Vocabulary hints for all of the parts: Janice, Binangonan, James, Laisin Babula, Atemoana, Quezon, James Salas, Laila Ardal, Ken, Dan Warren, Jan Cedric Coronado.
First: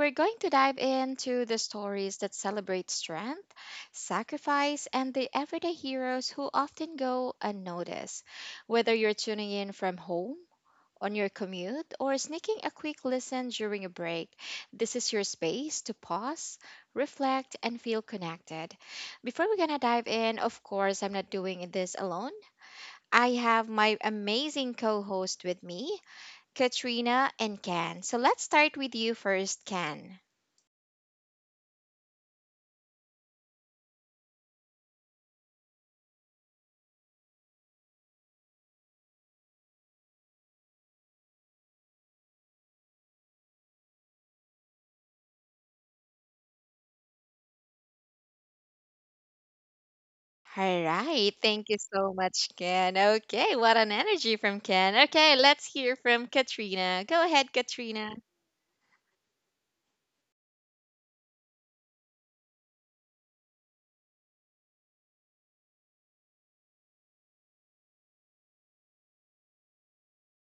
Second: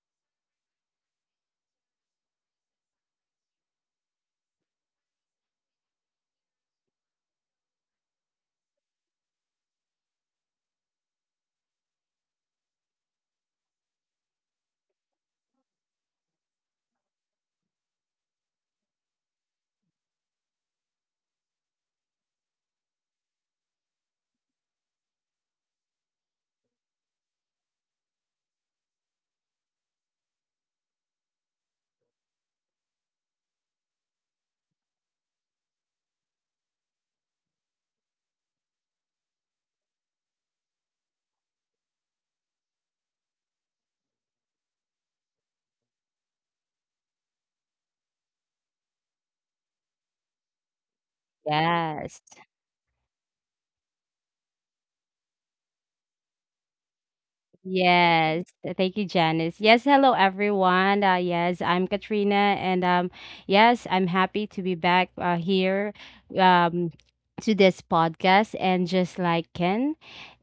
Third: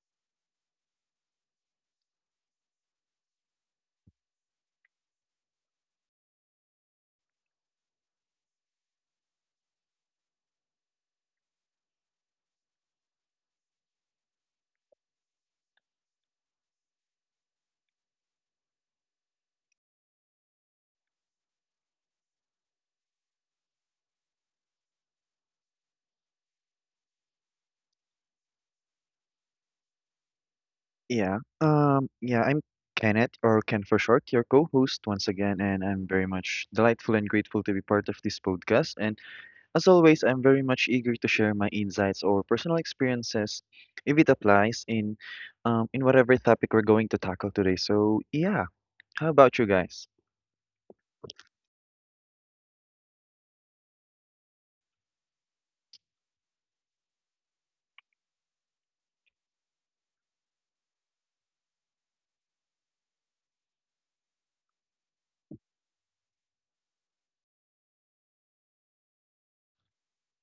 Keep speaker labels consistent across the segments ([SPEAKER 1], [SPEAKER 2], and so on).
[SPEAKER 1] we're going to dive into the stories that celebrate strength, sacrifice, and the everyday heroes who often go unnoticed. Whether you're tuning in from home, on your commute, or sneaking a quick listen during a break, this is your space to pause, reflect, and feel connected. Before we're going to dive in, of course, I'm not doing this alone. I have my amazing co host with me. Katrina and Ken. So let's start with you first, Ken.
[SPEAKER 2] Yeah. Yeah, I'm Kenneth, or Ken for short, your co-host once again, and I'm very much delightful and grateful to be part of this podcast. And as always, I'm very much eager to share my insights or personal experiences, if it applies in whatever topic we're going to tackle today. So yeah, how about you guys?
[SPEAKER 1] All right. Thank you so
[SPEAKER 3] Yes.
[SPEAKER 1] much, Ken. Okay. What an energy from Ken. Okay. Let's hear from Katrina. Go ahead, Katrina.
[SPEAKER 3] Yes. Thank you, Janice. Yes, hello everyone. Yes, I'm Katrina, and yes, I'm happy to be back here um to this podcast, and just like Ken.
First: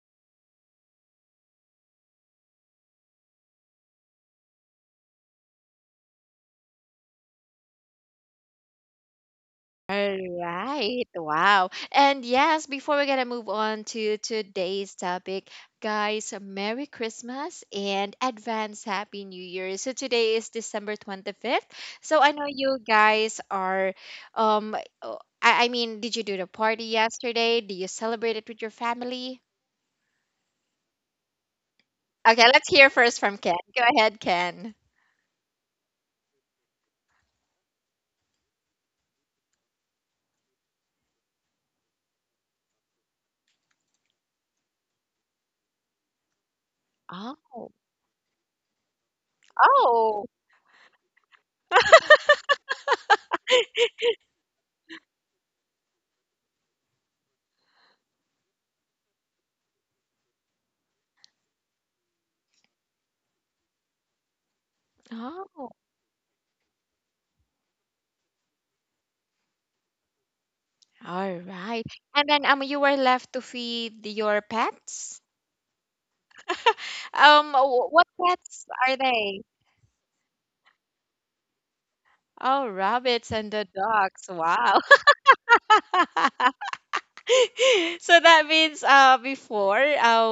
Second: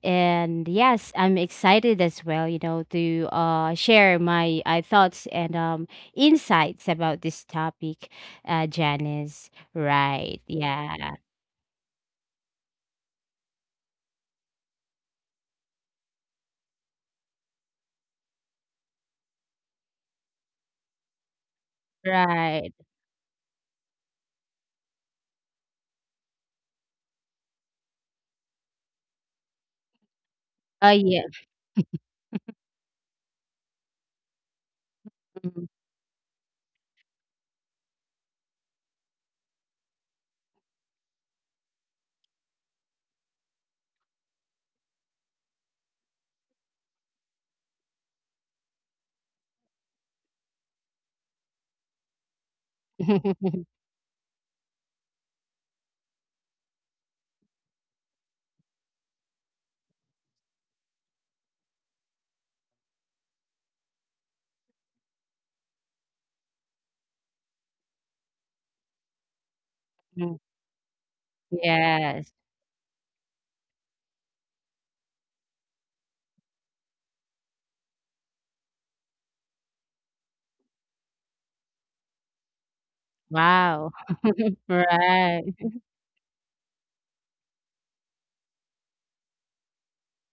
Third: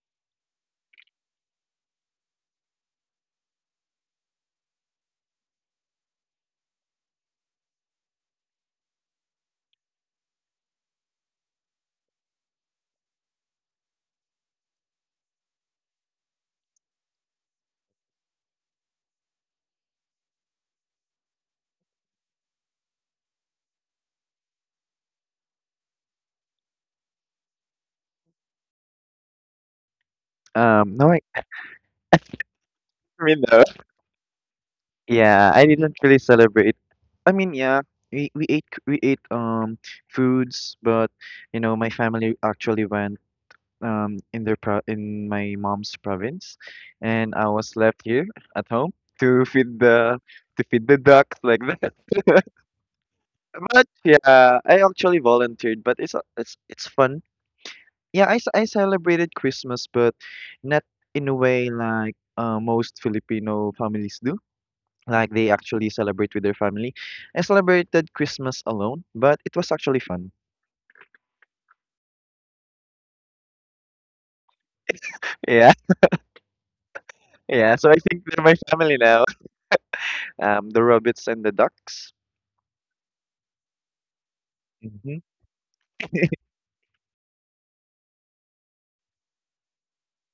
[SPEAKER 3] And yes, I'm excited as well, you know, to share my thoughts and insights about this topic, Janice.
[SPEAKER 1] All
[SPEAKER 3] Right.
[SPEAKER 1] right.
[SPEAKER 3] Yeah.
[SPEAKER 1] Wow. And yes, before we're gonna move on to today's topic, guys, Merry Christmas and advance Happy New Year. So today is December 25th. So I know
[SPEAKER 3] Right.
[SPEAKER 1] you guys are um oh, I mean, did you do the party yesterday? Do you celebrate it with your family?
[SPEAKER 3] Oh
[SPEAKER 2] No,
[SPEAKER 3] yeah.
[SPEAKER 2] I.
[SPEAKER 1] Okay, let's hear first
[SPEAKER 2] Me
[SPEAKER 1] from Ken.
[SPEAKER 2] though.
[SPEAKER 1] Go ahead, Ken.
[SPEAKER 2] Yeah, I didn't really celebrate. I mean, yeah, we ate foods, but my family actually went, in my mom's province, and
[SPEAKER 1] Oh.
[SPEAKER 2] I was left here at home to feed the
[SPEAKER 1] Oh.
[SPEAKER 2] to feed the ducks like that. But yeah, I actually volunteered, but it's a- it's it's fun. Yeah, I celebrated Christmas, but not in a way like most Filipino families do. Like they
[SPEAKER 1] Oh.
[SPEAKER 2] actually celebrate with their family. I celebrated Christmas alone, but it was actually fun.
[SPEAKER 1] All right. And
[SPEAKER 3] Yes.
[SPEAKER 1] then you were left to feed your pets?
[SPEAKER 2] Yeah. Yeah. So
[SPEAKER 1] Wh-
[SPEAKER 2] I
[SPEAKER 1] what
[SPEAKER 2] think they're my
[SPEAKER 1] pets
[SPEAKER 2] family
[SPEAKER 1] are
[SPEAKER 2] now.
[SPEAKER 1] they?
[SPEAKER 2] The rabbits and the ducks.
[SPEAKER 1] Oh, rabbits and the
[SPEAKER 3] Wow.
[SPEAKER 1] dogs. Wow.
[SPEAKER 3] Right.
[SPEAKER 1] So that means before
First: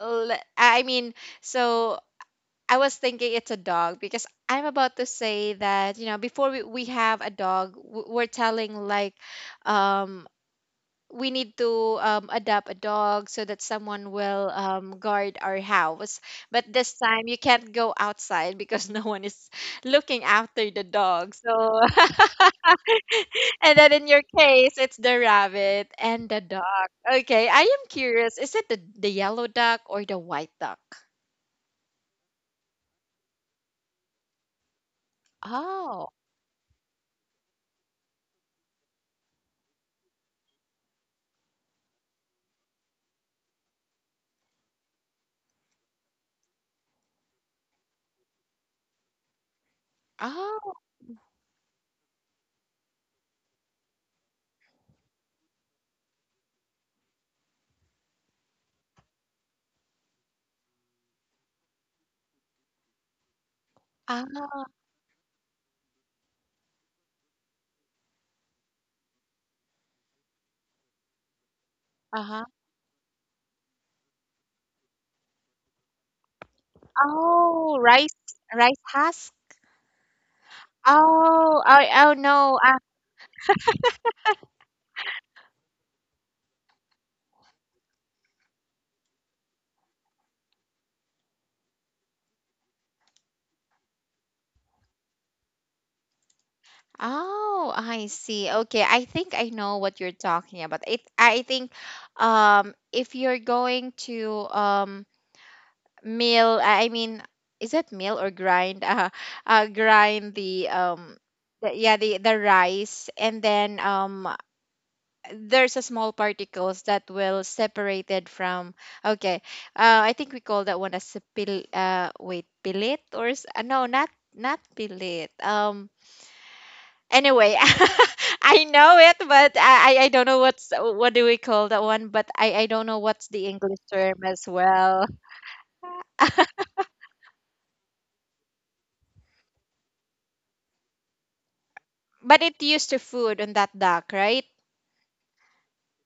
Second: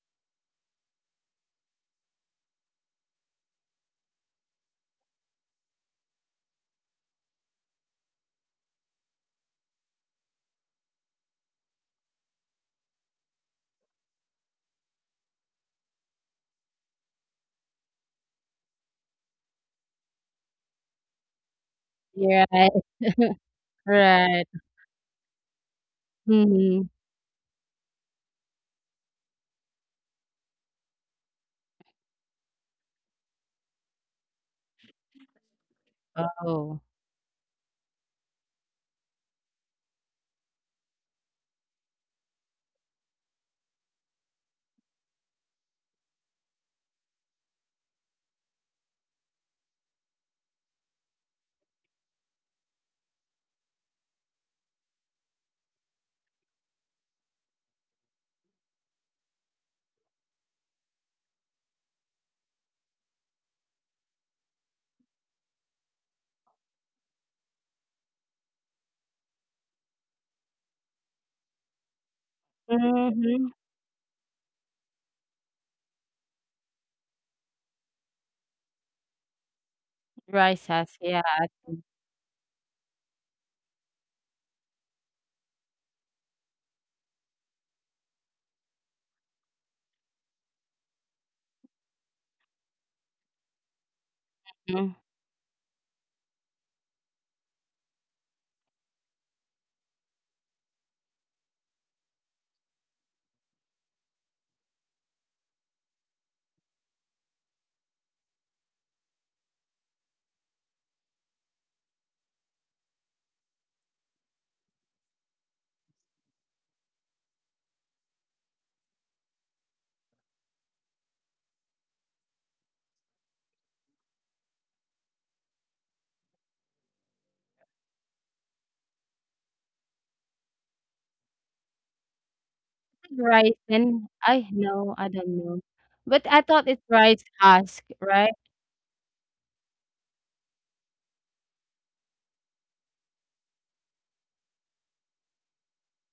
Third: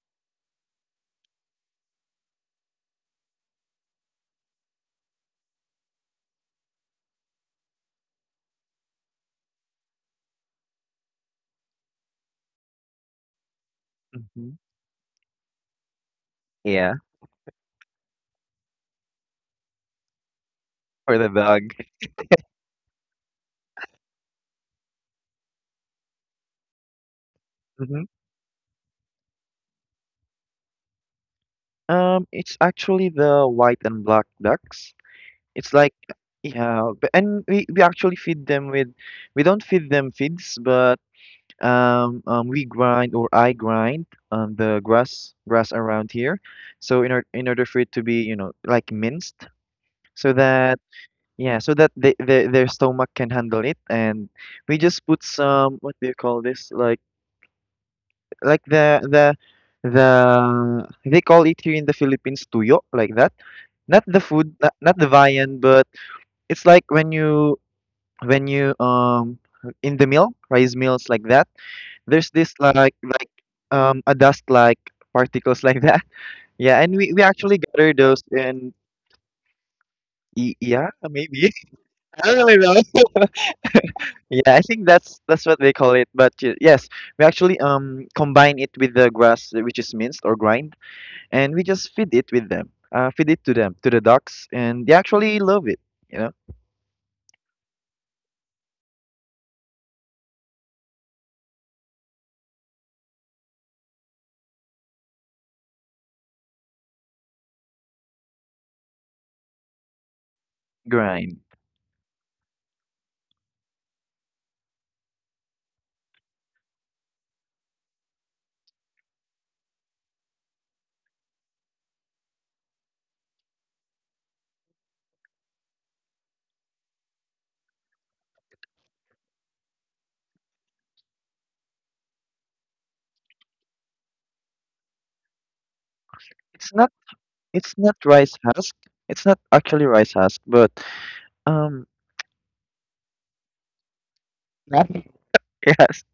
[SPEAKER 1] le- I mean so I was thinking it's a dog because I'm about to say that, you know, before we have a dog, we're telling like, um we need to adopt a dog so that someone will
[SPEAKER 2] Mm-hmm.
[SPEAKER 1] guard our house. But
[SPEAKER 2] Yeah,
[SPEAKER 1] this time you can't go outside because no one is looking after the
[SPEAKER 2] for the
[SPEAKER 1] dog.
[SPEAKER 2] dog.
[SPEAKER 1] So,
[SPEAKER 3] You're right.
[SPEAKER 1] and then in your
[SPEAKER 3] Right.
[SPEAKER 1] case, it's the rabbit and the duck.
[SPEAKER 3] Mhm.
[SPEAKER 1] Okay, I am
[SPEAKER 2] Mhm.
[SPEAKER 1] curious. Is it the yellow duck or the white duck?
[SPEAKER 2] It's actually the white and black ducks. It's like,
[SPEAKER 1] Oh,
[SPEAKER 3] Oh.
[SPEAKER 2] yeah, but, and we actually feed them with, we don't feed them feeds, but we grind, or I grind, the grass around here. So in order for it to be, you know, like, minced, so
[SPEAKER 1] oh,
[SPEAKER 2] that, yeah, so that their stomach can handle it, and we just put some, what do you call this? Like, like the the they call it here in the Philippines tuyo, like that. Not the
[SPEAKER 1] ah,
[SPEAKER 2] food, not the viand, but it's like when you in the mill, rice mills like that.
[SPEAKER 1] uh
[SPEAKER 2] There's
[SPEAKER 1] huh.
[SPEAKER 2] this
[SPEAKER 3] Mhm.
[SPEAKER 2] a dust, like particles, like that. Yeah, and we actually
[SPEAKER 1] Oh,
[SPEAKER 2] gather
[SPEAKER 1] rice,
[SPEAKER 2] those. And
[SPEAKER 1] rice husk.
[SPEAKER 3] Rice
[SPEAKER 2] yeah,
[SPEAKER 3] has, yeah, I
[SPEAKER 2] maybe.
[SPEAKER 1] Oh,
[SPEAKER 3] think.
[SPEAKER 1] I, oh
[SPEAKER 2] I don't really
[SPEAKER 1] no.
[SPEAKER 2] know. Yeah, I think that's what they call it. But yes, we actually combine it with the grass, which is minced or grind, and we just feed it with them, feed it to them, to the ducks, and
[SPEAKER 3] Mm.
[SPEAKER 2] they actually love it. You know.
[SPEAKER 1] Oh, I see. Okay, I think I know what you're talking about. It, I think, if you're going to mill, I mean, is it mill or grind? Grind
[SPEAKER 2] Grind.
[SPEAKER 1] the, yeah, the rice, and then there's a small particles that will separated from. Okay, I think we call that one as a pil. Wait, pilit or no, not pilit. Anyway, I know it, but I don't know what's what do we call that one, but I don't know what's the English
[SPEAKER 3] Ricin?
[SPEAKER 1] term
[SPEAKER 3] I
[SPEAKER 1] as
[SPEAKER 3] know, I
[SPEAKER 1] well.
[SPEAKER 3] don't know. But I thought
[SPEAKER 2] It's
[SPEAKER 3] it's
[SPEAKER 2] not.
[SPEAKER 3] rice
[SPEAKER 2] It's
[SPEAKER 3] husk,
[SPEAKER 2] not rice
[SPEAKER 3] right?
[SPEAKER 2] husk. It's not actually rice husk, but um,
[SPEAKER 1] But it used to food on that duck, right?
[SPEAKER 2] yes,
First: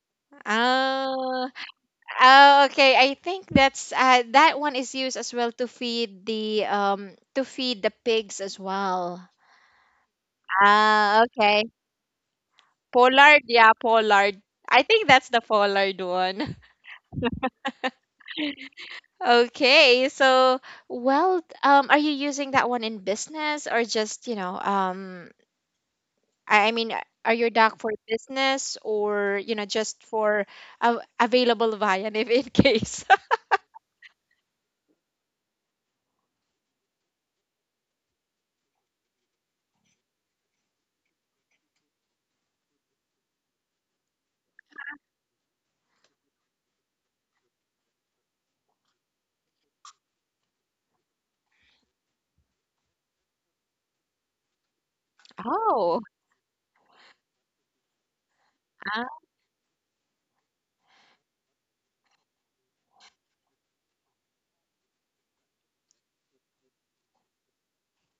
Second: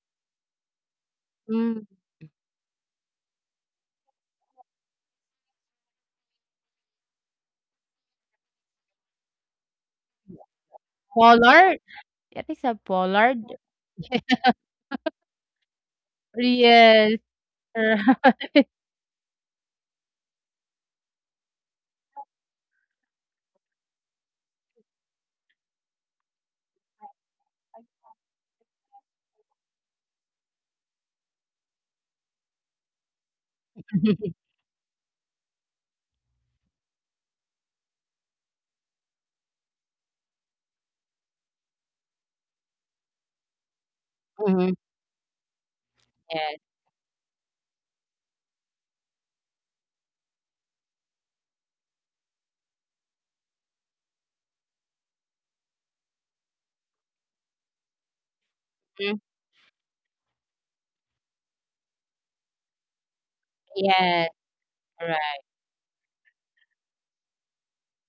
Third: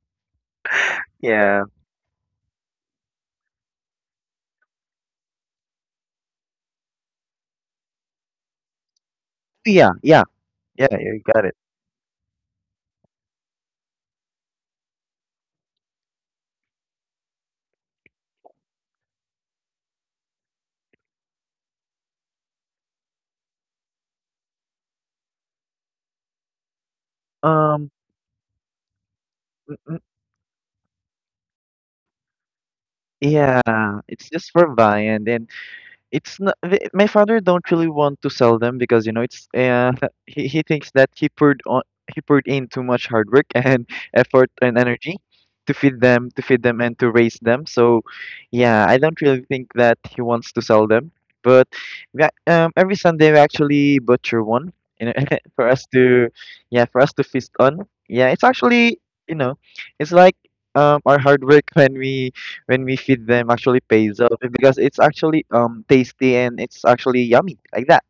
[SPEAKER 1] Oh,
[SPEAKER 2] yeah,
[SPEAKER 3] Mm.
[SPEAKER 1] oh, okay. I think that's that one is used as well to feed the pigs as well.
[SPEAKER 2] yeah, yeah, yeah.
[SPEAKER 1] Ah,
[SPEAKER 2] You got it.
[SPEAKER 1] okay.
[SPEAKER 3] Pollard? I think so,
[SPEAKER 1] Pollard,
[SPEAKER 3] Pollard?
[SPEAKER 1] yeah, pollard. I think that's the pollard one.
[SPEAKER 3] Yes.
[SPEAKER 1] Okay, so well, are you using that one in business or just, you know, I mean, are your doc for
[SPEAKER 2] Um,
[SPEAKER 1] business or, you know,
[SPEAKER 2] mm,
[SPEAKER 1] just
[SPEAKER 2] mm,
[SPEAKER 1] for available via if in case?
[SPEAKER 2] yeah, it's just for Viand, and it's not my father don't really want to sell them, because you know it's he thinks that he poured in too much hard work and effort
[SPEAKER 3] Mhm.
[SPEAKER 2] and energy to feed them to feed
[SPEAKER 3] Yes.
[SPEAKER 2] them and to raise them. So yeah, I don't really think that he wants to sell them, but every Sunday we actually butcher one, you know, for us
[SPEAKER 1] Oh,
[SPEAKER 2] to yeah for us to feast on. Yeah, it's actually,
[SPEAKER 1] ah,
[SPEAKER 3] Mm.
[SPEAKER 2] you know, it's like, our hard work, when we feed them, actually pays
[SPEAKER 3] Yes.
[SPEAKER 2] off because it's actually
[SPEAKER 3] Right.
[SPEAKER 2] tasty, and it's actually yummy like that.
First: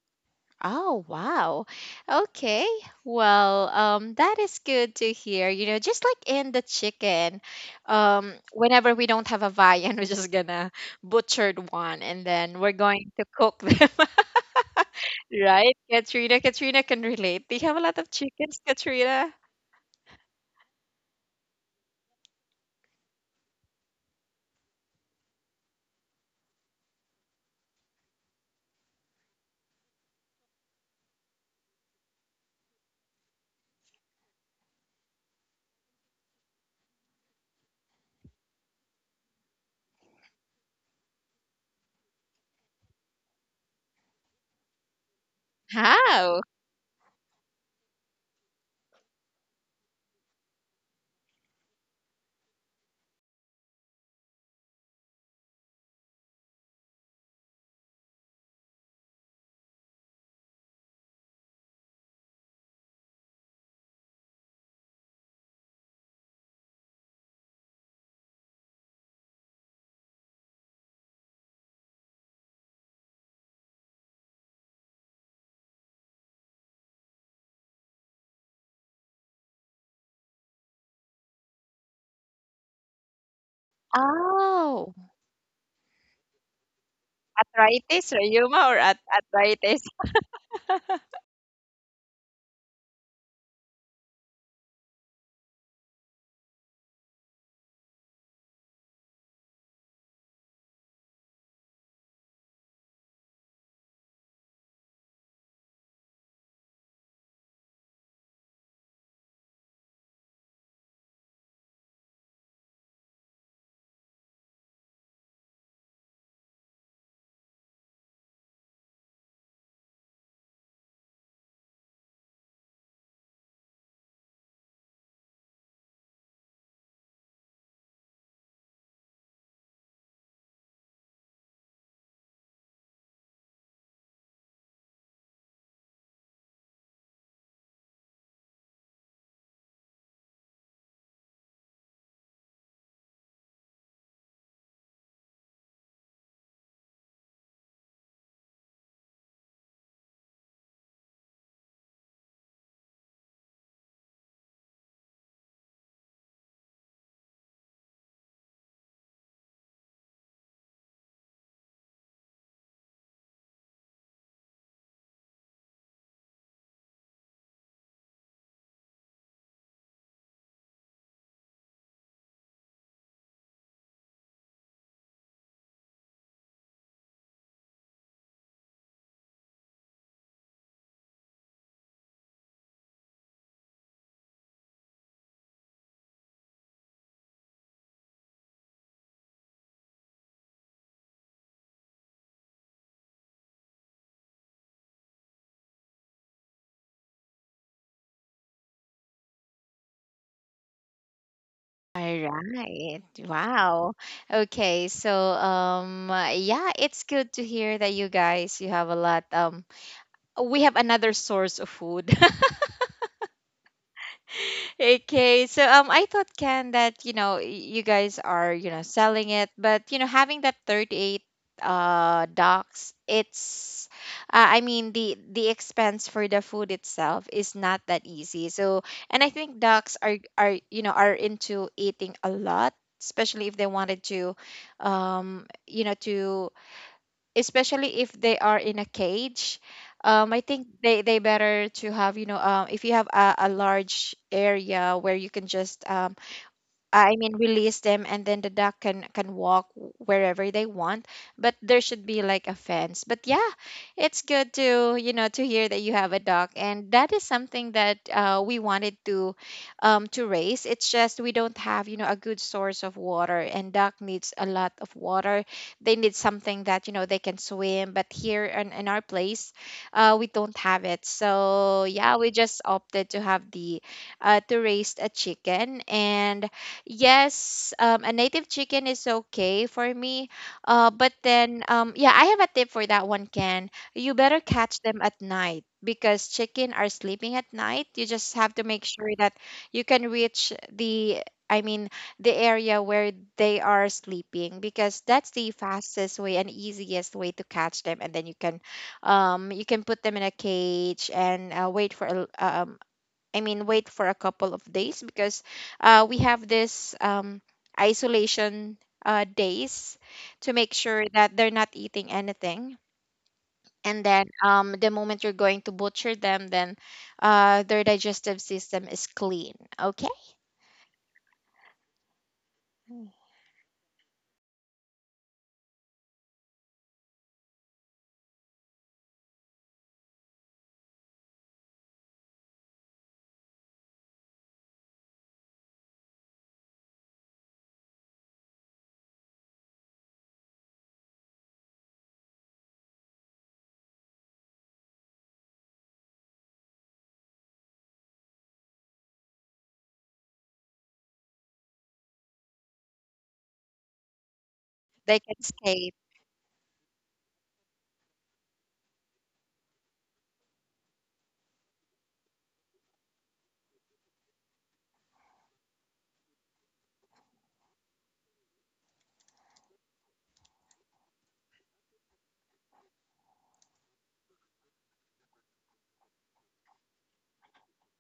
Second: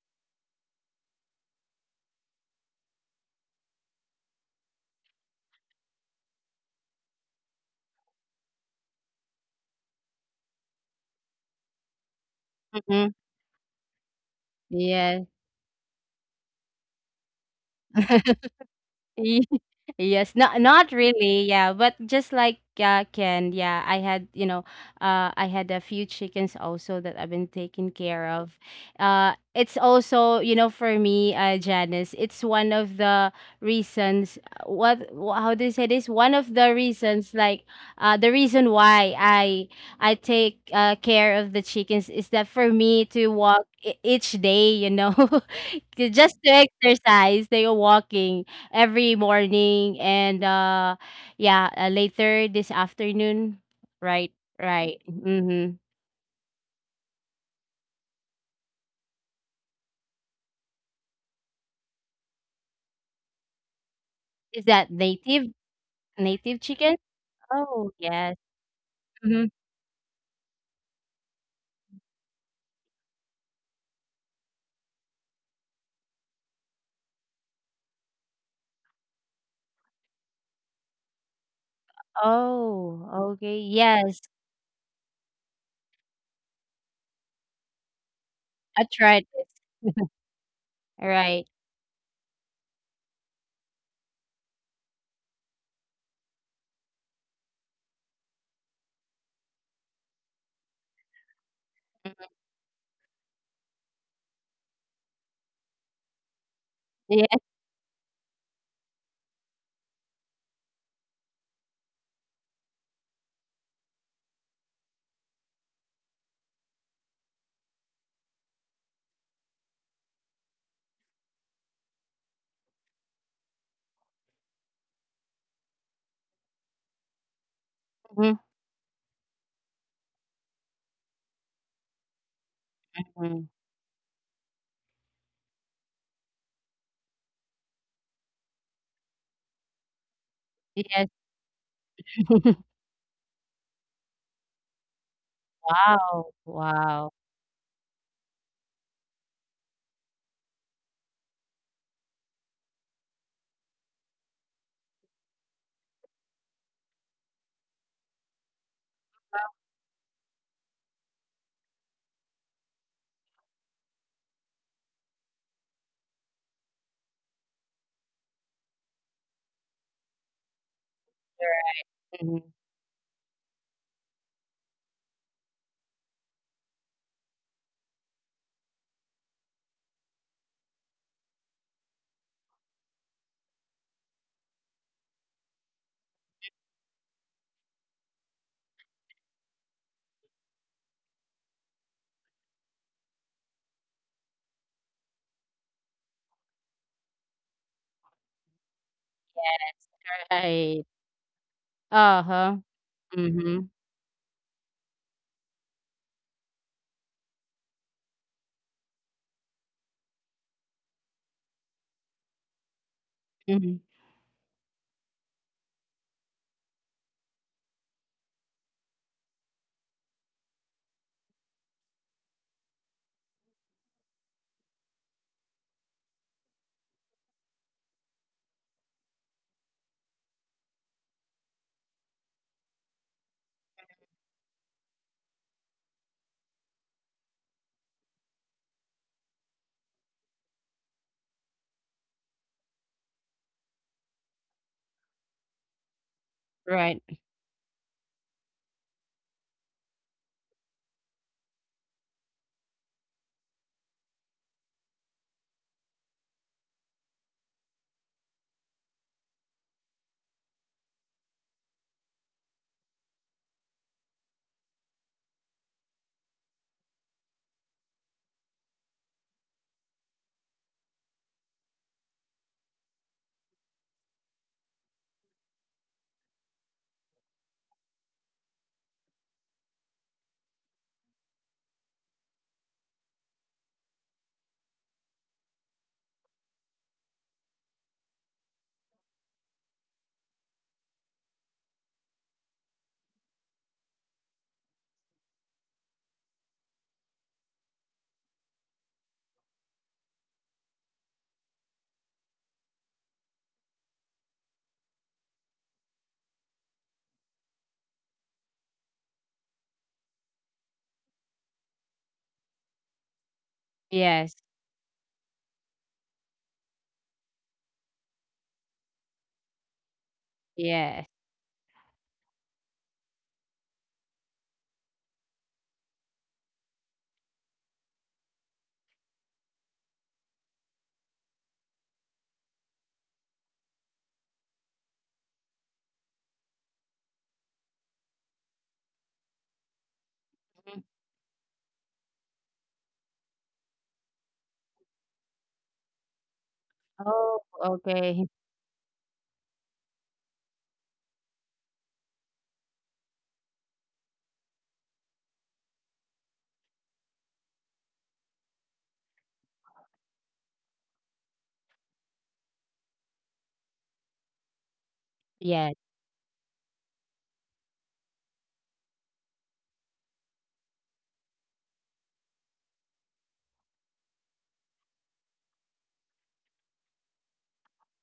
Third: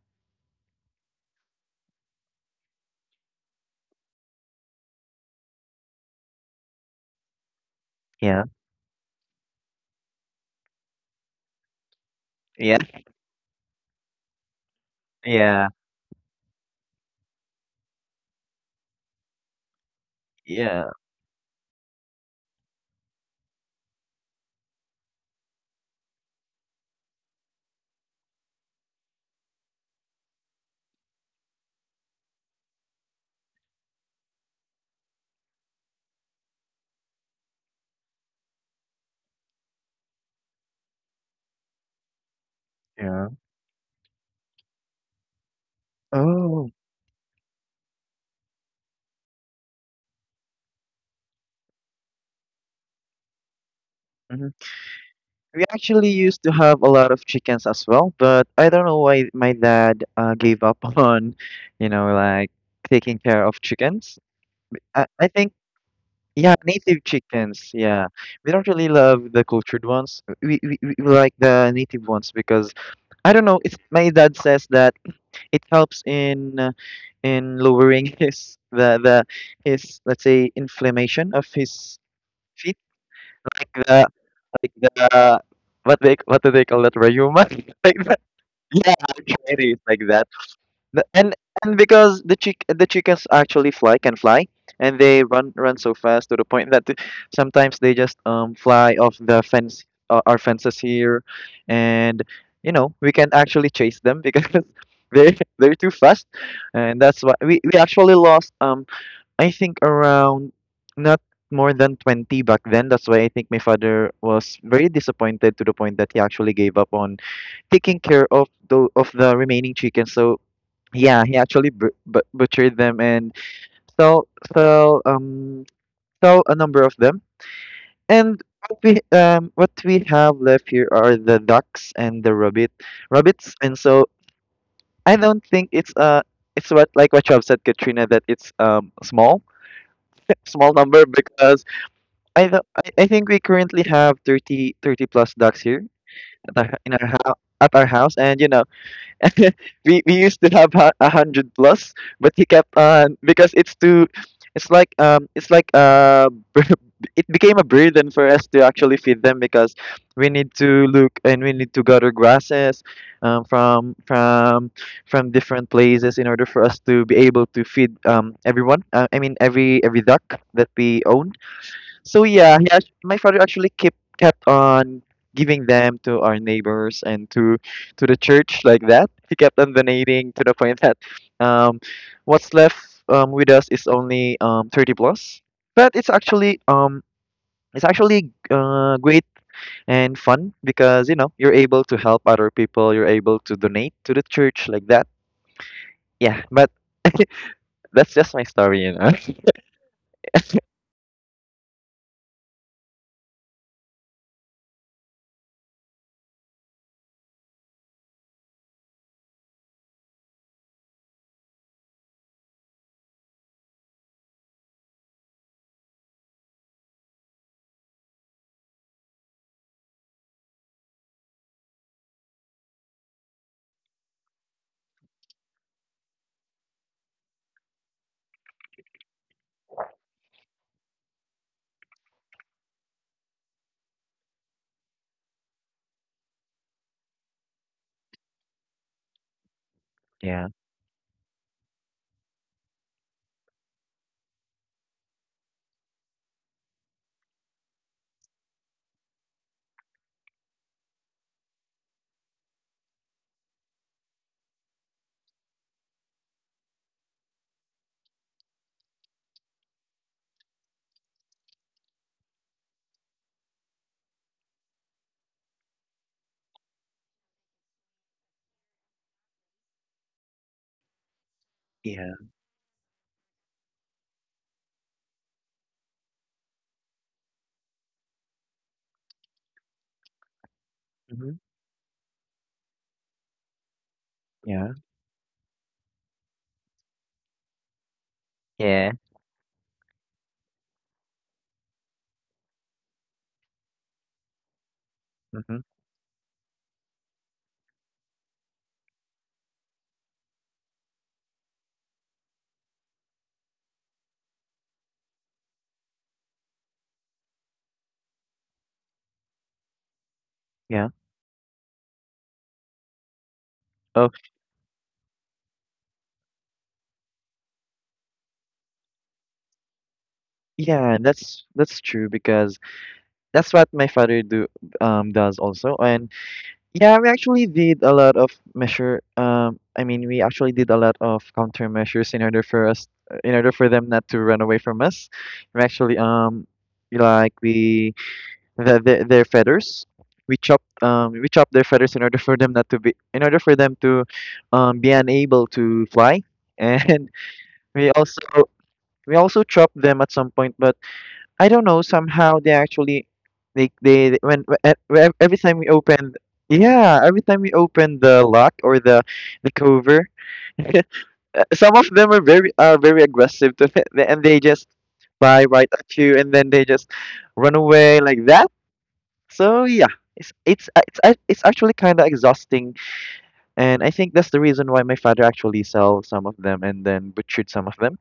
[SPEAKER 1] oh, wow. Okay. Well, that is good to hear. You know, just like in the chicken,
[SPEAKER 2] Yeah.
[SPEAKER 1] whenever we don't have a viand, we're just gonna butchered one and then we're
[SPEAKER 2] Yeah.
[SPEAKER 1] going
[SPEAKER 3] Mhm.
[SPEAKER 1] to cook them.
[SPEAKER 3] Yes.
[SPEAKER 2] Yeah.
[SPEAKER 1] Right, Katrina. Katrina can relate. Do you have a lot of chickens, Katrina?
[SPEAKER 3] Yes. Yes, not
[SPEAKER 2] Yeah.
[SPEAKER 3] not really, yeah, but just like Ken, yeah, I had I had a few chickens also that I've been taking care of. It's also you know for me, Janice, it's one of the reasons. What how do you say this? One of the reasons, like the reason why I take care of the chickens is that for me to
[SPEAKER 2] Yeah.
[SPEAKER 3] walk each day, you know, just
[SPEAKER 1] How?
[SPEAKER 3] to
[SPEAKER 2] Oh.
[SPEAKER 3] exercise. They are walking every morning, and yeah, later this afternoon. Right.
[SPEAKER 2] Mhm.
[SPEAKER 3] Right.
[SPEAKER 2] We
[SPEAKER 3] Mm-hmm.
[SPEAKER 2] actually used to have a lot of chickens as well, but I don't know why my dad gave up on, you know, like, taking care of chickens.
[SPEAKER 3] Is that
[SPEAKER 2] I
[SPEAKER 3] native
[SPEAKER 2] think. Yeah,
[SPEAKER 3] native chicken?
[SPEAKER 2] native chickens.
[SPEAKER 3] Oh
[SPEAKER 2] Yeah,
[SPEAKER 3] yes.
[SPEAKER 2] we don't really love the
[SPEAKER 3] Mm-hmm.
[SPEAKER 2] cultured ones. We like the native ones because I don't know. It's my dad says that it helps in, in lowering his the his, let's say, inflammation of his feet,
[SPEAKER 3] Oh, okay,
[SPEAKER 2] like the,
[SPEAKER 3] yes.
[SPEAKER 2] like
[SPEAKER 1] Oh,
[SPEAKER 2] the what they what do they call that, rheuma, like
[SPEAKER 1] arthritis,
[SPEAKER 2] that.
[SPEAKER 1] rheuma,
[SPEAKER 3] I
[SPEAKER 2] Yeah,
[SPEAKER 3] tried
[SPEAKER 2] okay,
[SPEAKER 3] this.
[SPEAKER 2] it is
[SPEAKER 1] arthritis?
[SPEAKER 2] like that. The-
[SPEAKER 3] Right.
[SPEAKER 2] and Because the chickens actually fly can fly, and they run so fast to the point that sometimes they just fly off the fence, our fences here. And you know we can actually chase them, because they're too fast. And that's why
[SPEAKER 3] Yeah.
[SPEAKER 2] we actually lost, I think around, not more than 20 back then. That's why I think my father was very disappointed to the point that he actually gave up on taking care of the remaining chickens. So yeah, he actually butchered them, and sell sell um sell a number of them. And what we have left here are the ducks and the
[SPEAKER 3] Mm-hmm.
[SPEAKER 2] rabbits. And so I don't think it's, what, like what you have said, Katrina, that it's small, small
[SPEAKER 3] Yes.
[SPEAKER 2] number, because I don't, I think we currently have 30 plus ducks here
[SPEAKER 3] Wow.
[SPEAKER 2] at in our
[SPEAKER 3] Wow.
[SPEAKER 2] house. At our house. And you know, we used to have 100 plus, but he kept on, because it's too, it's like, it's like, it became a burden for us to actually feed them, because we need to look and we need to gather grasses, from different places in order for us to be able to feed, everyone. I mean, every duck that we own. So
[SPEAKER 3] Mhm.
[SPEAKER 2] yeah, my father actually kept on giving them to our neighbors and to the church like that. He kept on donating to the point that, um, what's left, with us is only, 30 plus. But it's actually, it's actually, great and fun because you know you're able to help other people. You're able to donate to the church like that. Yeah, but that's just my story, you know.
[SPEAKER 3] Right. Uh
[SPEAKER 1] All
[SPEAKER 3] huh.
[SPEAKER 1] right.
[SPEAKER 3] Mm-hmm.
[SPEAKER 1] Wow. Okay. So, yeah, it's good to hear that you guys you have a lot. We have another source of food.
[SPEAKER 3] Mm-hmm.
[SPEAKER 1] Okay, so I thought, Ken, that you know you guys are, you know, selling it, but you know having that 38 docs, it's the expense for the food itself is not that easy. So and I think docs are, you know, are into eating a lot, especially if they wanted to, you know to especially if they are in a cage. I
[SPEAKER 2] Yeah.
[SPEAKER 1] think they better to have, you know, if you have a large area where you can just
[SPEAKER 3] Right.
[SPEAKER 1] I mean, release them, and then the duck can walk wherever they want. But there should be like a fence. But yeah, it's good to, you know, to hear that you have a dog, and that is something that we wanted to raise. It's just we don't have, you know, a good source of water, and duck needs a lot of water. They need something that, you know, they can swim. But here in our place, we don't have it. So yeah,
[SPEAKER 2] Yeah.
[SPEAKER 1] we just opted to have the to raise a chicken and Yes, a native chicken is okay for me. But
[SPEAKER 2] Hmm.
[SPEAKER 1] then, yeah, I have a tip for that one, Ken. You better
[SPEAKER 2] Yeah.
[SPEAKER 1] catch them at night because chicken are sleeping at night. You just have to make
[SPEAKER 2] Yeah.
[SPEAKER 1] sure that you can reach the, I mean, the area where they are sleeping because that's the
[SPEAKER 2] Hmm.
[SPEAKER 1] fastest way and easiest way to catch them. And then you can put them in a cage and wait for a, I mean, wait for a couple of days because we have this isolation days to make
[SPEAKER 2] Yeah.
[SPEAKER 1] sure that they're not eating anything. And
[SPEAKER 2] Oh.
[SPEAKER 1] then
[SPEAKER 3] Yes.
[SPEAKER 1] the moment you're going to butcher them, then their digestive system is clean. Okay,
[SPEAKER 2] Yeah,
[SPEAKER 3] Yes.
[SPEAKER 2] that's true because that's what my father do does also. And yeah, we actually did a lot of measure I mean, we actually did a lot of countermeasures in order for us, in order for them not to run away from us. We actually like we the, Their feathers.
[SPEAKER 3] Mhm.
[SPEAKER 2] We chopped their feathers in order for them not to be in order for them to be unable to fly. And
[SPEAKER 3] Oh,
[SPEAKER 2] we
[SPEAKER 3] okay.
[SPEAKER 2] also we also chopped them at some point, but I don't know. Somehow they actually, like, they when- e- when-
[SPEAKER 1] they can
[SPEAKER 2] every time we
[SPEAKER 1] stay.
[SPEAKER 2] open, yeah, every time we open the lock or the cover, some of them are very aggressive to it, and they just fly right
[SPEAKER 3] Yes.
[SPEAKER 2] at you, and then they just run away like that. So yeah, it's actually kind of exhausting, and I think that's the reason why my father actually sell some of them and then butchered some of them.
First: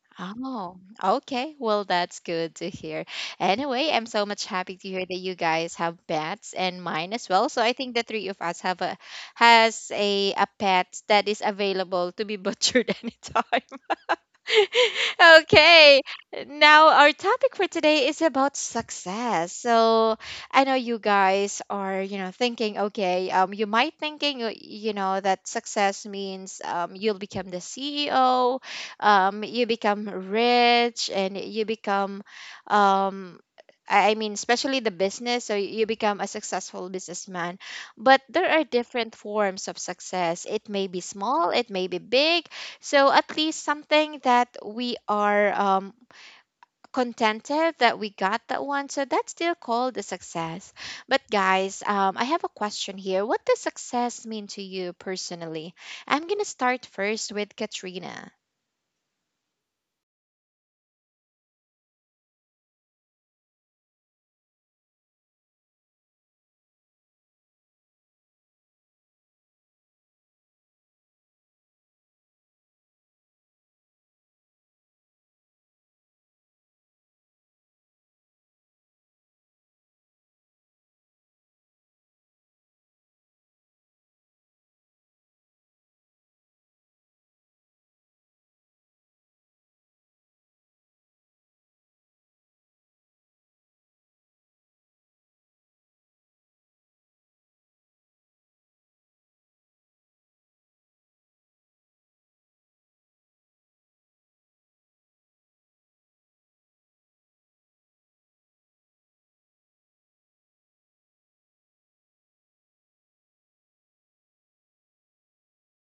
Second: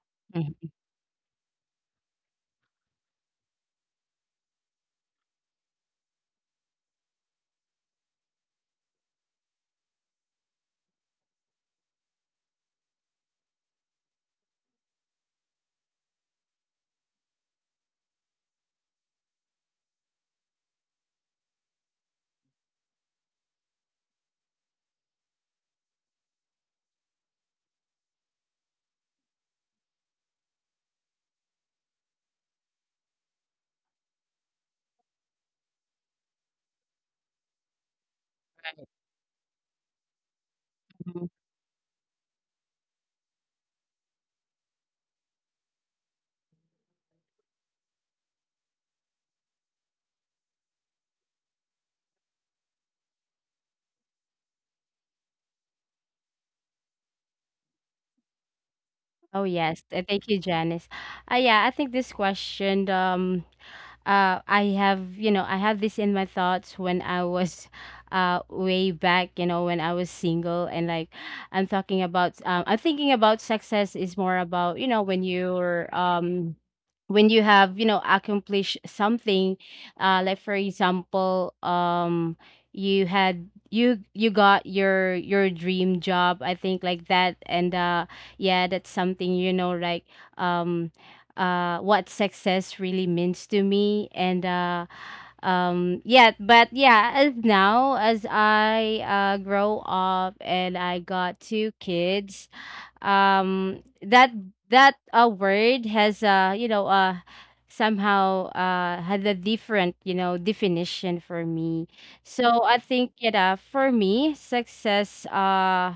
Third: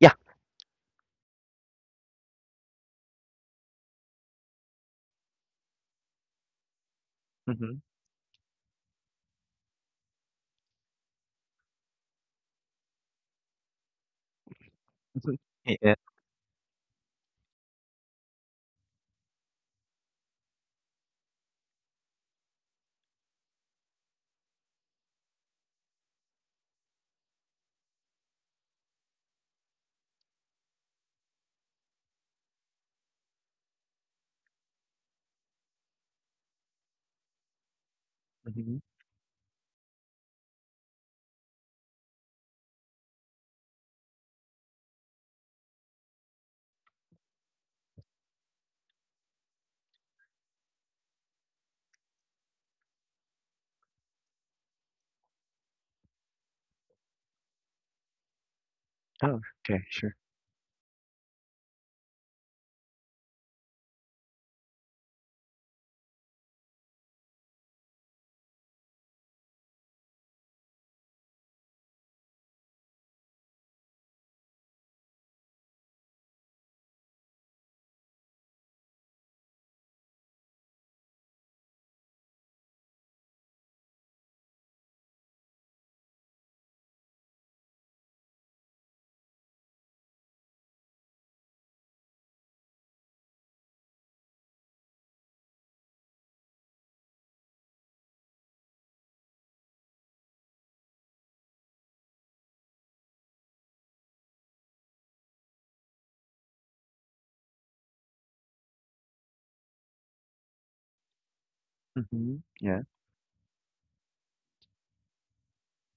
[SPEAKER 2] Yeah.
[SPEAKER 1] Oh, okay. Well, that's good to hear. Anyway, I'm so much happy to hear that you guys have pets and mine as well. So I
[SPEAKER 2] Mm-hmm.
[SPEAKER 1] think the three of us have a has a pet that is available to be butchered anytime.
[SPEAKER 2] Yeah.
[SPEAKER 1] Okay, now our topic for today is about success. So I know you guys are, you know, thinking, okay, you might thinking, you know, that success means you'll become the CEO, you become rich, and you become, um, I mean, especially the business, so you become a successful businessman. But there are
[SPEAKER 2] Hmm.
[SPEAKER 1] different forms of success. It may be
[SPEAKER 3] Mm-hmm.
[SPEAKER 1] small, it may be big, so at least something that we are contented that we got that one. So that's still called a success. But guys, I have a question here. What does success mean to you personally? I'm gonna start first with Katrina.
[SPEAKER 2] Oh,
[SPEAKER 3] Oh yes.
[SPEAKER 2] okay, sure.
[SPEAKER 3] Thank you, Janice. Yeah, I think this question I have, you know, I have this in my thoughts when I was way back, you know, when I was single. And like, I'm talking about, I'm thinking about success is more about, you know, when you're, when you have, you know, accomplished something, like for example, you had you got your dream job, I think like that. And yeah, that's something, you know, like um what success really means to me. And yeah, but yeah, as now as I grow up and I got two kids, that word has you know somehow had a different, you know, definition for me.
[SPEAKER 2] Mm-hmm.
[SPEAKER 3] So I
[SPEAKER 2] Yeah.
[SPEAKER 3] think, you know, for me success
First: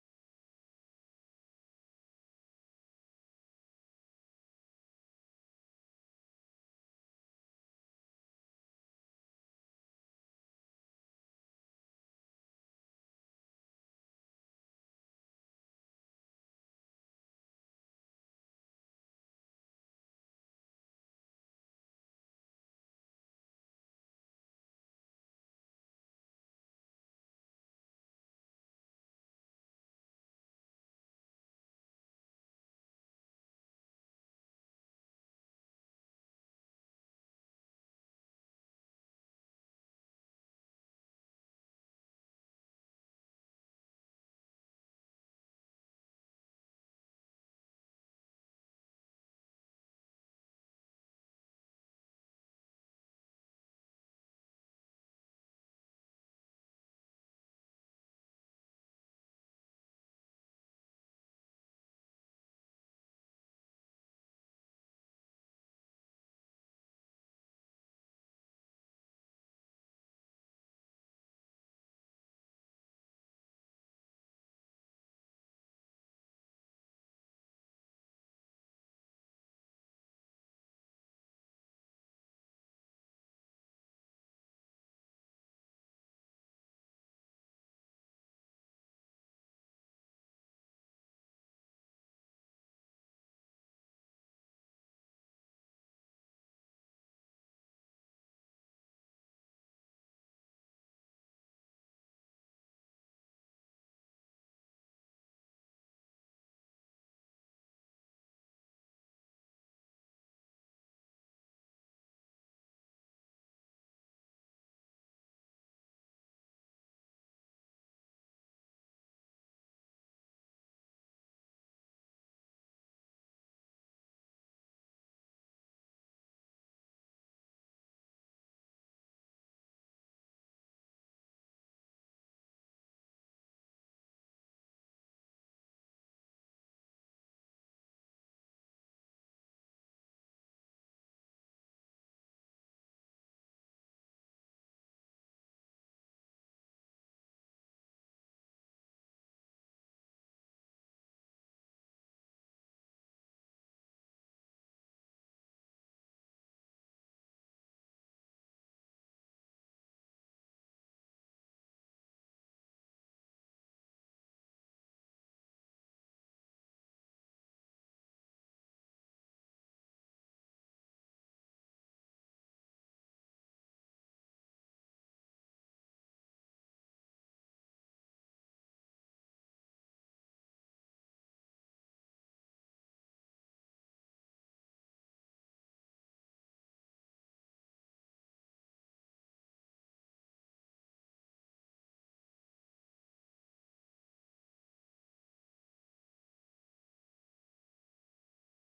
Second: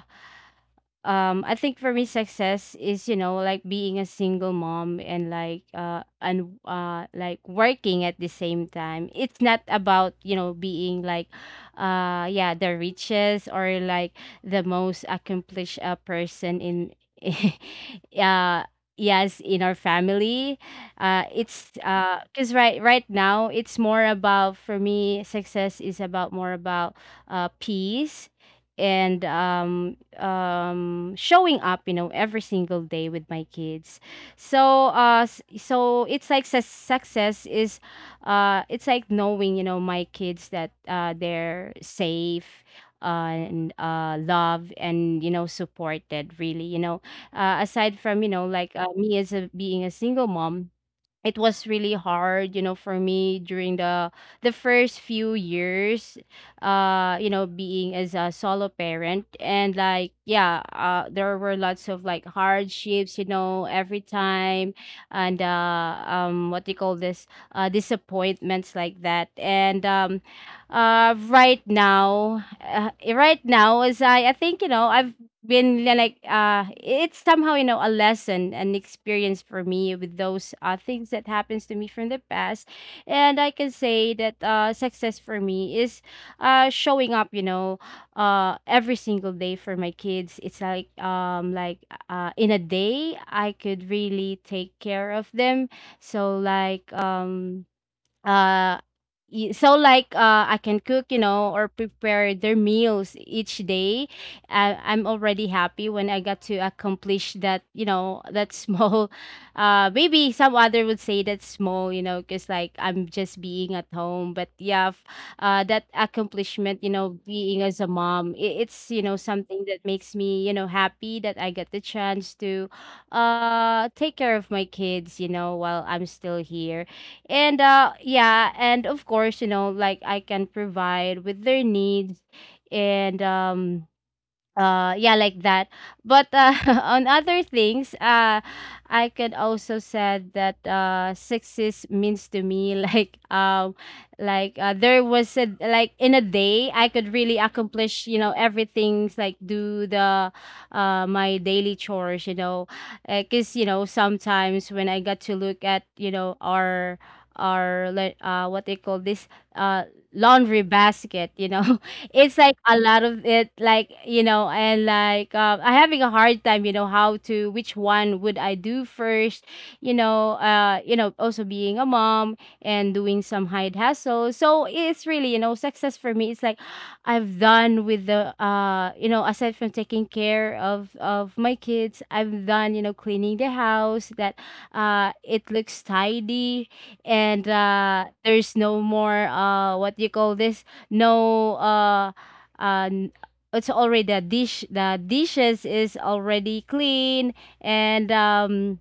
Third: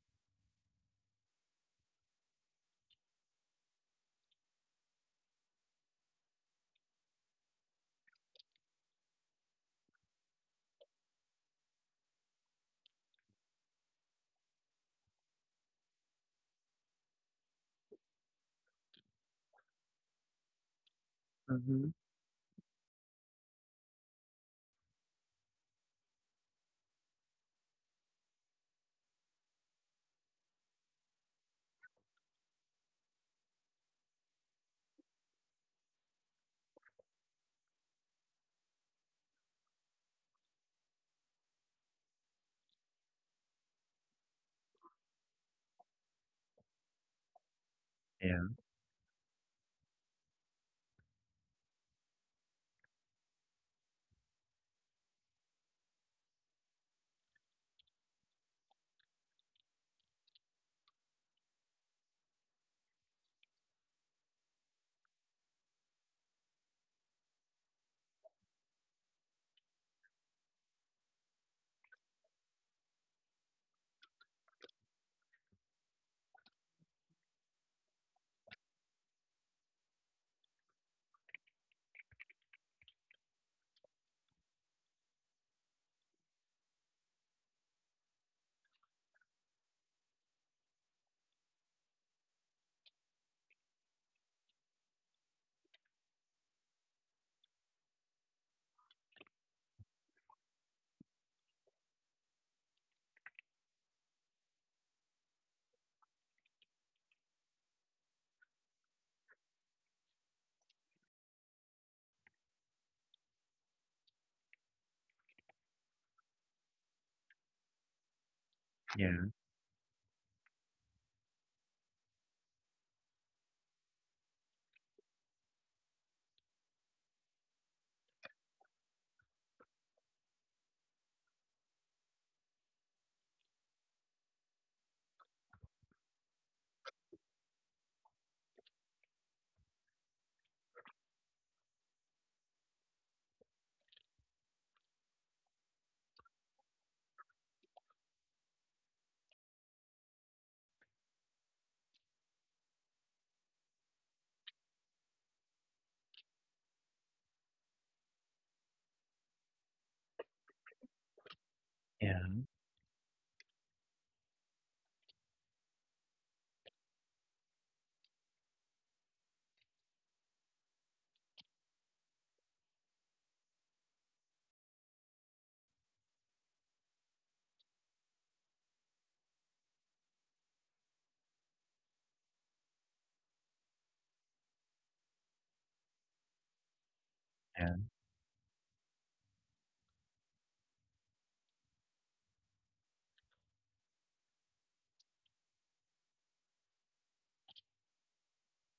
[SPEAKER 3] I think for me success is, you know, like being a single mom, and like working at the same time. It's not about, you know, being like yeah, the richest, or like the most accomplished person in uh yes, in our family. It's
[SPEAKER 2] Mhm.
[SPEAKER 3] because right now it's more about, for me success is about more about peace, and um showing up, you know, every single day with my kids. So so it's like success is it's like knowing, you know, my kids that they're safe, and loved, and you know supported really, you know, aside from you
[SPEAKER 2] Ja.
[SPEAKER 3] know like me as a being a single mom. It was really hard, you know, for me during the first few years, you know, being as a solo parent. And like yeah, there were lots of like hardships, you know, every time. And what do you call this, disappointments like that. And right now, right now, as I think, you know, I've been like it's somehow, you know, a lesson, an experience for me with those things that happens to me from the past. And I can say that success for me is showing up, you know, every single day for my kids. It's like in a day I could really take care of them. So like uh so like I can cook, you know, or prepare their meals each day. I'm already happy when I got to accomplish that, you know, that small. Maybe some other would say that's small, you know, because like I'm just being at home. But yeah, that accomplishment, you know, being as a mom, it's you know
[SPEAKER 2] Yeah.
[SPEAKER 3] something that makes me, you know, happy that I get the chance to take care of my kids, you know, while I'm still here. And yeah, and of course, you know, like I can provide with their needs. And yeah, like that. But on other things, I could also said that success means to me like there was a like in a day I could really accomplish, you know, everything, like do the my daily chores, you know, because you know sometimes when I got to look at, you know, our like what they call this, uh laundry basket, you know.
[SPEAKER 2] Yeah.
[SPEAKER 3] It's like a lot of it, like, you know, and like I'm having a hard time, you know, how to which one would I do first, you know, you know, also being a mom and doing some hide hustle. So it's really, you know, success for me, it's like I've done with the you know, aside from taking care of my kids, I've done, you know, cleaning the house, that it looks tidy. And
[SPEAKER 2] Yeah.
[SPEAKER 3] there's no more what do you call this, no n- it's already the dish the dishes is already clean. And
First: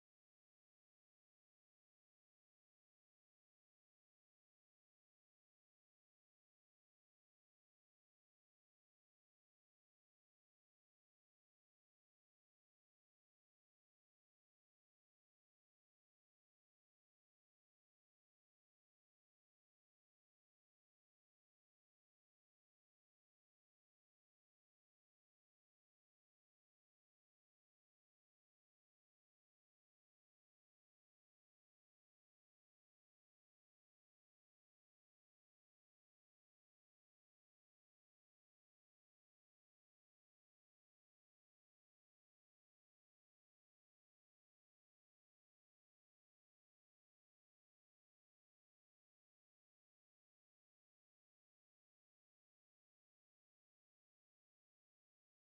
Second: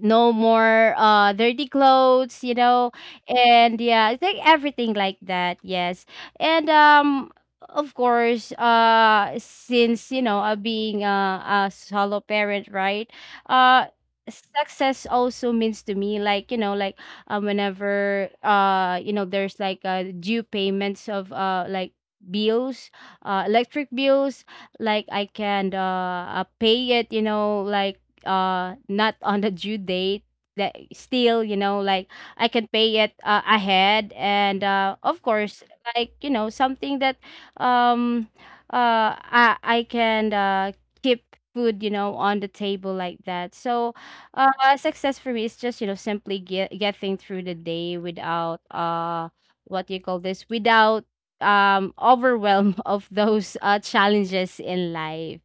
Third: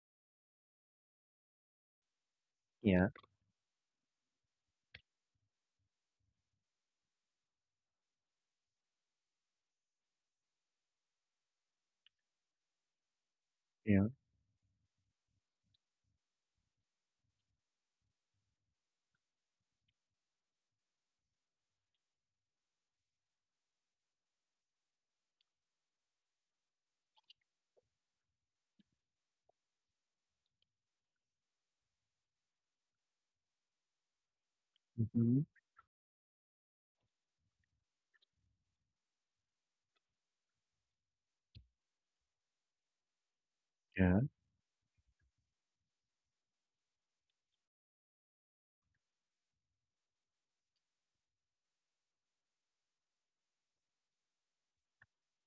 [SPEAKER 3] no more dirty clothes, you know.
[SPEAKER 2] Yeah,
[SPEAKER 3] And yeah, it's like everything like that. Yes. And of course, since you know being a solo parent, right, uh
[SPEAKER 2] yeah,
[SPEAKER 3] success also means to me, like, you know, like whenever you know there's like due payments of like bills, electric bills, like I can pay it, you know, like not on the due date. That still, you know, like I can pay it ahead. And of
[SPEAKER 2] mhm,
[SPEAKER 3] course, like, you know, something that um I can keep food, you know, on the table, like that. So
[SPEAKER 2] yeah,
[SPEAKER 3] success for me is just, you know, simply getting through the day without what you call this, without overwhelm of those challenges in life.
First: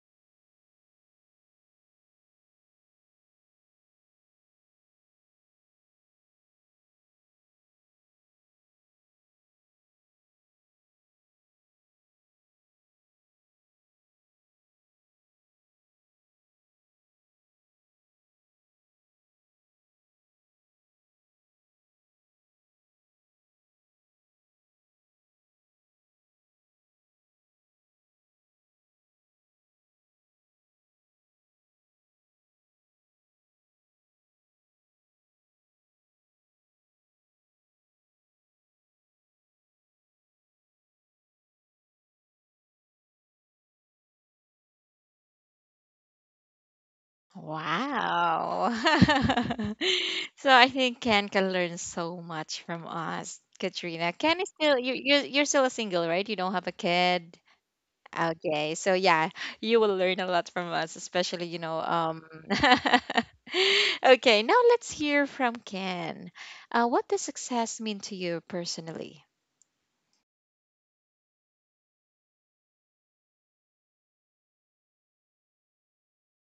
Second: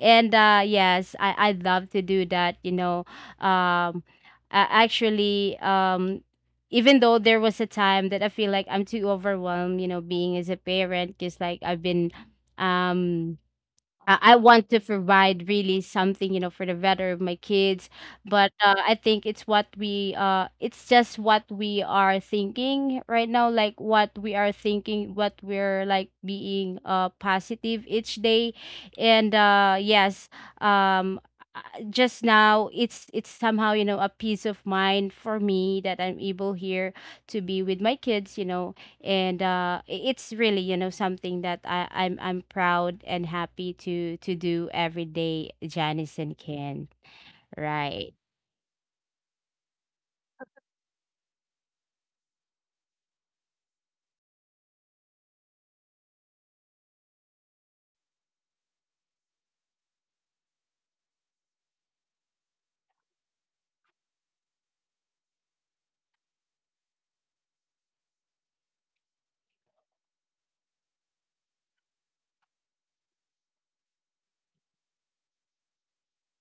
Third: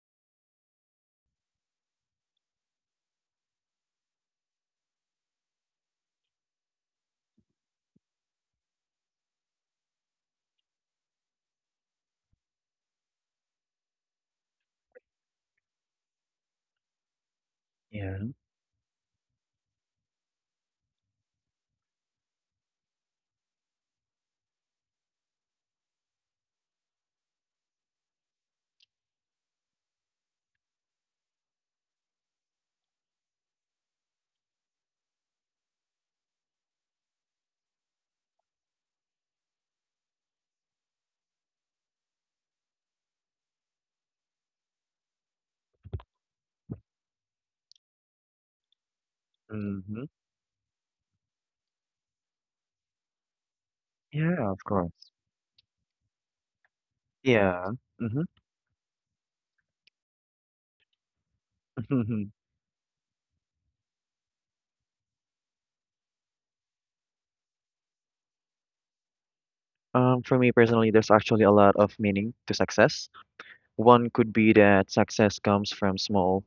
[SPEAKER 3] And yes, I love to do that, you know. um Actually, even though there was a time that I feel like I'm too overwhelmed, you know, being as a parent, because like I've been um I want to provide really something, you know, for the better of my kids.
[SPEAKER 2] yeah,
[SPEAKER 3] But I think it's just what we are thinking right now, like what we are thinking, what we're like being positive each day. And yes, um, uh, just now it's somehow, you know, a peace of mind for me that I'm able here to be with my kids, you know. And it's really, you know, something that I'm proud and happy to do every day, Janice and Ken. Right?
[SPEAKER 1] Wow.
[SPEAKER 2] mhm.
[SPEAKER 1] So I think Ken can learn so much from us, Katrina.
[SPEAKER 2] Yeah,
[SPEAKER 1] Ken is
[SPEAKER 2] of
[SPEAKER 1] still you
[SPEAKER 2] course.
[SPEAKER 1] you're still single, right? You don't have a kid.
[SPEAKER 2] Yeah. Mhm.
[SPEAKER 1] Okay, so yeah, you will learn a lot from us, especially, you know, Okay, now let's hear from Ken. What does success mean to you personally?
[SPEAKER 2] For me personally, there's actually a lot of meaning to success. One could be that success comes from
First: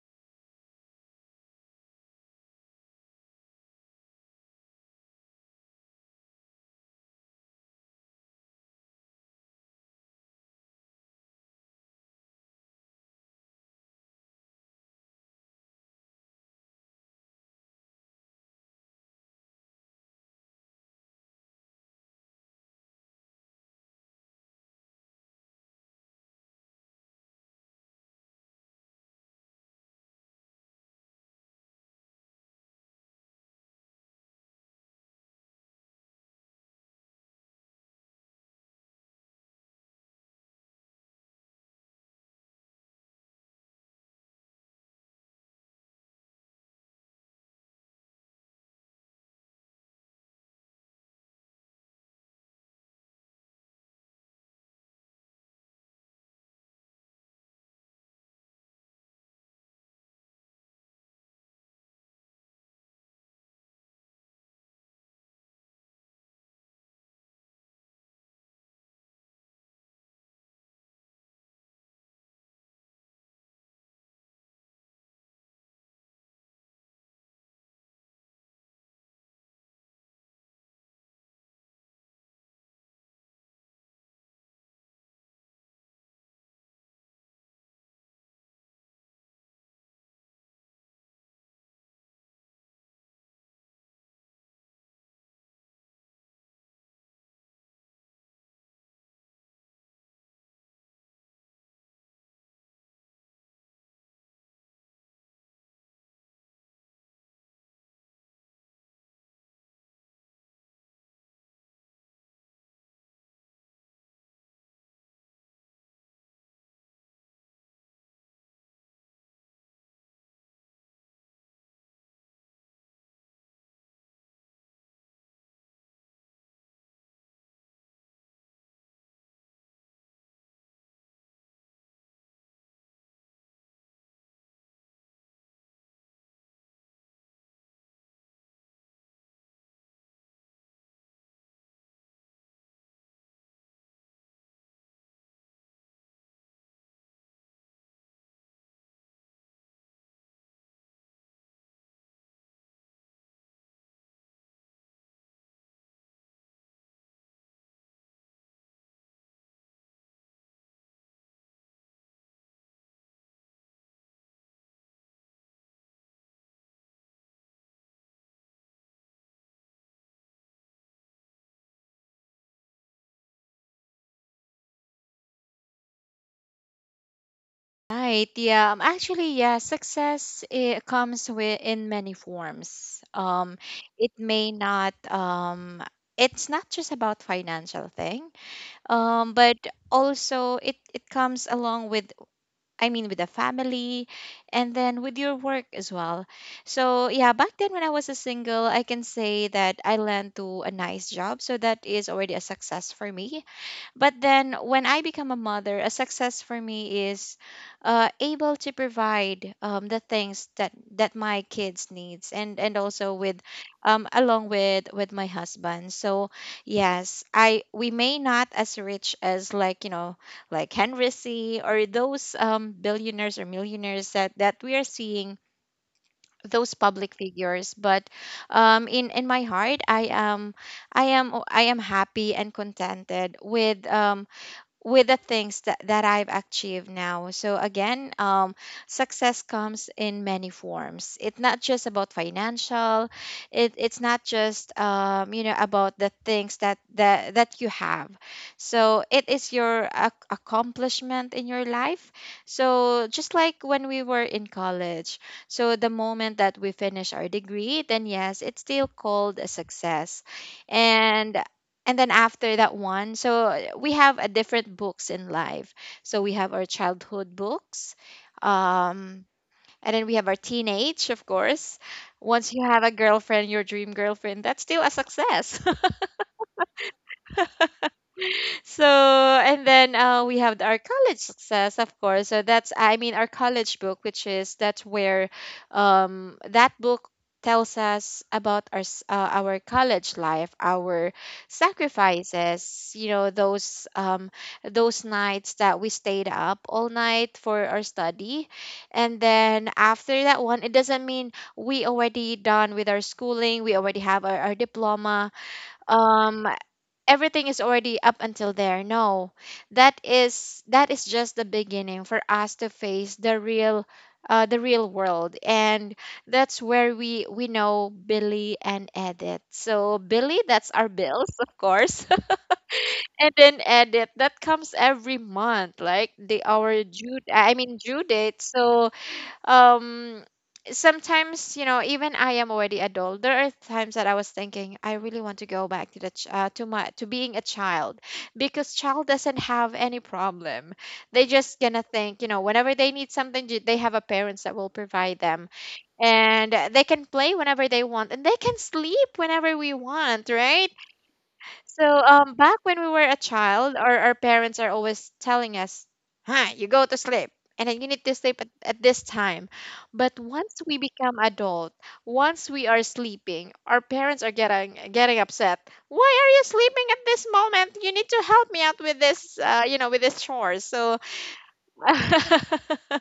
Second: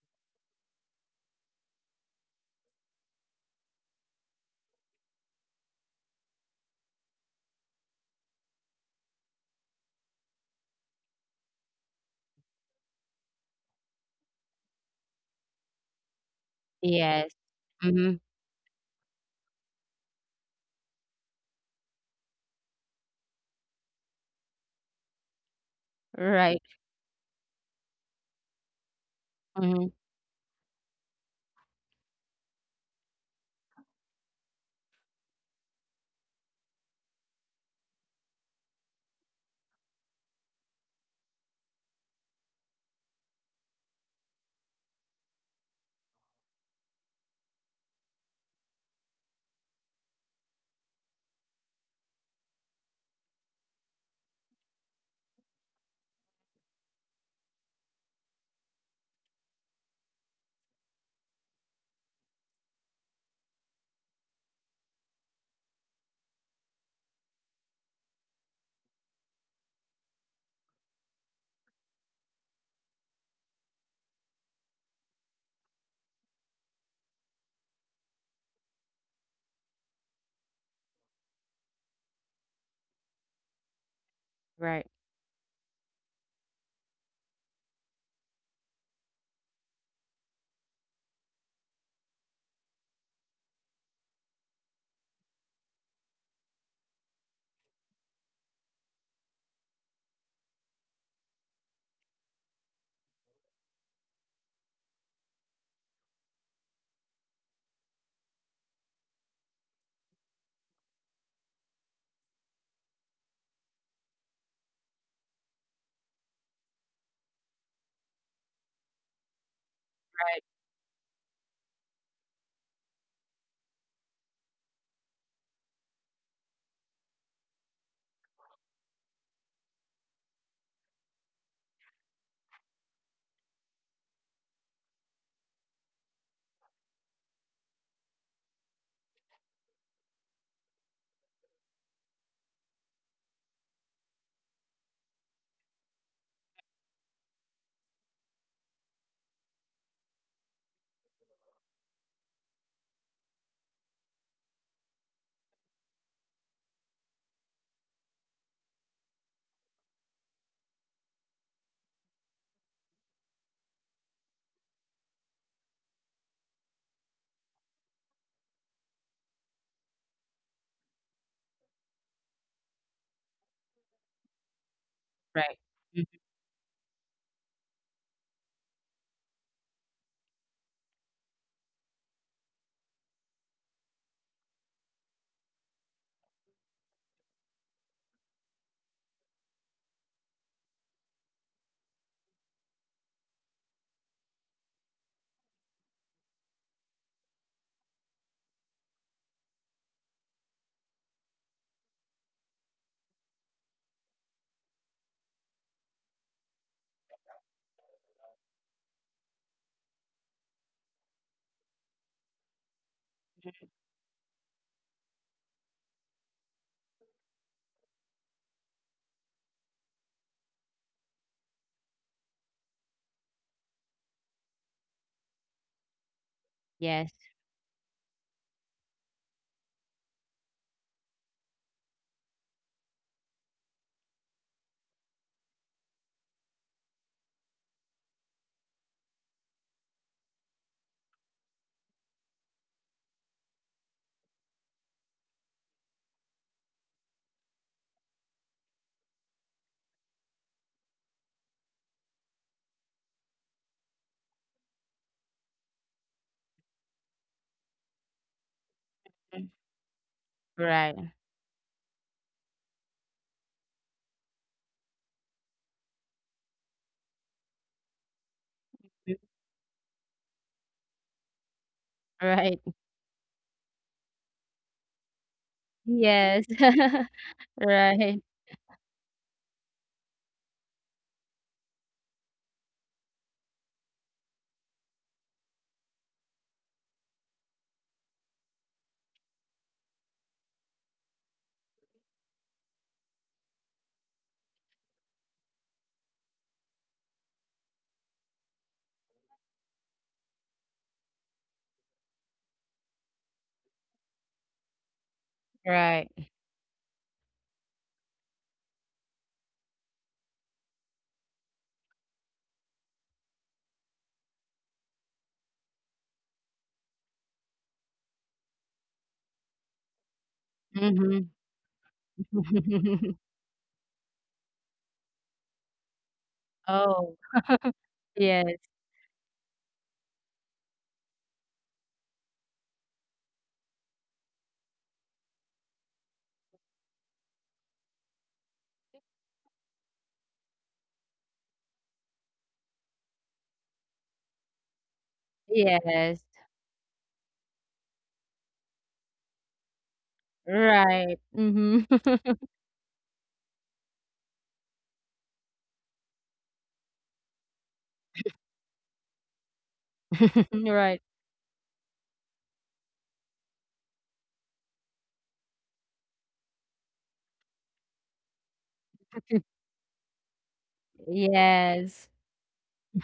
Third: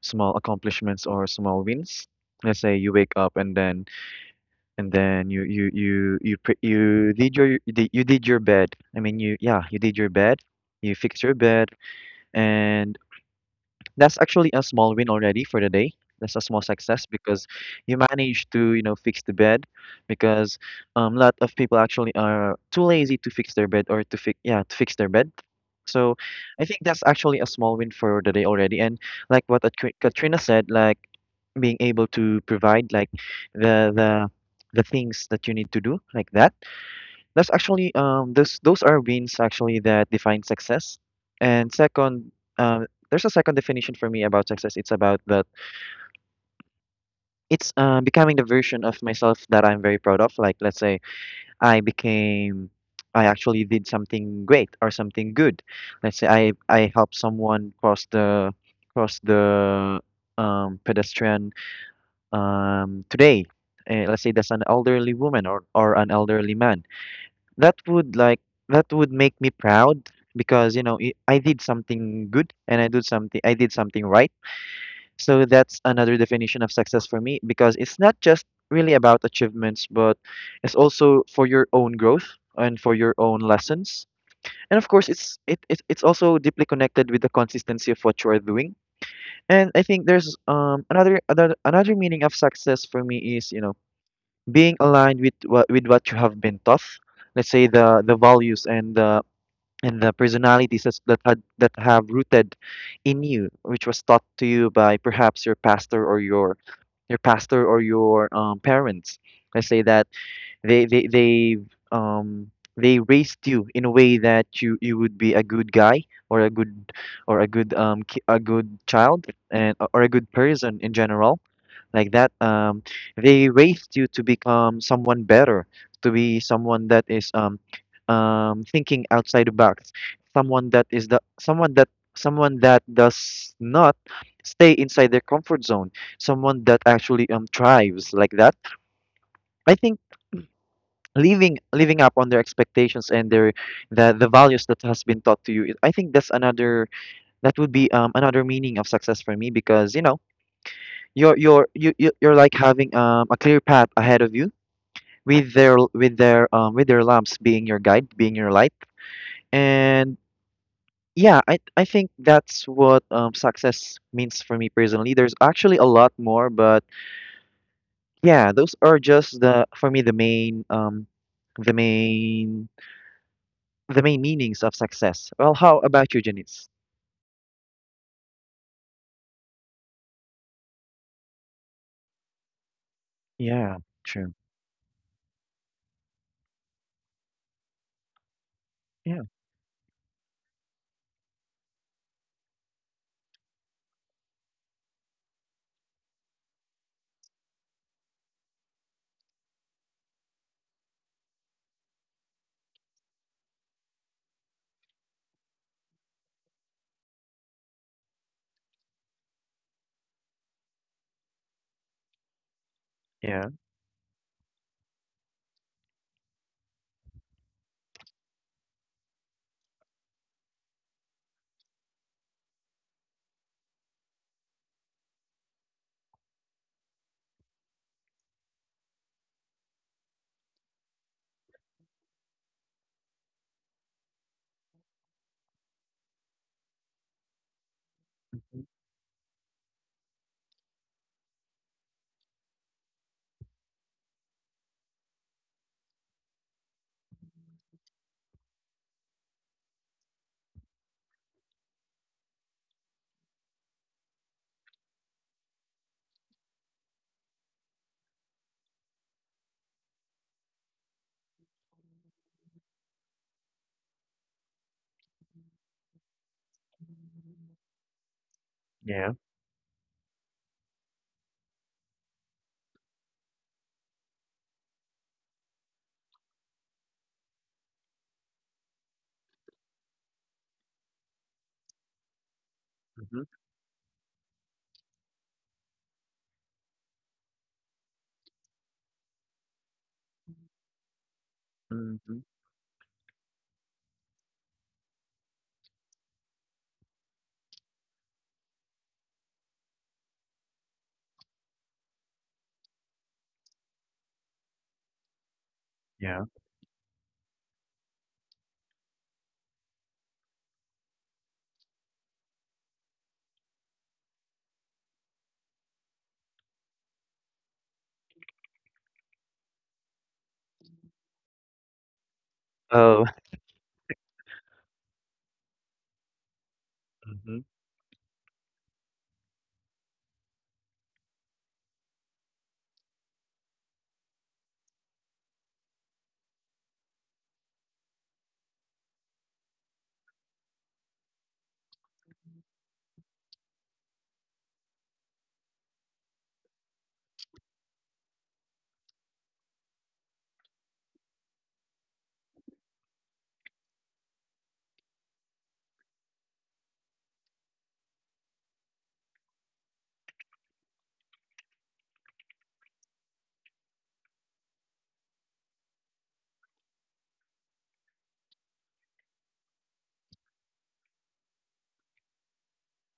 [SPEAKER 2] small accomplishments, or small wins. Let's say you wake up, and then you did your bed. I mean, you, yeah, you did your bed, you fixed your bed, and that's actually a small win already for the day. That's a small success
[SPEAKER 3] Yes.
[SPEAKER 2] because you
[SPEAKER 3] Mm-hmm.
[SPEAKER 2] managed to, you know, fix the bed, because a lot of people actually are too lazy to fix their bed, or to fix their bed. So
[SPEAKER 3] Right.
[SPEAKER 2] I think that's actually a small win for the day already. And, like what
[SPEAKER 3] Mm-hmm.
[SPEAKER 2] Katrina said, like, being able to provide, like, the the the things that you need to do, like that, that's actually, those are wins actually that define success. And second, there's a second definition for me about success. It's about that It's, becoming the version of myself that I'm very proud of. Like, let's say I became, I actually did something great, or something good. Let's say I helped someone cross the pedestrian, today. Let's say that's an elderly woman, or an elderly man. that would like that would make me proud, because you know, I did something good, and I did something right. So that's another definition of success for me, because it's not just really about achievements, but it's also for your own growth and for your own lessons. And
[SPEAKER 3] Right.
[SPEAKER 2] of course, it's it, it it's also deeply connected with the consistency of what you are doing. And I think there's, another meaning of success for me, is, you know, being aligned with what you have been taught. Let's say the values and the personalities that have rooted in you, which was taught to you by perhaps your pastor or your pastor, or your, parents. Let's say that they they they um they raised you in a way that you would be a good guy, or a good, or a good a good child, and or a good
[SPEAKER 3] Right.
[SPEAKER 2] person in general, like that. They raised you to become someone better, to be someone that is thinking outside the box, someone that is the someone that does not stay inside their comfort zone, someone that actually thrives, like that. I think leaving living up on their expectations, and their, the values that has been taught to you, I think that's another, that would be another meaning of success for me, because you know, you're like having a clear path ahead of you, with their lamps being your guide, being your light. And yeah, I think that's what success means for me personally. There's actually a lot more, but yeah, those are just the for me, the main the main meanings of success. Well,
[SPEAKER 3] Right.
[SPEAKER 2] how
[SPEAKER 3] Mhm.
[SPEAKER 2] about you, Janice?
[SPEAKER 1] Right, yeah, actually, yeah, success it comes with in many forms.
[SPEAKER 2] Yeah,
[SPEAKER 1] It
[SPEAKER 2] true.
[SPEAKER 1] may not um it's not just about financial thing,
[SPEAKER 2] Yeah,
[SPEAKER 1] but also it comes along with I mean, with the family and then with your work as well. So, yeah, back then when I was a single, I can say that I land to a nice job. So, that is already a success for me. But then when I become a mother, a success for me is able to provide the things that my kids needs and also with
[SPEAKER 2] yeah.
[SPEAKER 1] along with my husband. So yes, I we may not as rich as like, you know, like Henry C, or those billionaires or millionaires that we are seeing those public
[SPEAKER 3] Yes.
[SPEAKER 1] figures but in my heart I am happy and contented with the things that I've achieved now. So again,
[SPEAKER 2] Mhm.
[SPEAKER 1] success comes in many forms. It's not just about financial. It's not just you know about the things that that you have. So it is your accomplishment in your life. So just like when we were in college, so the moment that we finish our degree, then yes, it's still called
[SPEAKER 3] Mm.
[SPEAKER 1] a success.
[SPEAKER 3] Right.
[SPEAKER 1] And and then after that one, so we have a different books in life, so we have our childhood books,
[SPEAKER 3] Mm.
[SPEAKER 2] Yeah.
[SPEAKER 1] um and then we have our teenage, of course, once
[SPEAKER 3] Right.
[SPEAKER 1] you have a girlfriend, your dream girlfriend, that's still a success.
[SPEAKER 3] Yes. Right.
[SPEAKER 1] So, and then we have our college success, of course. So that's, I mean, our college book, which is that's where that book tells us about our our college life, our
[SPEAKER 2] Hmm hmm.
[SPEAKER 1] sacrifices. You know, those nights that we stayed up all night for our study, and then after that one, it doesn't mean we already done with our schooling. We already have our diploma
[SPEAKER 2] Yeah.
[SPEAKER 3] Right.
[SPEAKER 1] um everything is already up until there. No, that is just the beginning for us to face the real world, and that's where we know Billy and Edith. So Billy, that's our
[SPEAKER 3] Mm-hmm.
[SPEAKER 1] bills, of course,
[SPEAKER 2] Oh.
[SPEAKER 1] and then Edith that comes every month, like the our
[SPEAKER 3] Oh.
[SPEAKER 1] due,
[SPEAKER 2] Hmm
[SPEAKER 1] I mean due date.
[SPEAKER 3] Yes.
[SPEAKER 1] So um sometimes even I am already adult, there are times that I was thinking I really want to go back to to my to being a child because child doesn't have any problem. They just gonna think whenever they need something, they have a parents that will provide them.
[SPEAKER 3] Yes.
[SPEAKER 1] And they can play whenever they want, and they can sleep whenever we want, right?
[SPEAKER 3] Right. Mm-hmm.
[SPEAKER 1] So, back when we were a child, our parents are always telling us, you go to sleep, and then you need to sleep at this time. But once we
[SPEAKER 3] Right.
[SPEAKER 1] become adult, once we are sleeping, our parents are getting upset. Why are you sleeping at this moment? You need to help me out with this, with this chores. So,
[SPEAKER 3] Yes.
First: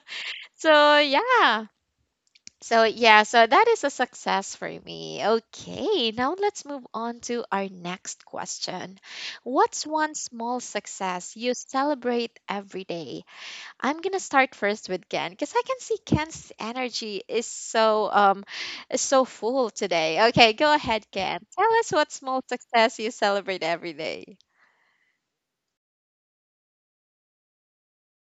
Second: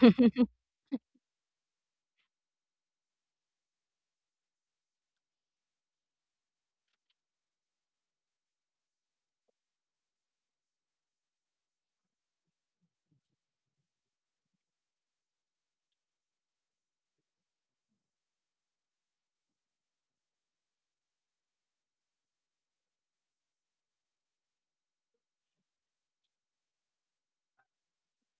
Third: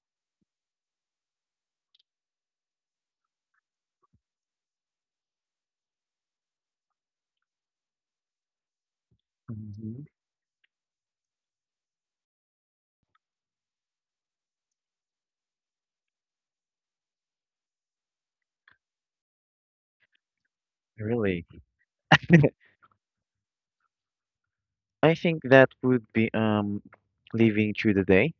[SPEAKER 1] so yeah, so that is a success for me. Okay, now let's move on to our next question. What's
[SPEAKER 2] hmm.
[SPEAKER 1] one small success you celebrate every day? I'm gonna start first with Ken because I can see Ken's energy is so full today. Okay, go ahead, Ken.
[SPEAKER 2] Really.
[SPEAKER 1] Tell us what small success you celebrate every day.
[SPEAKER 2] I think that would be living through the day,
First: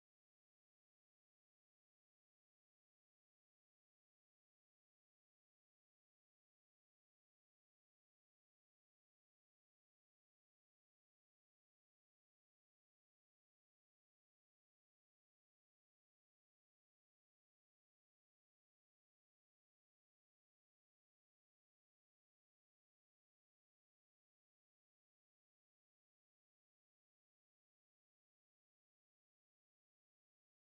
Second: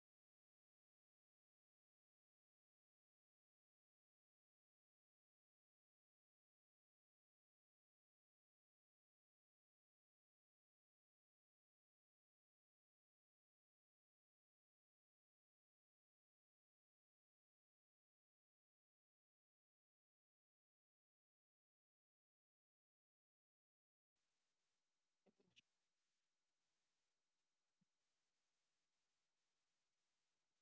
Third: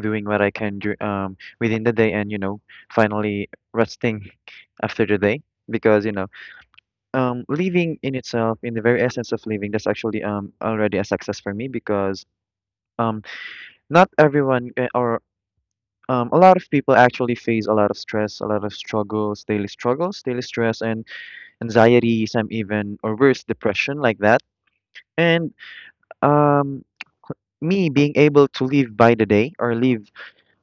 [SPEAKER 2] doing what I can do within the day, and you know, finally resting after the day, because you know, living in itself, in the very essence of living, that's actually already a success for me, because um not everyone or a lot of people actually face a lot of stress, a lot of struggles, daily stress, and anxiety, some even, or worse, depression, like that. And um, me being able to live by the day, or live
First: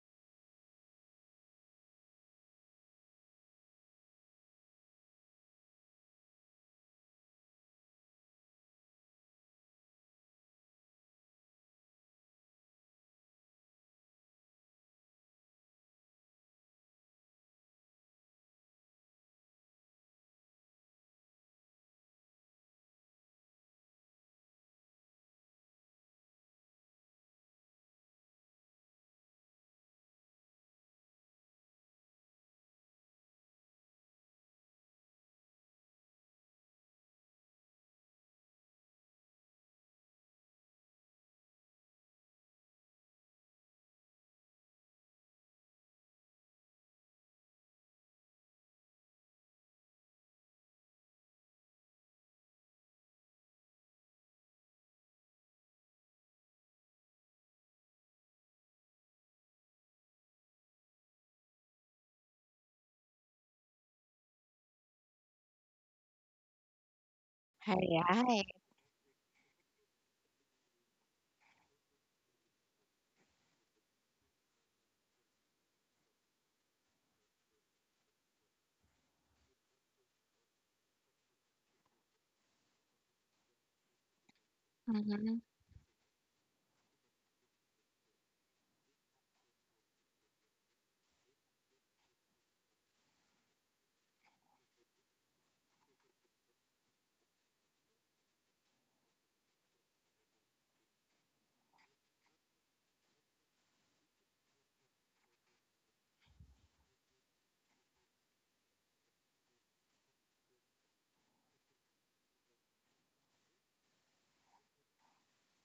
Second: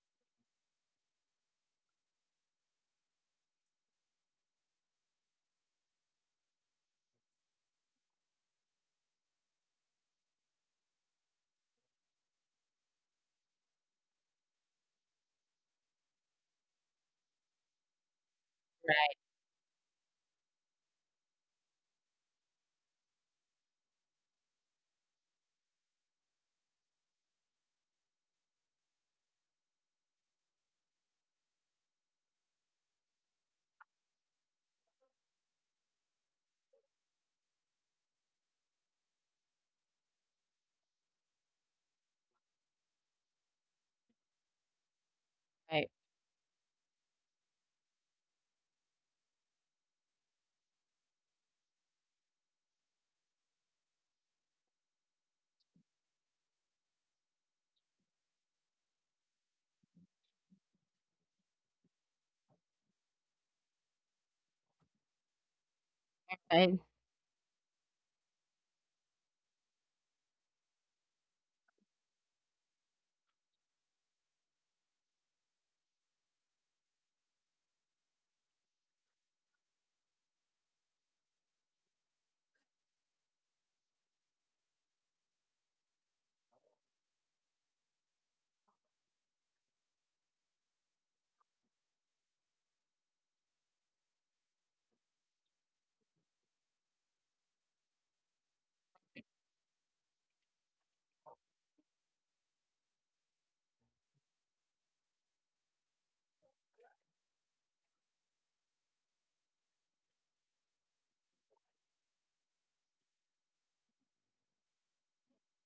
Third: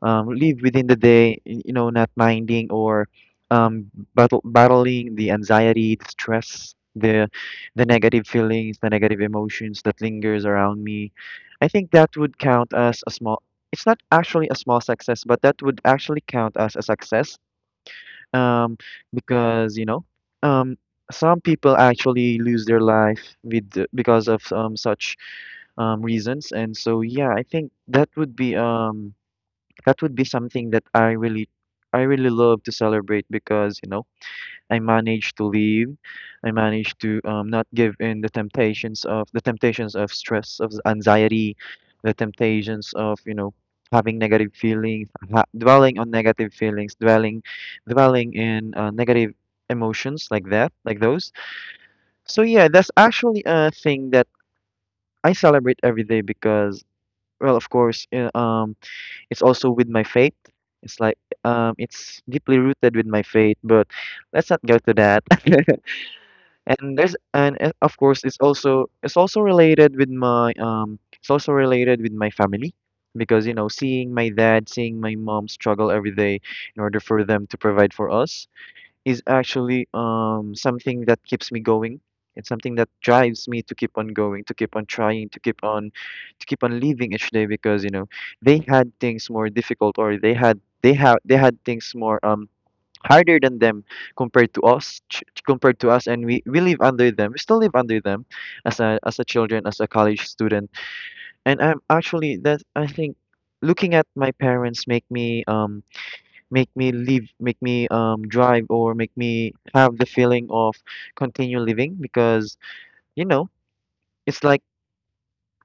[SPEAKER 2] um, live within the day, you know, not minding or um, battling the anxiety, the stress, the negative feelings, the negative emotions that lingers around me. I think that would count as a small. It's not actually a small success, but that would actually count as a success, um,
[SPEAKER 3] Right,
[SPEAKER 2] because you know, um, some people actually lose their life because of such reasons. And so, yeah, I think that would be something that I really love to celebrate because, you know, I managed to leave. I managed to not give in the temptations of stress, of anxiety, the temptations of, you know, having negative feelings, ha
[SPEAKER 3] right.
[SPEAKER 2] dwelling on negative feelings, dwelling in negative emotions, like that, like those. So yeah, that's actually a thing that I celebrate every day because, well, of course, it's also with my faith. It's like, it's deeply rooted with my faith, but let's not go to that.
[SPEAKER 3] I
[SPEAKER 2] and there's and
[SPEAKER 1] All
[SPEAKER 2] Of course
[SPEAKER 1] right.
[SPEAKER 2] it's also related with my family, because you know, seeing my dad, seeing my mom struggle every day in order for them to provide for us, is actually something that keeps me going. It's something that drives me to keep on going, to keep on trying,
[SPEAKER 1] Mm-hmm.
[SPEAKER 2] to keep on living each day, because you know, they had things more harder than them, compared to compared to us. And we live under them, we still live under them, as a children, as a college student. And I'm actually that I think looking at my parents make me live make me drive, or make me have the feeling of continue living, because you know, it's like,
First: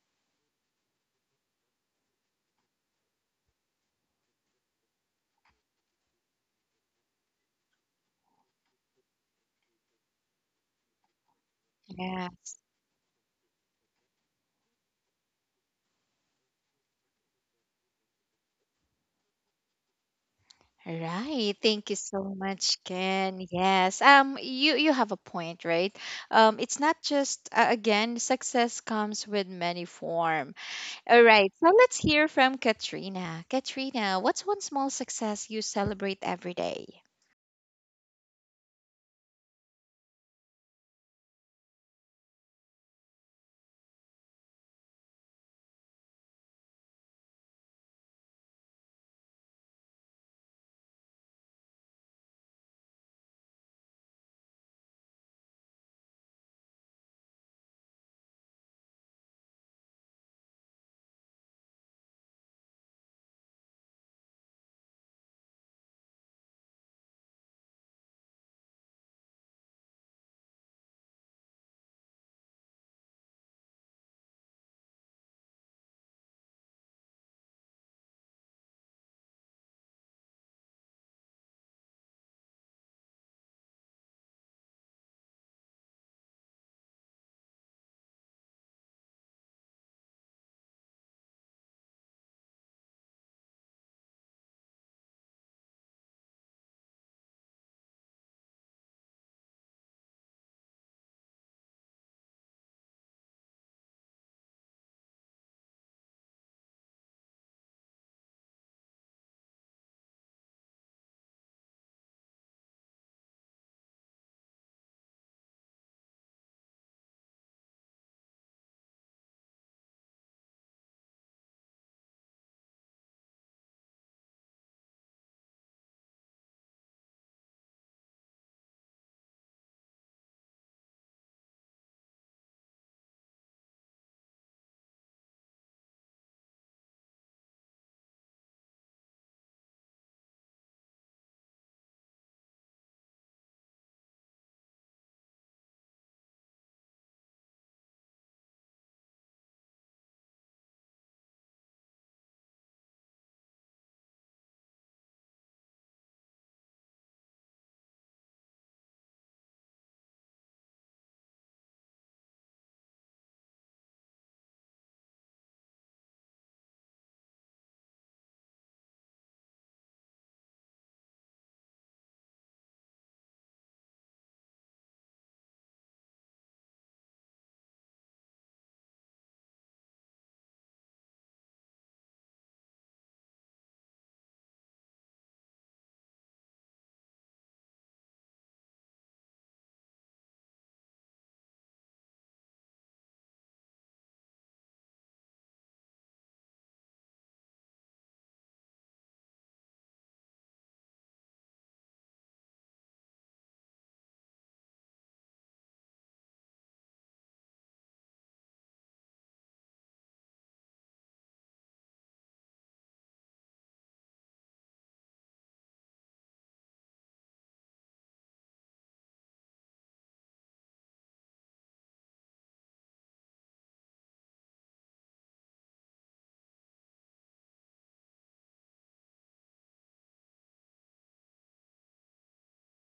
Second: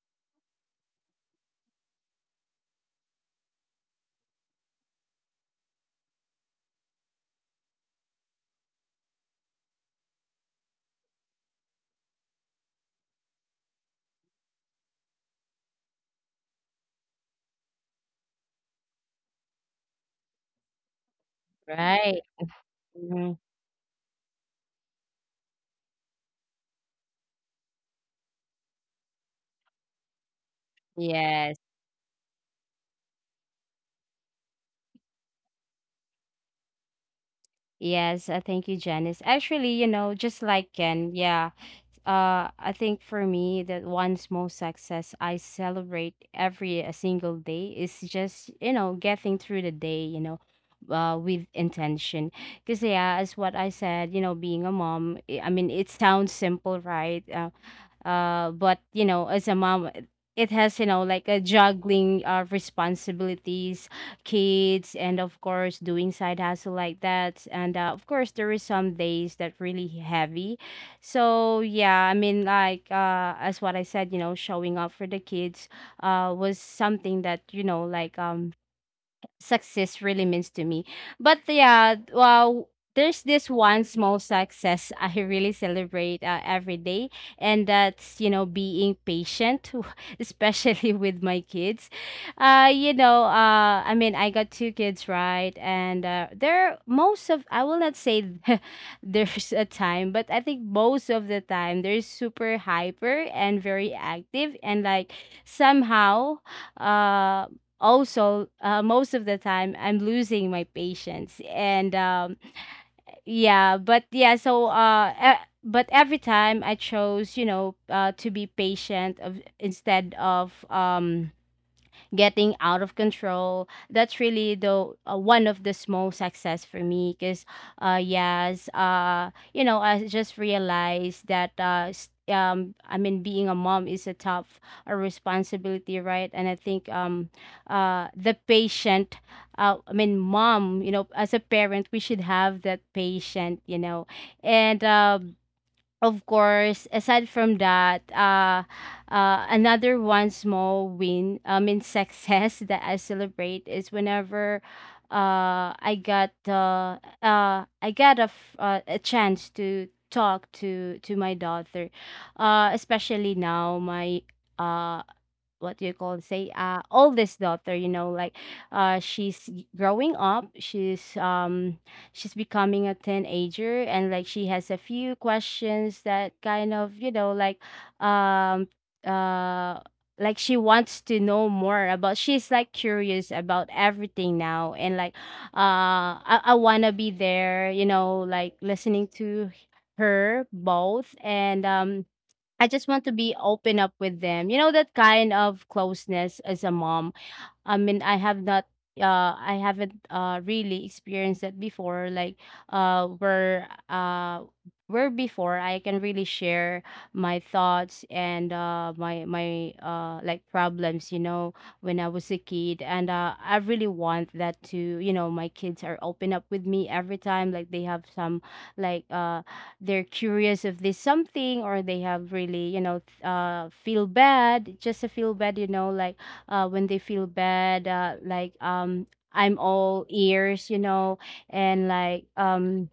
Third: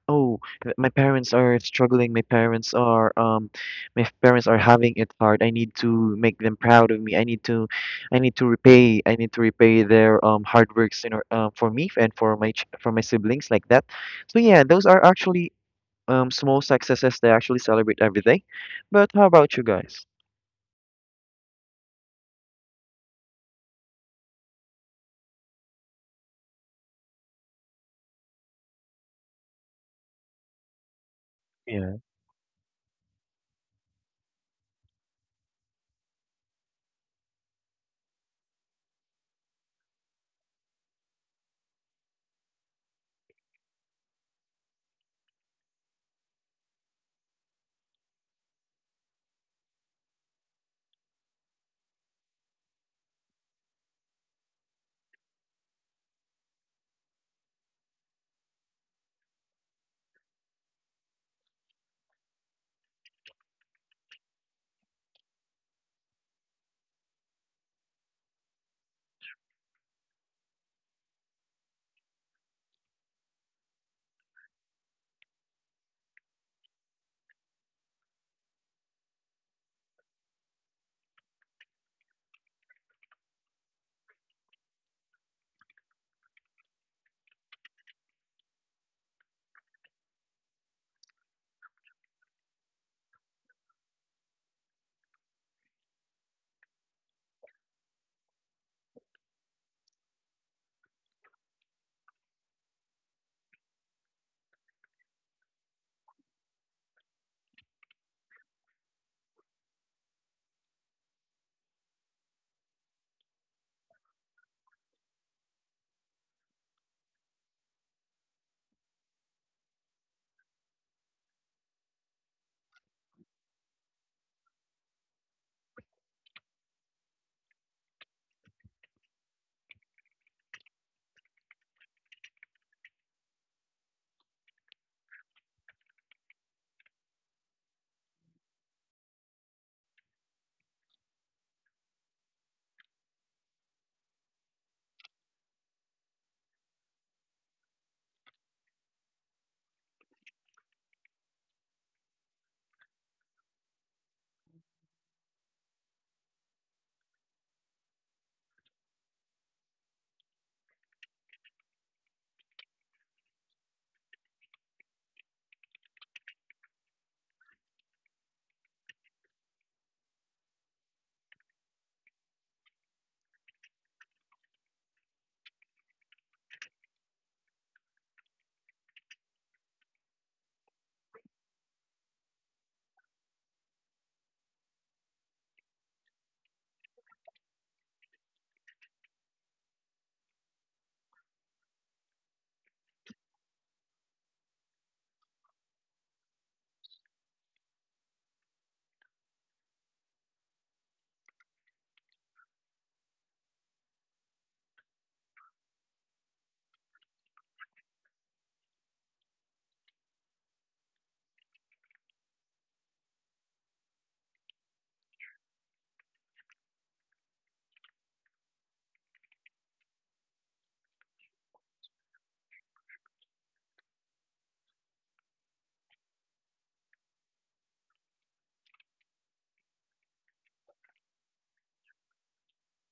[SPEAKER 2] oh, my parents are struggling. My parents are parents are having it hard. I need to make them proud of me. I need to repay. I need to repay their hard works in or for me and
[SPEAKER 1] Yeah.
[SPEAKER 2] for my ch for my siblings, like that. So yeah, those are actually small successes that I actually celebrate every day. But how about you guys?
[SPEAKER 1] Right. Thank you
[SPEAKER 3] Right.
[SPEAKER 1] so much,
[SPEAKER 3] Mhm.
[SPEAKER 1] Ken. Yes. You have a point, right? It's not just again, success comes with many form. All right.
[SPEAKER 3] Yes.
[SPEAKER 1] So
[SPEAKER 2] Yeah,
[SPEAKER 1] let's hear from Katrina. Katrina, what's one small success you celebrate every day?
[SPEAKER 3] Yes. Thank you, Janice. Actually, you know, just like Ken, yeah. I think for me that one small success I celebrate every a single day is just, you know, getting through the day, you know, with intention. Because yeah, as what I said, you know, being a mom, I mean, it sounds simple, right, but you know as a mom it has, you know, like a juggling responsibilities, kids, and of course doing side hustle like that. And of course there is some days that really heavy. So yeah, I mean like as what I said, you know, showing up for the kids was something that, you know, like success really means to me. But yeah, well, there's this one small success I really celebrate every day, and that's, you know, being patient, especially with my kids. You know, I mean, I got two kids, right? And they're most of, I will not say there's a time, but I think most of the time they're super hyper and very active. And like somehow, uh also most of the time I'm losing my patience. And yeah, but yeah, so but every time I chose, you know, to be patient of, instead of getting out of control. That's really the one of the small success for me. Because yes, you know, I just realized that I mean being a mom is a tough a responsibility, right? And I think the patient I mean mom, you know, as a parent we should have that patient, you know. And of course, aside from that, another one small win, I mean, success that I celebrate is whenever uh, I got uh, I got a chance to talk to my daughter, especially now my. Uh, what do you call it, say oldest daughter, you know, like growing up, she's becoming a teenager and like she has a few questions that kind of, you know, um uh like she wants to know more about, she's like curious about everything now and like I wanna be there, you know, like listening to her both and I just want to be open up with them. You know, that kind of closeness as a mom. I mean, I have not, I haven't really experienced it before like where where before I can really share my thoughts and my like problems, you know, when I was a kid, and I really want that to, you know, my kids are open up with me every time like they have some like they're curious of this something or they have really, you know, feel bad, just a feel bad, you know, like when they feel bad, I'm all ears, you know, and like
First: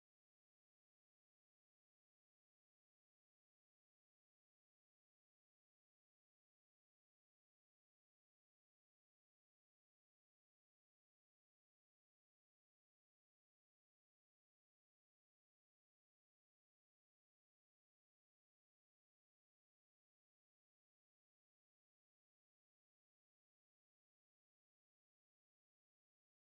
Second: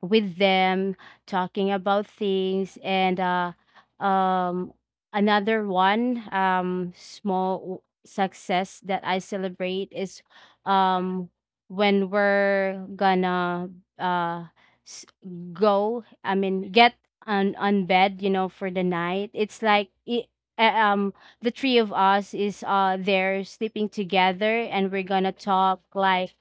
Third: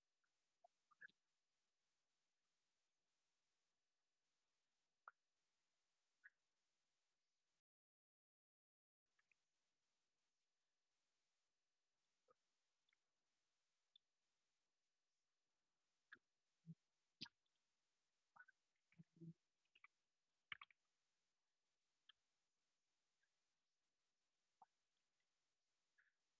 [SPEAKER 3] with them talking about things and um another one success that I celebrate is um when we're gonna uh s- go, I mean get on bed, you know, for the night. It's like um the three of us is there sleeping together, and we're gonna talk like,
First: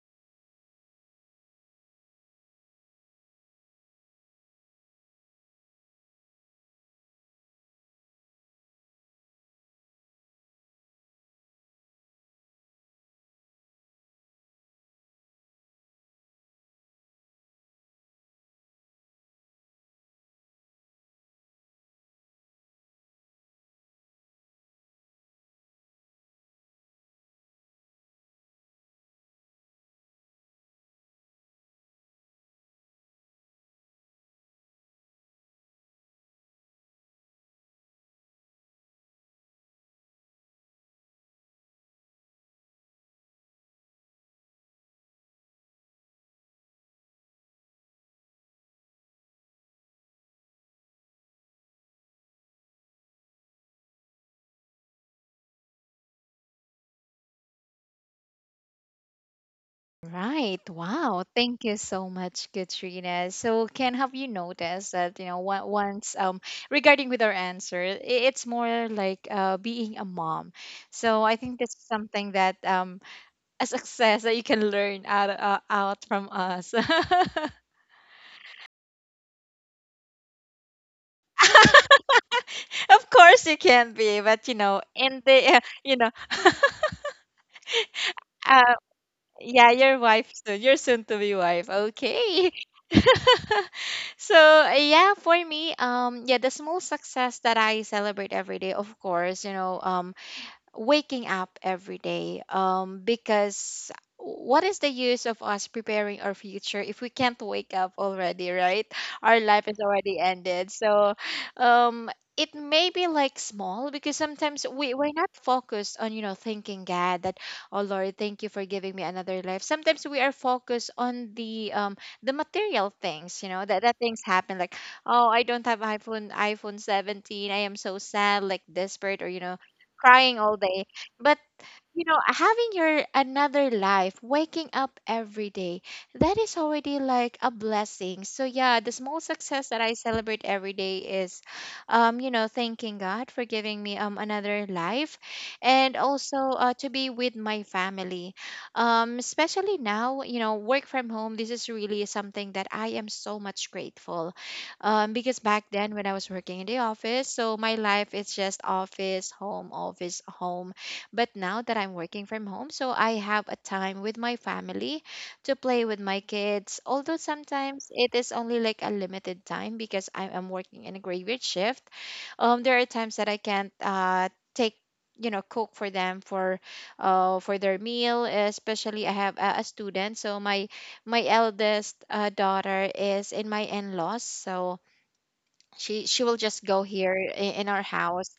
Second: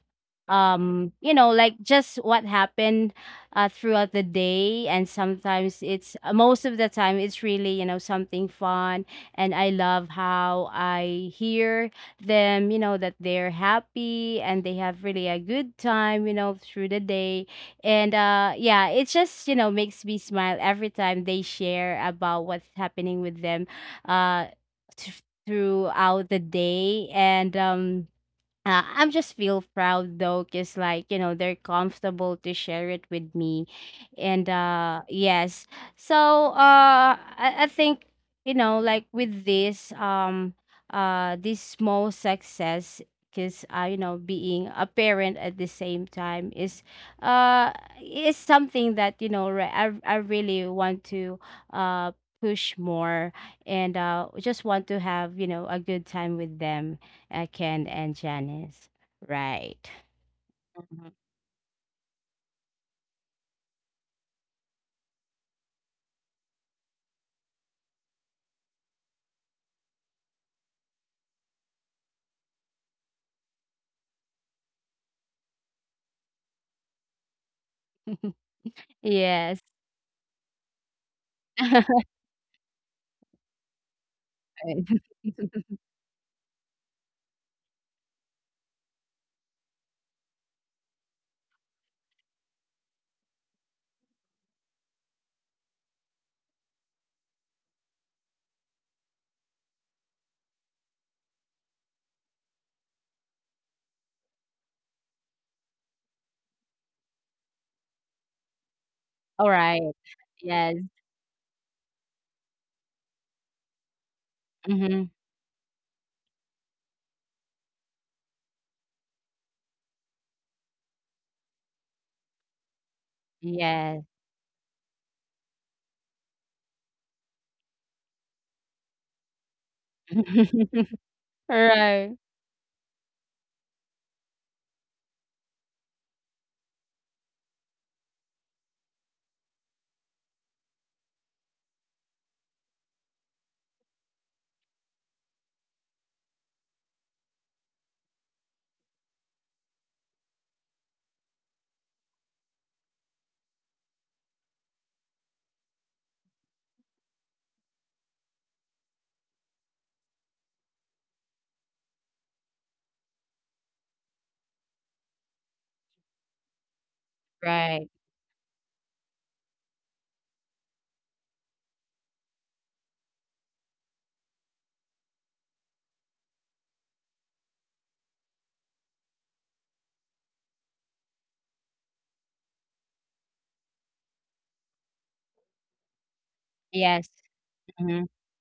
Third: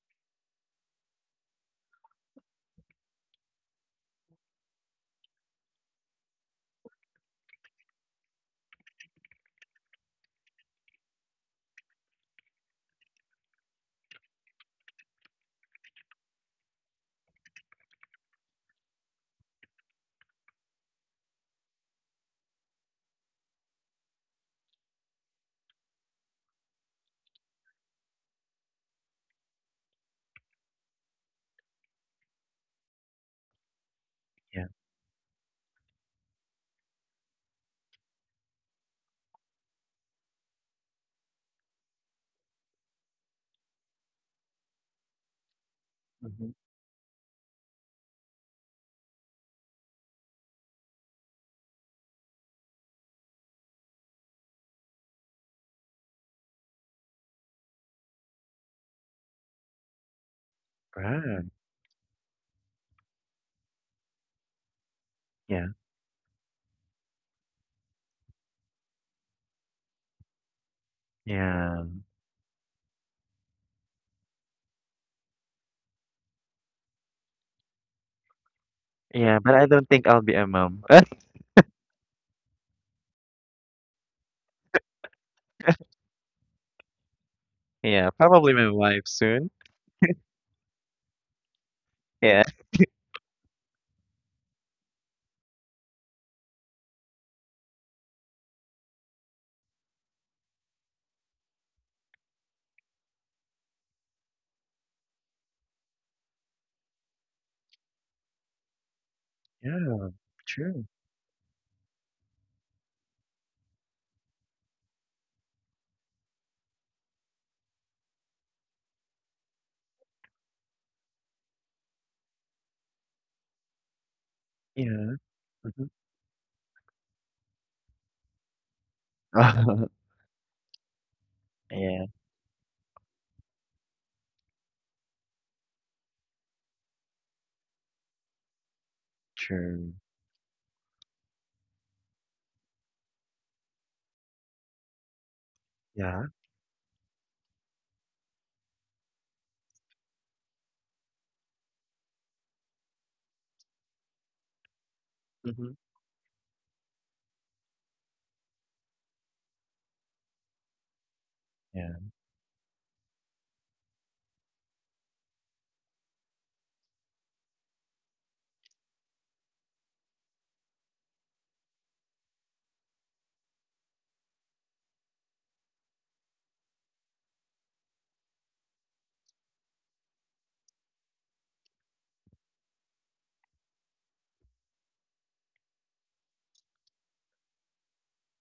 [SPEAKER 3] you know, like just what happened throughout the day, and sometimes it's most of the time it's really, you know, something fun. And I love how I hear them, you know, that they're happy and they have really a good time, you know, through the day. And yeah, it just, you know, makes me smile every time they share about what's happening with them uh throughout the day. And I'm just feel proud though, cause like, you know, they're comfortable to share it with me, and
[SPEAKER 2] yeah.
[SPEAKER 3] uh, yes, so I think, you know, like with this this small success, cause uh, you know, being a parent at the same
[SPEAKER 2] Mm-hmm.
[SPEAKER 3] time uh is something that, you know, I really want to uh push more, and just want to have, you know, a good time with them, Ken and Janice. Right.
[SPEAKER 1] Right.
[SPEAKER 3] Mhm.
[SPEAKER 1] Wow.
[SPEAKER 2] Right.
[SPEAKER 1] Thank you so much, Katrina. So, Ken, have you noticed that,
[SPEAKER 2] Yeah,
[SPEAKER 1] once, regarding with our answer, it's more like being a mom. So I think that's
[SPEAKER 2] yeah,
[SPEAKER 1] something that, a success that you can learn out from us. Of
[SPEAKER 2] yeah, but
[SPEAKER 3] Yes.
[SPEAKER 2] I don't think I'll be a mom.
[SPEAKER 1] course you can be, but, in the uh, you know,
[SPEAKER 2] Yeah. Probably my
[SPEAKER 1] uh,
[SPEAKER 2] wife soon.
[SPEAKER 1] yeah, your wife soon, your soon to be wife.
[SPEAKER 2] Yeah.
[SPEAKER 1] Okay. So yeah, for me, yeah, the small success that I celebrate every day, of course, waking up every day because what is the use of us preparing our future if we can't wake up already, right? Our
[SPEAKER 3] All
[SPEAKER 1] life is
[SPEAKER 3] right.
[SPEAKER 2] Yeah,
[SPEAKER 1] already ended,
[SPEAKER 3] Yes.
[SPEAKER 2] true.
[SPEAKER 1] so um it may be like small because sometimes we,
[SPEAKER 3] Hmm.
[SPEAKER 1] we're not focused on thanking God that, oh Lord, thank you for giving me another life. Sometimes we are focused on the material things, that
[SPEAKER 3] Yes.
[SPEAKER 1] things happen, like,
[SPEAKER 2] Yeah.
[SPEAKER 1] oh, I don't have
[SPEAKER 2] Mhm.
[SPEAKER 1] iPhone 17, I am so sad, like desperate, or, crying all day. But,
[SPEAKER 2] Yeah,
[SPEAKER 3] Right.
[SPEAKER 1] having your another life, waking up every day, that is already like a blessing. So yeah, the small success that
[SPEAKER 2] true.
[SPEAKER 1] I celebrate every day is, thanking God for giving me another life, and
[SPEAKER 2] Yeah.
[SPEAKER 1] also to be with my family, especially now, work from home. This is really something that I am so much grateful, because back
[SPEAKER 2] Mhm.
[SPEAKER 1] then, when I was working in the office, so my life is just office, home, office, home. But now that
[SPEAKER 2] Yeah,
[SPEAKER 1] I'm working from home, so I have a time with my family to play with my kids. Although
[SPEAKER 3] Right.
[SPEAKER 1] sometimes it is only like a limited time because I am working in a graveyard shift. There are times that I can't take you know cook for them, for their meal, especially I have a student, so my eldest daughter is in my in-laws, so she will just go
[SPEAKER 3] Yes.
[SPEAKER 1] here in our
[SPEAKER 3] Hmm.
[SPEAKER 1] house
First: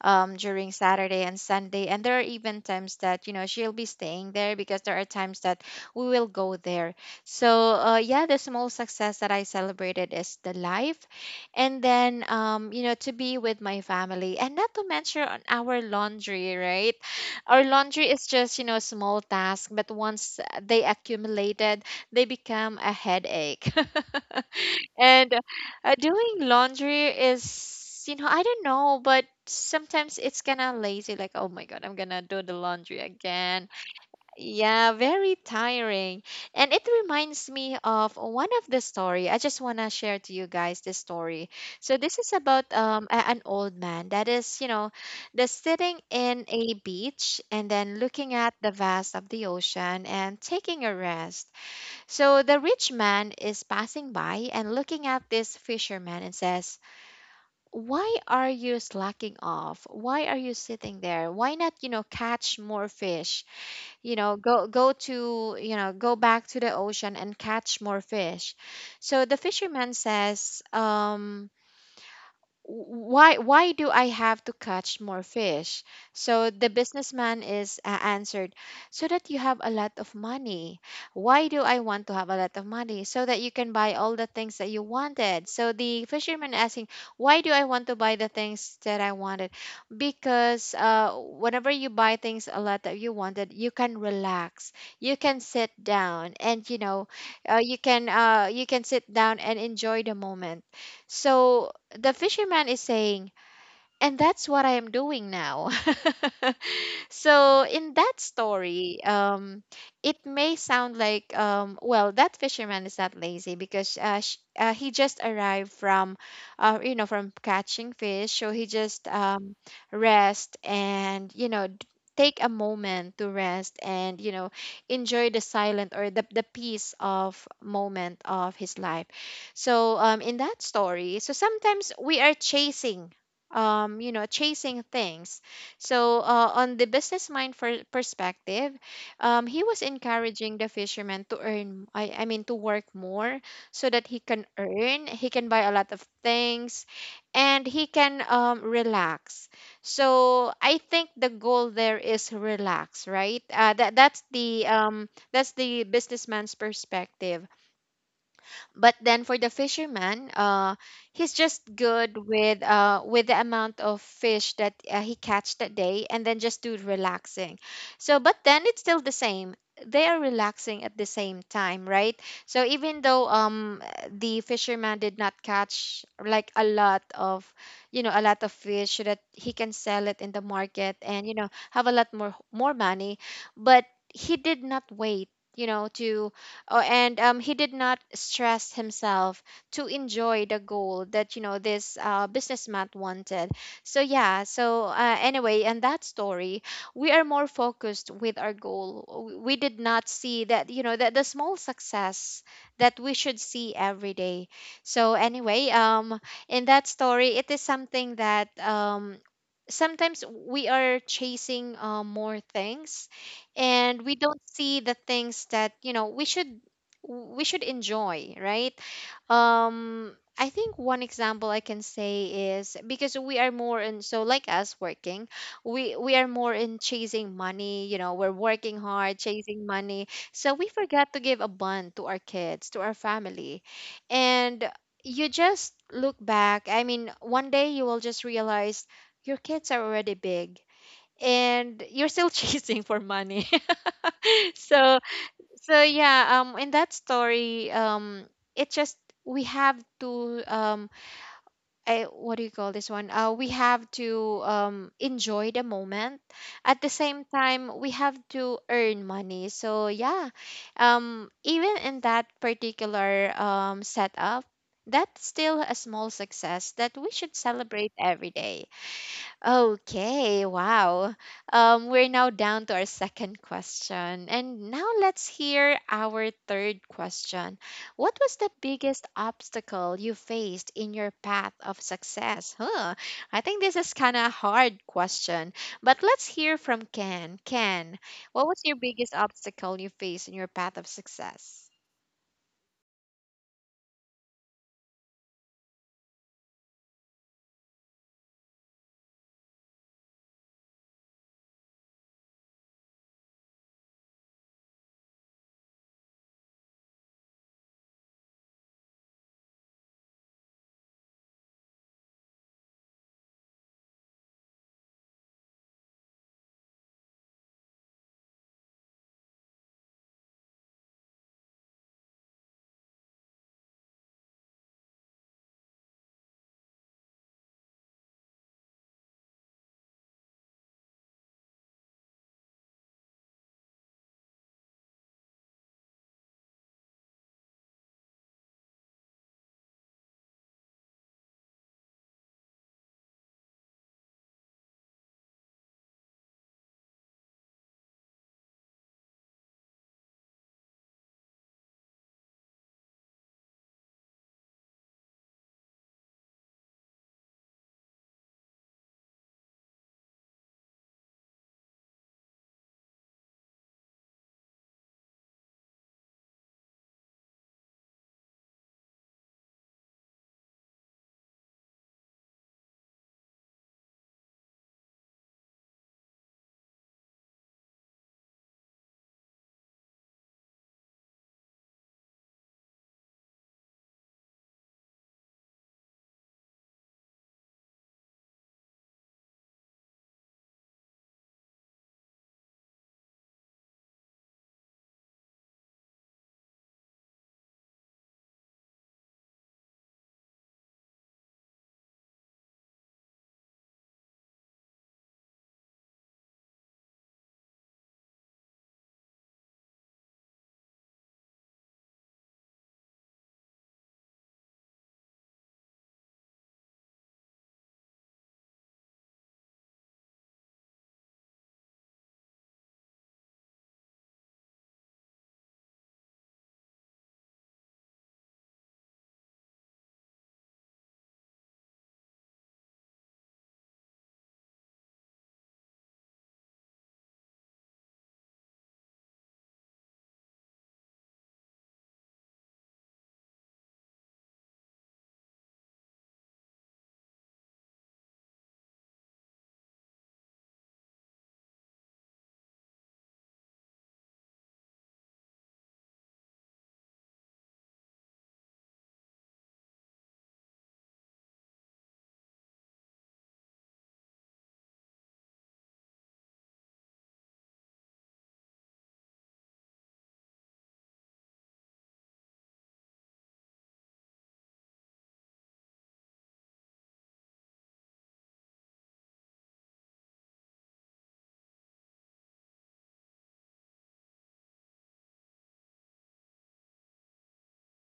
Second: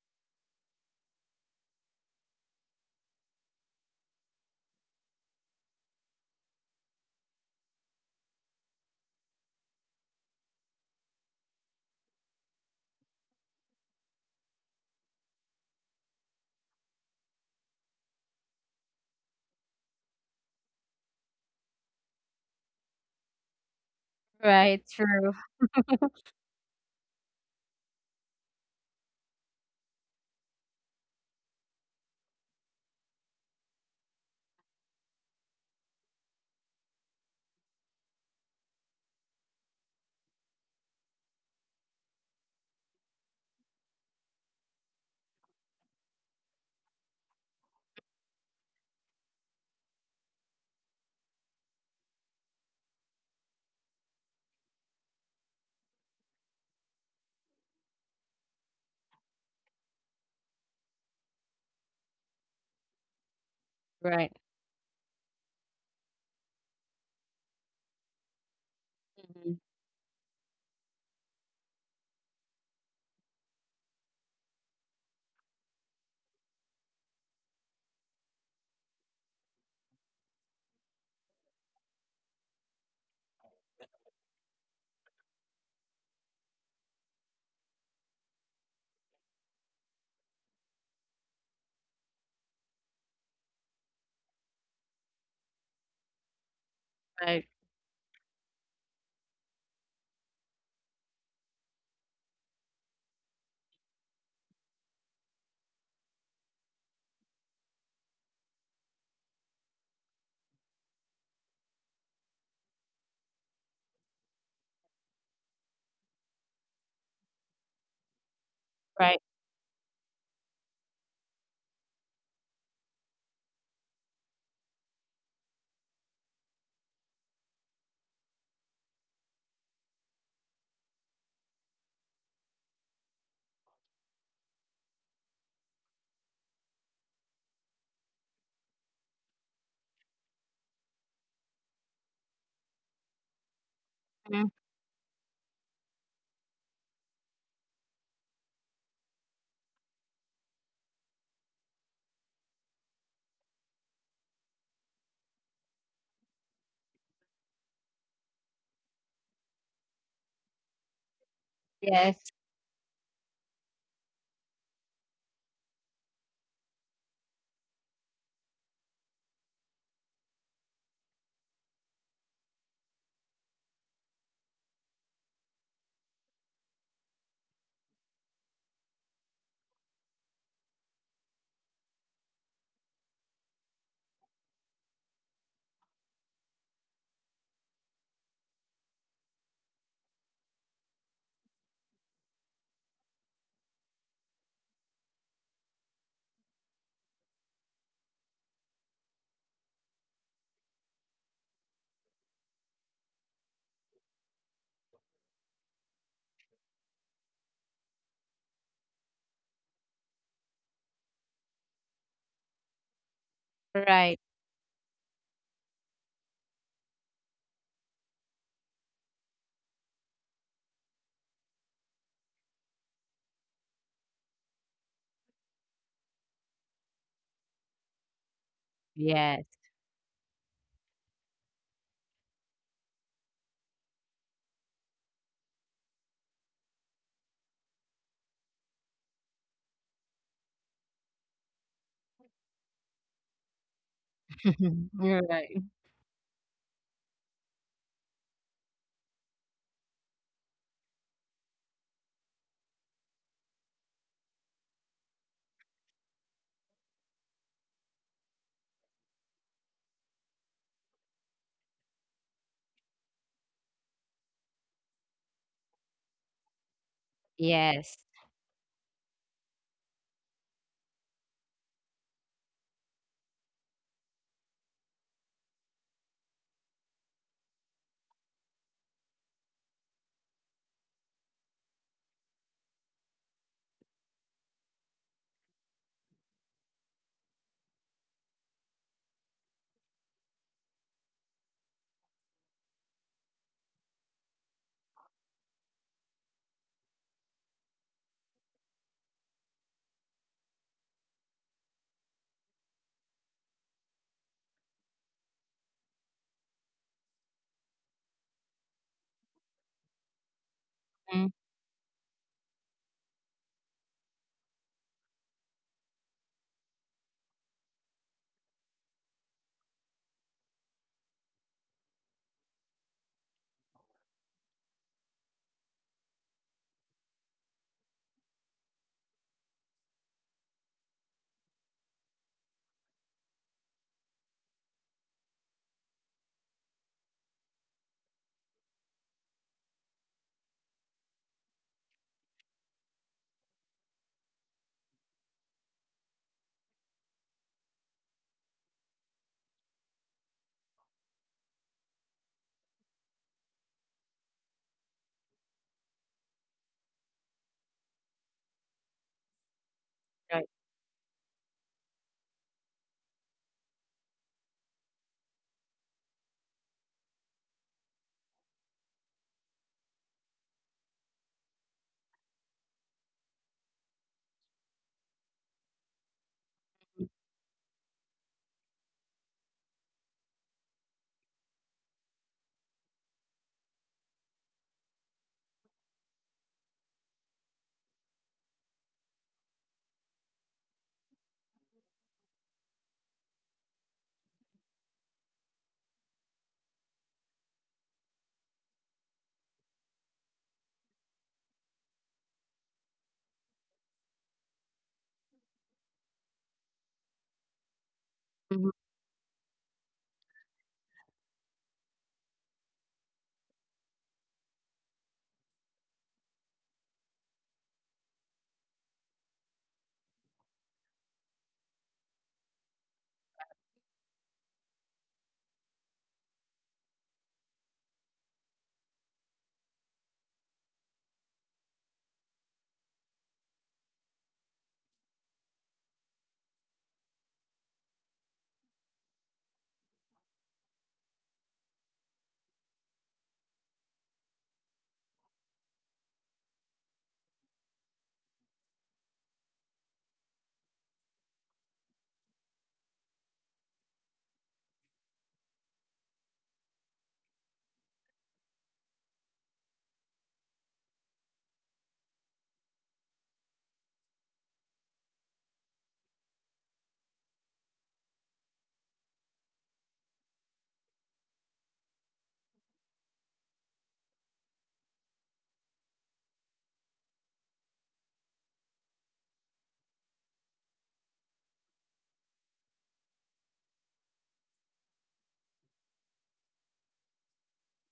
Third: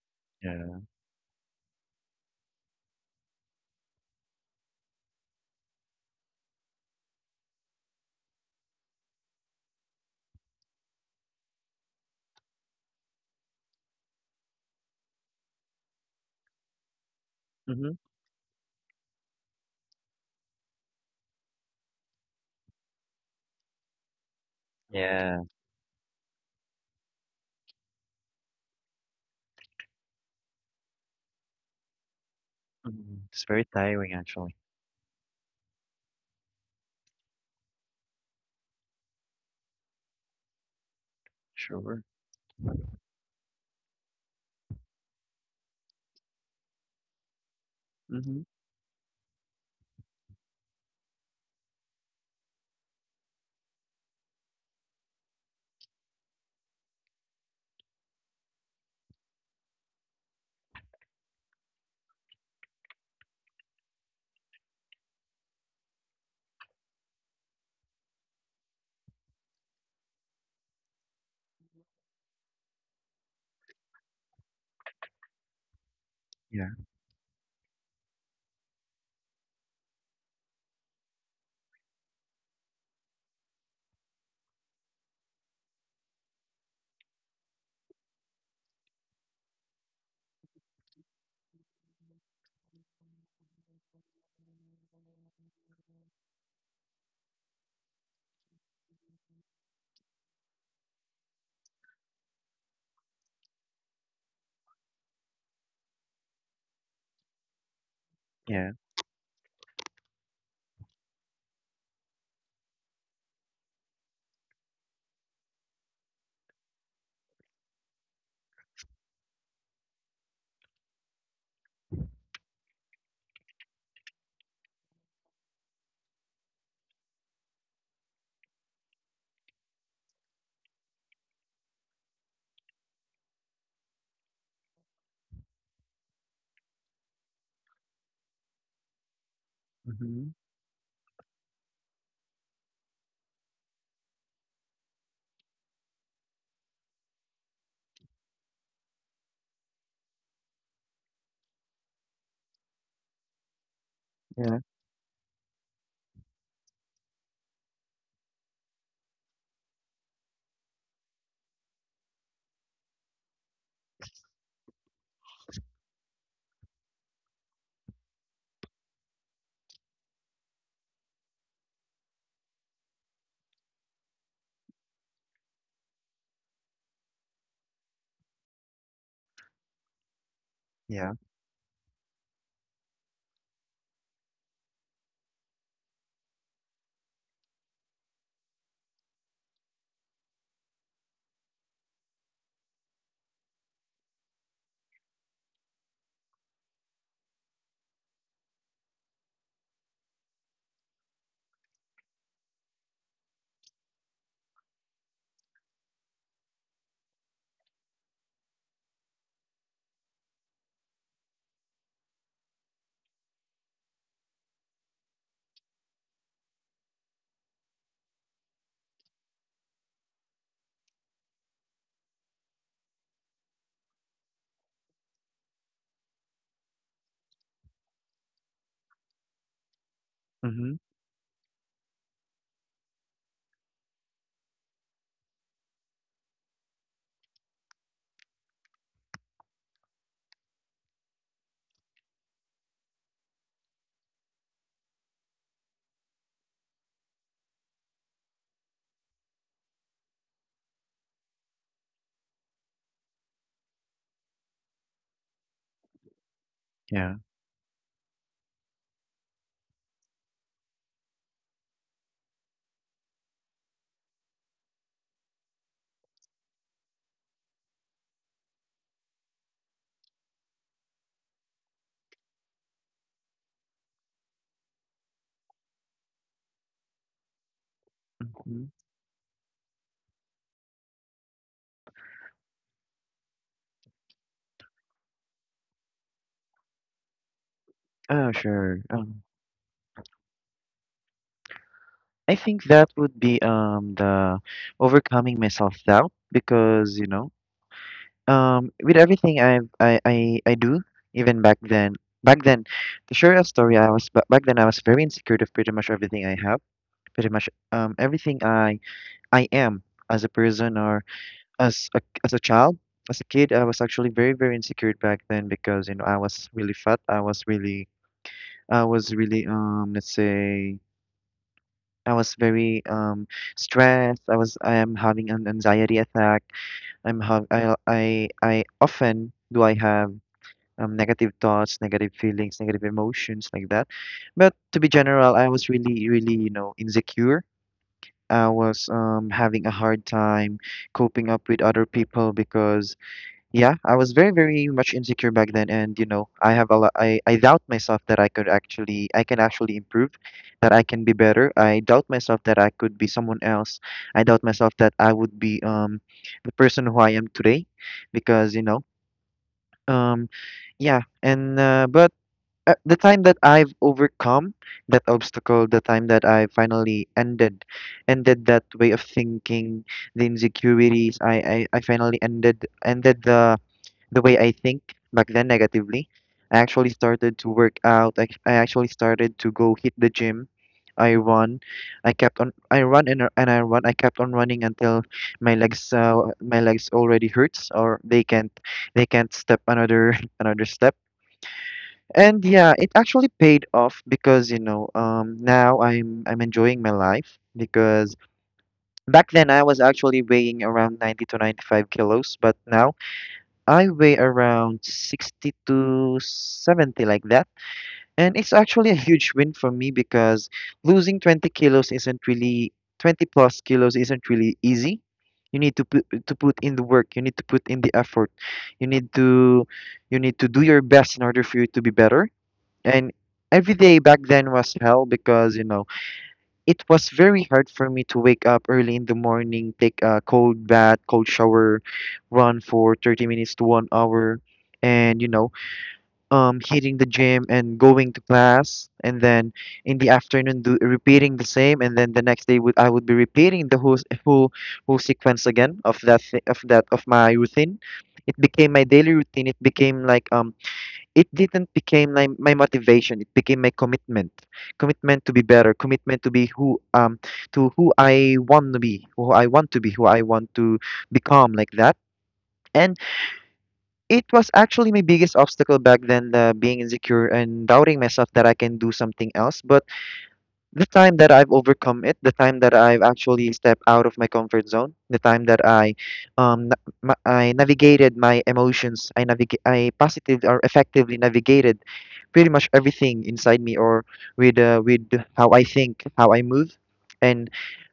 [SPEAKER 1] during
[SPEAKER 2] yeah.
[SPEAKER 1] Saturday and Sunday. And there are even times that she'll be staying there because there are times that we will go there, so yeah, the small success that I celebrated is the life. And then, to be with my family, and not to mention on our laundry, right? Our
[SPEAKER 2] Mhm.
[SPEAKER 1] laundry is just, small task, but once they accumulated, they become a headache.
[SPEAKER 3] Right. True.
[SPEAKER 1] And
[SPEAKER 2] Yeah.
[SPEAKER 1] doing laundry is, I don't know, but sometimes it's kind of lazy. Like, oh my God, I'm gonna do the laundry
[SPEAKER 2] Mhm. It's very
[SPEAKER 1] again.
[SPEAKER 2] tiring actually.
[SPEAKER 1] Yeah, very tiring. And it reminds me of one of the story. I just wanna share to you guys this story. So
[SPEAKER 2] Sure.
[SPEAKER 1] this is about an old man that is, that's sitting in a beach and then looking
[SPEAKER 2] Mhm.
[SPEAKER 1] at the vast of the ocean and taking a rest. So the rich man is passing by and looking at this fisherman and says, why are you slacking off? Why are you sitting there? Why not, catch more fish? You
[SPEAKER 3] Right.
[SPEAKER 1] know, go go to, you know, go back to the ocean and catch more fish. So the
[SPEAKER 3] Hmm.
[SPEAKER 1] fisherman says, why do I have to catch more fish? So the
[SPEAKER 2] Yeah,
[SPEAKER 1] businessman is answered, so that you have a lot of money. Why do I want to have a lot of money? So that you can buy all the things that you wanted. So the fisherman asking, why do I want to buy the things that I wanted? Because whenever you buy things a lot that you wanted, you can relax, you can sit down, and
[SPEAKER 3] Right.
[SPEAKER 1] you can sit down and enjoy the moment. So the fisherman is saying and that's what I am doing now. So in that
[SPEAKER 2] yeah.
[SPEAKER 1] story, it may sound like, well, that fisherman is not lazy because he just arrived from, from catching fish. So he just
[SPEAKER 3] Right.
[SPEAKER 1] rest and, take a moment to rest and, enjoy the silent or the peace of moment of his life. So in that story, so sometimes we are chasing things. So, on the business mind for perspective, he was
[SPEAKER 2] Mhm.
[SPEAKER 1] encouraging the fisherman to earn, I mean, to work more so that he can
[SPEAKER 3] Mhm.
[SPEAKER 1] earn, he can buy a lot of things, and he can, relax. So, I think the goal there is relax, right? Uh, that that's
[SPEAKER 2] Yeah.
[SPEAKER 1] the um, that's the businessman's perspective, but then for the fisherman, he's just good
[SPEAKER 3] Yes.
[SPEAKER 1] with the amount of fish that he catch that day, and then just do relaxing. So but then it's still the same, they are relaxing at the same time, right? So even though, the fisherman did not catch like a lot of, a lot of fish so that he can sell it in the market,
[SPEAKER 2] Yeah.
[SPEAKER 1] and have a lot more money. But he did not wait you know to oh, and he did not stress himself to enjoy the goal that, this businessman wanted. So yeah. So anyway, and that story, we are more focused with our goal. We did not see that you know that the small success that we should see every day. So anyway, in that story, it is something that, sometimes we are chasing more things, and we
[SPEAKER 3] Right.
[SPEAKER 1] don't see the things that, we should enjoy, right? I think one example I can say is because we are more in, so like us working, we are more in chasing money, we're working hard,
[SPEAKER 3] Yes.
[SPEAKER 1] chasing money. So we
[SPEAKER 2] Mhm.
[SPEAKER 1] forgot to give a bond to our kids, to our family. And you just look back. I mean, one day you will just realize your kids are already big and you're still chasing for money. so
[SPEAKER 3] Right.
[SPEAKER 1] so in that story, it just we have to, what do you call this one? We have to enjoy the moment. At the
[SPEAKER 2] Yeah.
[SPEAKER 1] same time, we have to earn money. So yeah, even in that particular setup, that's still a small success that we should celebrate
[SPEAKER 3] Yes.
[SPEAKER 1] every day. Okay, wow. We're now down to our second question. And now let's hear our third question. What was the
[SPEAKER 2] Mhm.
[SPEAKER 1] biggest obstacle you faced in your path of success? Huh. I think this is kind of a hard question, but let's hear from Ken. Ken,
[SPEAKER 2] Oh,
[SPEAKER 1] what was your
[SPEAKER 2] sure.
[SPEAKER 1] biggest obstacle you faced in your path of success?
[SPEAKER 2] I think that would be the overcoming my self-doubt, because, you know, with everything I do. Even back then, to share a story, back then I was very insecure of pretty much everything I have. Pretty much everything I am as a person, or
[SPEAKER 3] Mhm.
[SPEAKER 2] as a child. As a kid, I was actually very, very insecure back then, because you know, I was really fat. I was really let's say I was very stressed. I am having an anxiety attack. I often do I have negative thoughts, negative feelings, negative emotions, like that. But to be general, I was really, really, you know, insecure. I was having a hard time coping up with other people, because yeah, I was very, very much insecure back then, and you know, I have a lot. I doubt myself that I can actually improve, that I can be better. I doubt myself that I could be someone else. I doubt myself that I would be the person who I am today, because you know, um,
[SPEAKER 3] Right.
[SPEAKER 2] yeah, and but the time that I've overcome that obstacle, the time that I finally ended that way of thinking, the insecurities. I finally ended the way I think back then negatively. I actually started to work out. I actually started to go hit the gym. I run. I kept on. I run and I run. I kept on running until my legs already hurts, or they can't step another another step. And yeah, it actually paid off because, you know, now I'm enjoying my life, because back then I was actually weighing around 90 to 95 kilos, but now I weigh around 60 to 70, like that. And it's
[SPEAKER 3] Mhm.
[SPEAKER 2] actually a huge win for me, because losing 20 kilos isn't really, 20 plus kilos isn't really easy. You need to put in the work, you need to put in the effort. You need to you need to do your best in order for you to be better. And every day back then was hell, because you know, it was very hard for me to wake up early in the morning, take a cold bath, cold shower, run for 30 minutes to 1 hour, and you know, hitting the gym and going to class, and then in the afternoon repeating the same, and then the next day would, I would be repeating the whole, whole sequence again of that thi- of that of my routine. It became my daily routine, it became like, it didn't became my motivation, it became my commitment, commitment to be better, commitment to be who, to who, I want to be who I want to be who I want to become, like that. And it was actually my biggest obstacle back then, being insecure and doubting myself that I can do something else, but the time that I've overcome it, the time that I've actually stepped out of my comfort zone, the time that I navigated my emotions, I positively or effectively navigated pretty much everything inside me, or with how I think, how I move, and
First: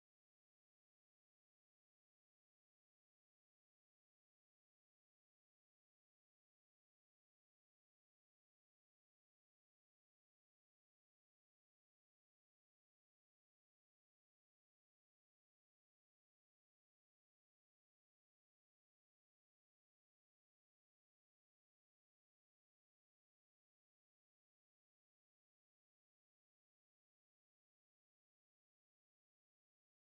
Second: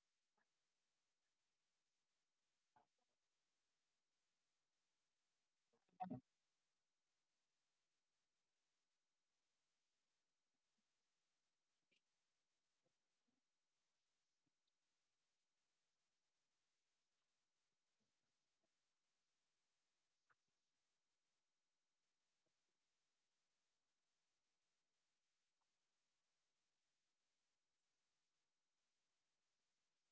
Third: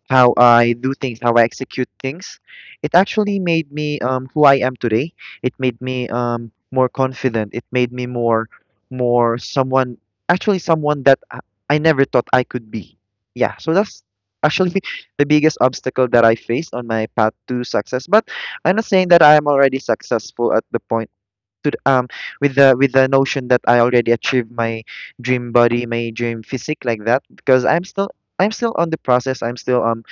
[SPEAKER 2] how I do things, how I execute things. It actually made me who I am today. It made me more confident. It made me more, someone, actually someone that I never thought I could be. Yeah, so that's actually the biggest obstacle that I faced on my path to success. But I'm not saying that I am already successful at the point, to th- um with the notion that I already achieved my dream body, my dream physique, like that, because I'm still on the process. I'm still,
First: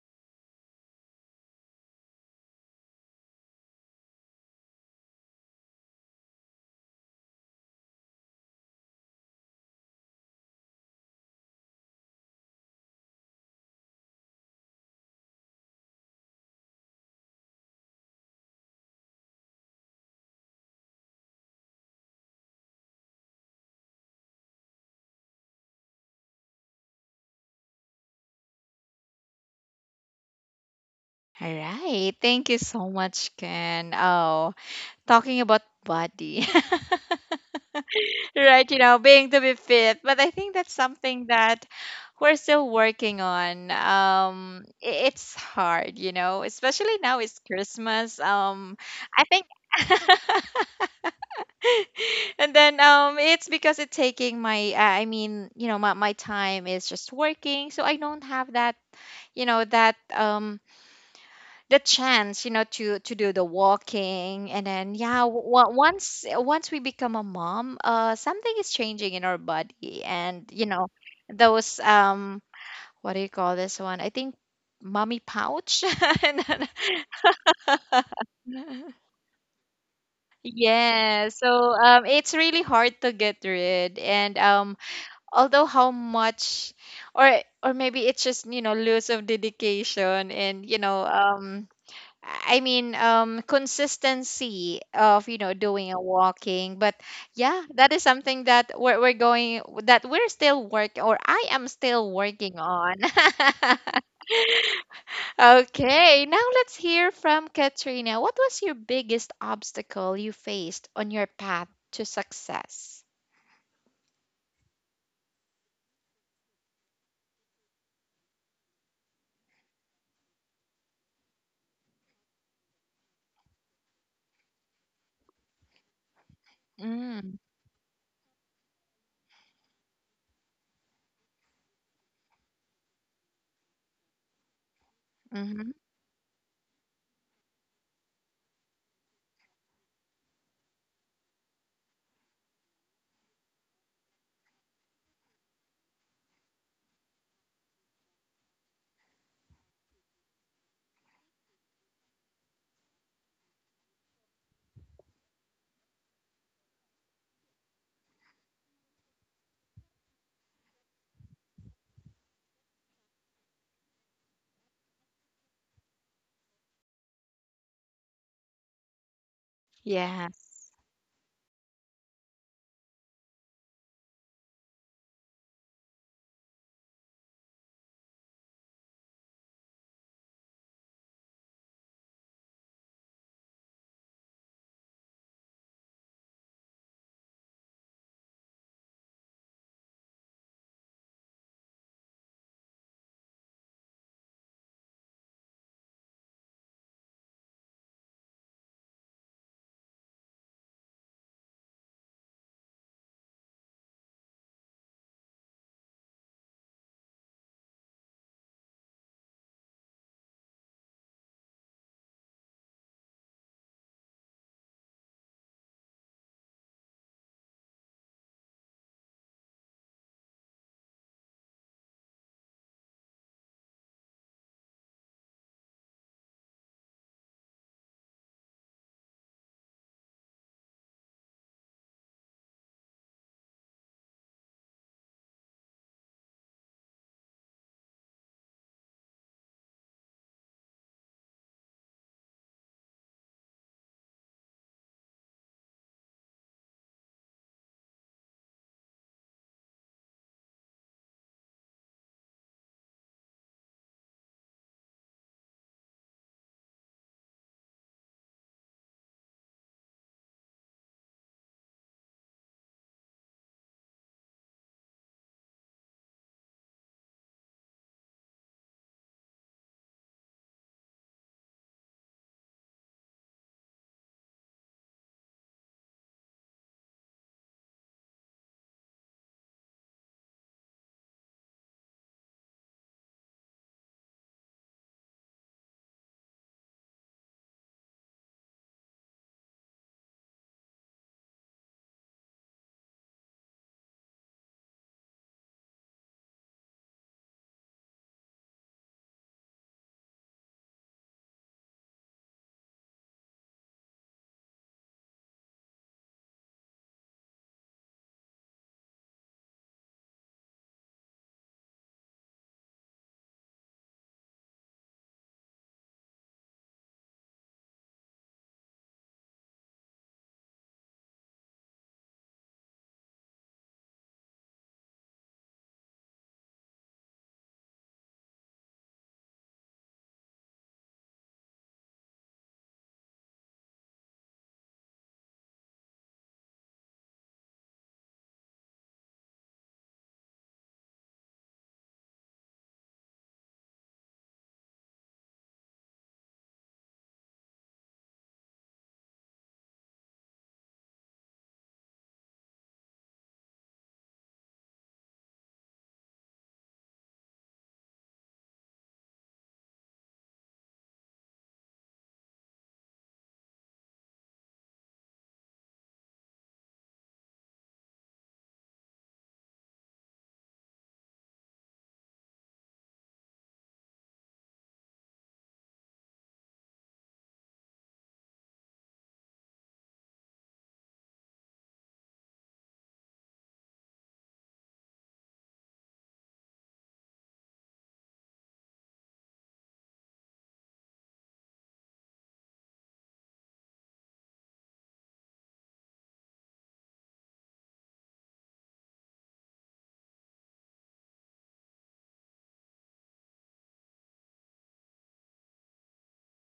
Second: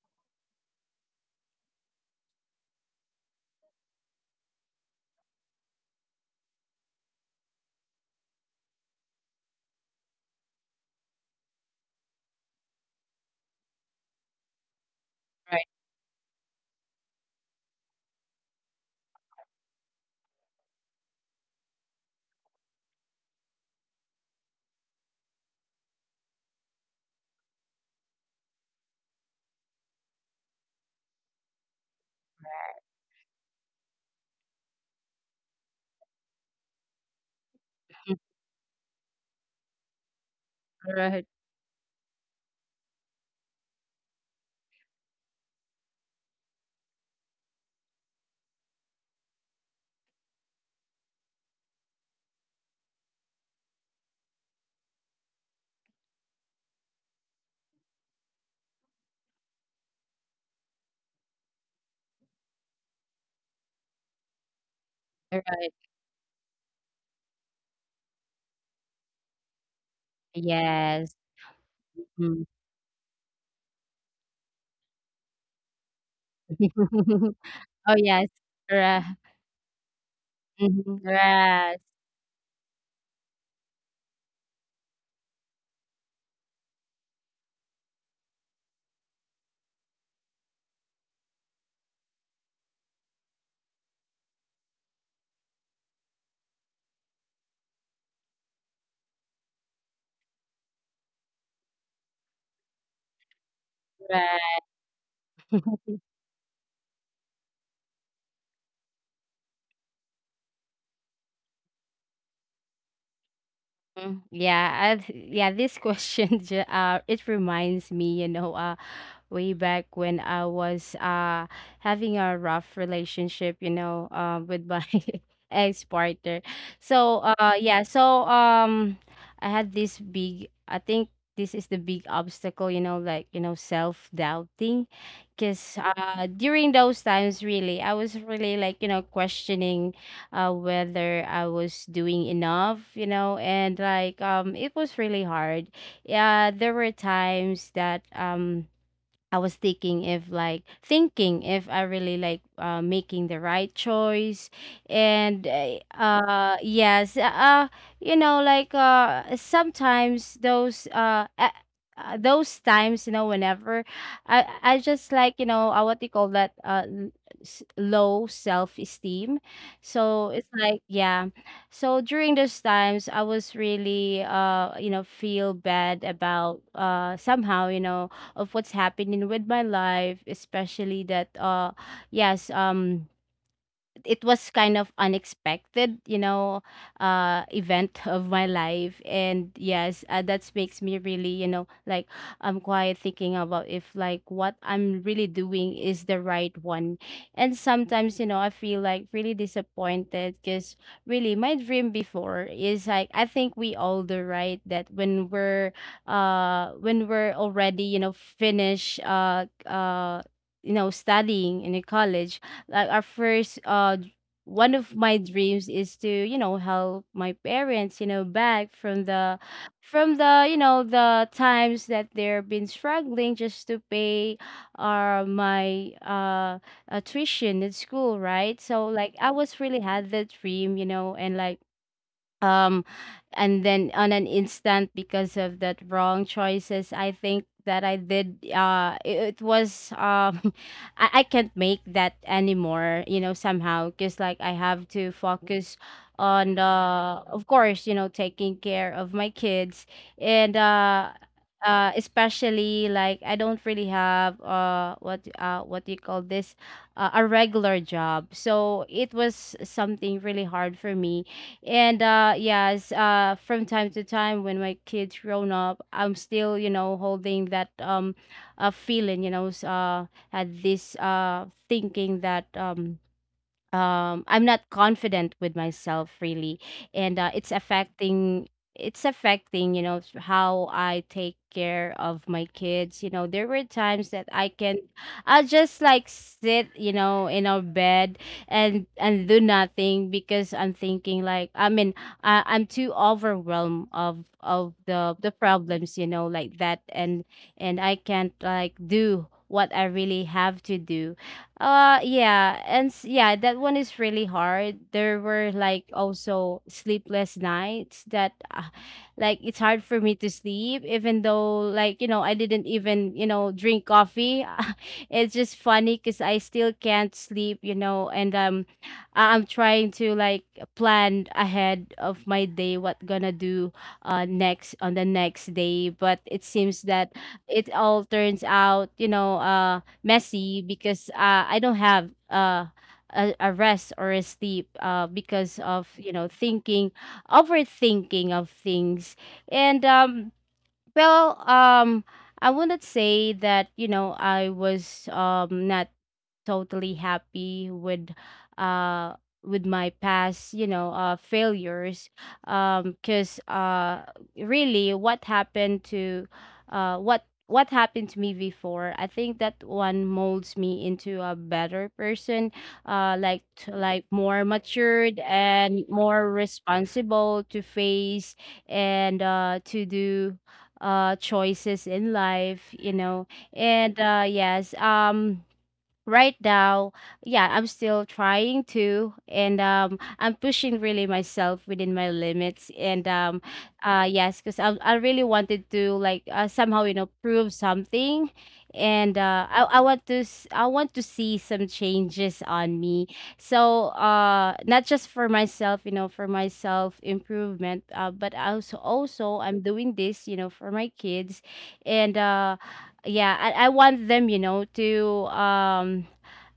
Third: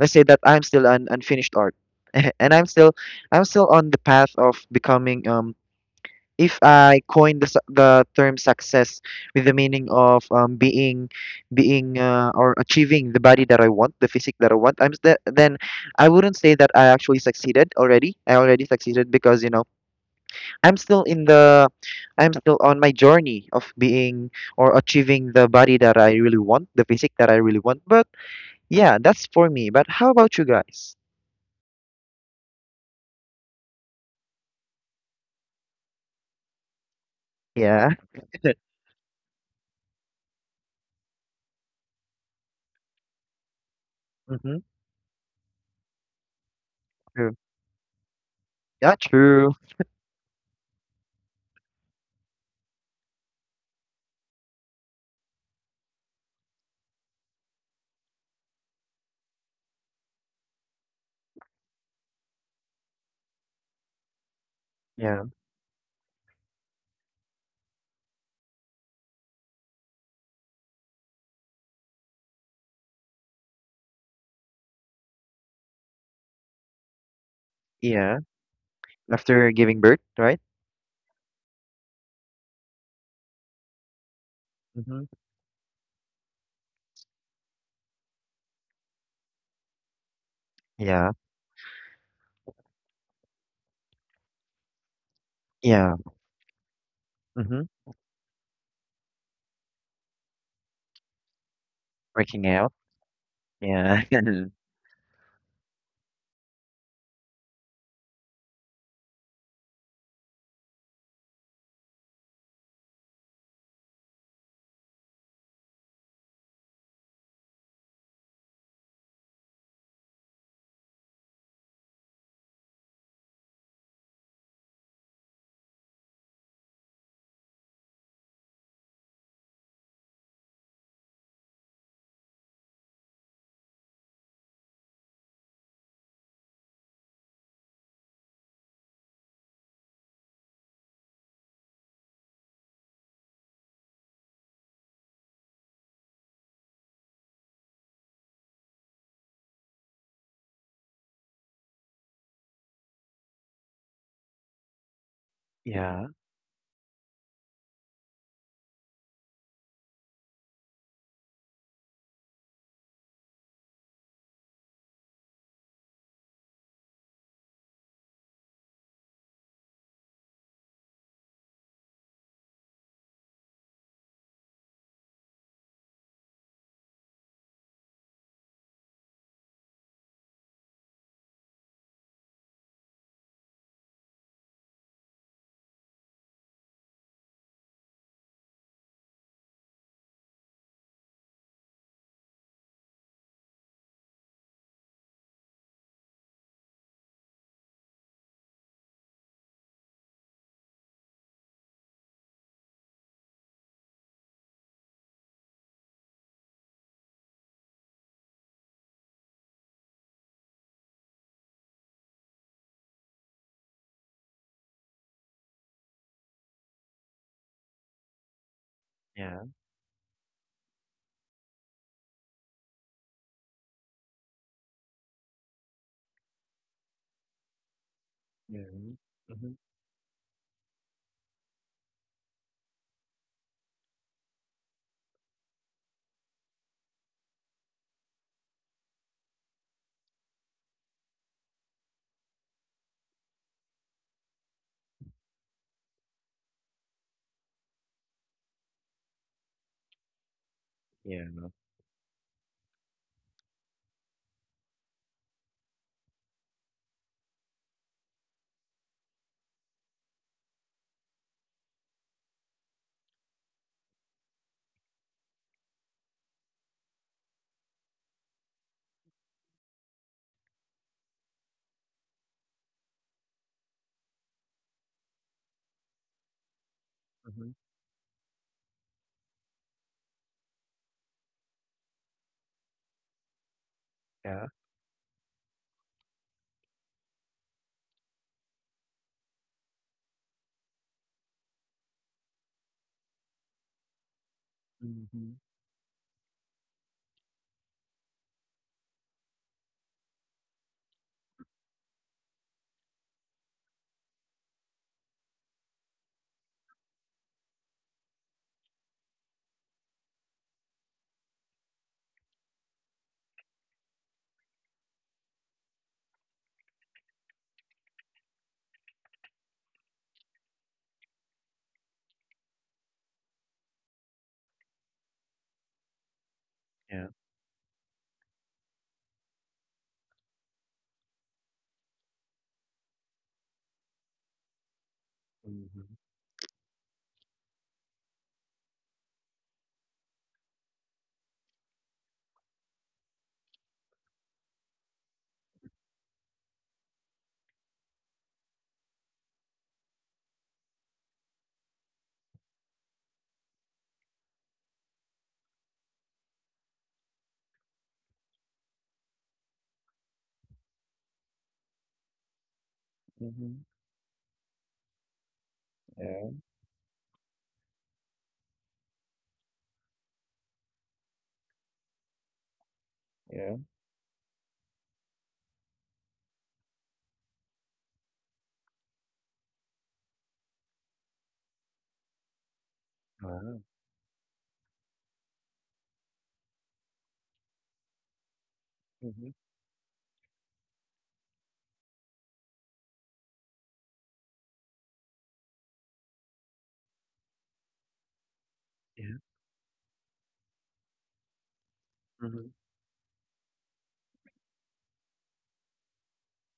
[SPEAKER 2] let's say that I'm still an unfinished art. And I'm still on the path of becoming, if I coin the term success, with the meaning of being, or achieving the body that I want, the physique that I want, then
[SPEAKER 3] Right.
[SPEAKER 2] I wouldn't say that I actually succeeded already. I already succeeded because I'm still in the I'm still on my journey of being or achieving the body that I really want, the physique that I really want. But yeah, that's for me. But how about you guys?
[SPEAKER 1] All right. Thank you so much, Ken. Oh, talking about body.
[SPEAKER 2] Yeah.
[SPEAKER 3] Mhm.
[SPEAKER 1] Right, being to be fit. But I think that's
[SPEAKER 3] Right.
[SPEAKER 1] something that we're still working on.
[SPEAKER 2] Mm-hmm.
[SPEAKER 1] It's hard, especially now
[SPEAKER 2] True.
[SPEAKER 1] it's Christmas.
[SPEAKER 2] Yeah,
[SPEAKER 1] I think.
[SPEAKER 2] true.
[SPEAKER 1] And then it's because it's taking my I mean, you know, my time is just working, so I don't have that, you know, that, the chance, you know, to do the walking. And then yeah,
[SPEAKER 2] Yeah.
[SPEAKER 3] Right.
[SPEAKER 1] once we become a mom, something is changing in our body, and you know,
[SPEAKER 3] Yes.
[SPEAKER 1] those,
[SPEAKER 3] Mhm.
[SPEAKER 1] what do you call this one? I think mommy pouch. And then-
[SPEAKER 3] Oh,
[SPEAKER 2] Yeah.
[SPEAKER 3] yes. Right.
[SPEAKER 2] After giving birth, right?
[SPEAKER 3] Mhm.
[SPEAKER 1] yeah, so
[SPEAKER 3] Yes.
[SPEAKER 1] it's really hard to get rid, and
[SPEAKER 2] Mm-hmm.
[SPEAKER 1] although how much, or maybe it's just, you know, lose of dedication, and you know
[SPEAKER 2] Yeah.
[SPEAKER 1] um I mean, consistency of, you know, doing
[SPEAKER 2] Yeah.
[SPEAKER 1] a walking, but yeah,
[SPEAKER 2] Mm-hmm.
[SPEAKER 1] that is something that we're going, that we're still work, or I am still
[SPEAKER 2] Working
[SPEAKER 1] working
[SPEAKER 2] out.
[SPEAKER 1] on.
[SPEAKER 2] Yeah. yeah.
[SPEAKER 3] Right.
[SPEAKER 1] Okay, now let's hear from Katrina. What was your biggest obstacle you faced on your path to success?
[SPEAKER 3] Mhm. Yeah, this question it reminds me, you know, way back when I was having a rough relationship, you know, um, with my ex partner. So
[SPEAKER 1] Mm,
[SPEAKER 3] uh, yeah, so um, I had this big, I think this is the big obstacle, you know, like, you know, self doubting.
[SPEAKER 1] mm-hmm.
[SPEAKER 3] Cause during those times really, I was really like, you know, questioning whether I was doing enough, you know, and like um, it was really hard. Yeah, there were times that I was thinking if, like, thinking if I really like making the right choice, and
[SPEAKER 2] Yeah.
[SPEAKER 3] yes, you know like sometimes those times, you know, whenever I just like, you know, what do you call that, low self-esteem. So it's
[SPEAKER 1] Yes.
[SPEAKER 3] like, yeah, so during those times I was really, you know, feel bad about, somehow, you know, of what's happening with my life, especially that uh, yes, um, it was kind of unexpected, you know, event of my life. And yes, that makes me really, you know, like I'm quite thinking about if like what I'm really doing is the right one. And sometimes, you know, I feel like really disappointed because really my dream before is like I think we all do, right? That when we're already, you know, finished you know studying in a college, like our first one of my dreams is to, you know, help my parents, you know, back from the you know, the times that they've been struggling just to pay my tuition at school, right?
[SPEAKER 2] Yeah.
[SPEAKER 3] So like I
[SPEAKER 2] Mm-hmm.
[SPEAKER 3] was really had that dream, you know, and like um and then on an instant because of that wrong choices I think that I did, it, it was um, I can't make that anymore, you know, somehow because like I have to focus on, of course, you know, taking care of my kids, and
[SPEAKER 2] Yeah.
[SPEAKER 3] especially like I don't really have uh, what do you call this, a regular job. So it was something really hard for me, and uh, yes, uh, from time to time when my kids grown up, I'm still, you know, holding that um, feeling, you know, at this thinking that I'm not confident with myself really, and
[SPEAKER 2] Mhm.
[SPEAKER 3] it's affecting, it's affecting, you know, how I take care of my kids. You know, there were times that
[SPEAKER 2] Yeah.
[SPEAKER 3] I can, I just like sit, you know, in our bed, and do nothing because I'm thinking like, I mean, I'm too overwhelmed of the
[SPEAKER 2] Mhm.
[SPEAKER 3] problems, you know, like that, and I can't like do what I really have to do. Uh, yeah, and yeah, that one is really hard. There were like also sleepless nights that like it's hard for me to sleep even though, like, you know, I didn't even, you know, drink coffee. It's just funny cuz I still can't sleep, you know, and um, I- I'm trying to like plan ahead of my day, what gonna do next on the next day, but it seems
[SPEAKER 2] Yeah.
[SPEAKER 3] that it all turns out, you know, uh, messy because I don't have a rest or a sleep because
[SPEAKER 2] Mhm.
[SPEAKER 3] of, you know, thinking, overthinking of things, and well, I wouldn't say that, you know, I was not totally happy uh with my past, you know, uh, failures, um, because uh, really what happened to uh, what happened to me before, I think that one molds me into a better person, like
[SPEAKER 2] Mhm.
[SPEAKER 3] like more matured and
[SPEAKER 2] Yeah.
[SPEAKER 3] more responsible to face, and to do choices in life, you know,
[SPEAKER 2] Yeah.
[SPEAKER 3] and uh, yes, um, right now, yeah, I'm still trying to, and um, I'm pushing really myself within my limits, and um,
[SPEAKER 2] Wow.
[SPEAKER 3] yes, because I really wanted to like somehow, you know, prove something, and
[SPEAKER 2] Mhm.
[SPEAKER 3] uh, I want to I want to see some changes on me. So not just for myself, you know, for my self improvement, but also,
[SPEAKER 2] Yeah.
[SPEAKER 3] also, I'm doing this, you know, for my kids, and
[SPEAKER 2] Mhm.
[SPEAKER 3] uh, yeah, I want them, you know, to um,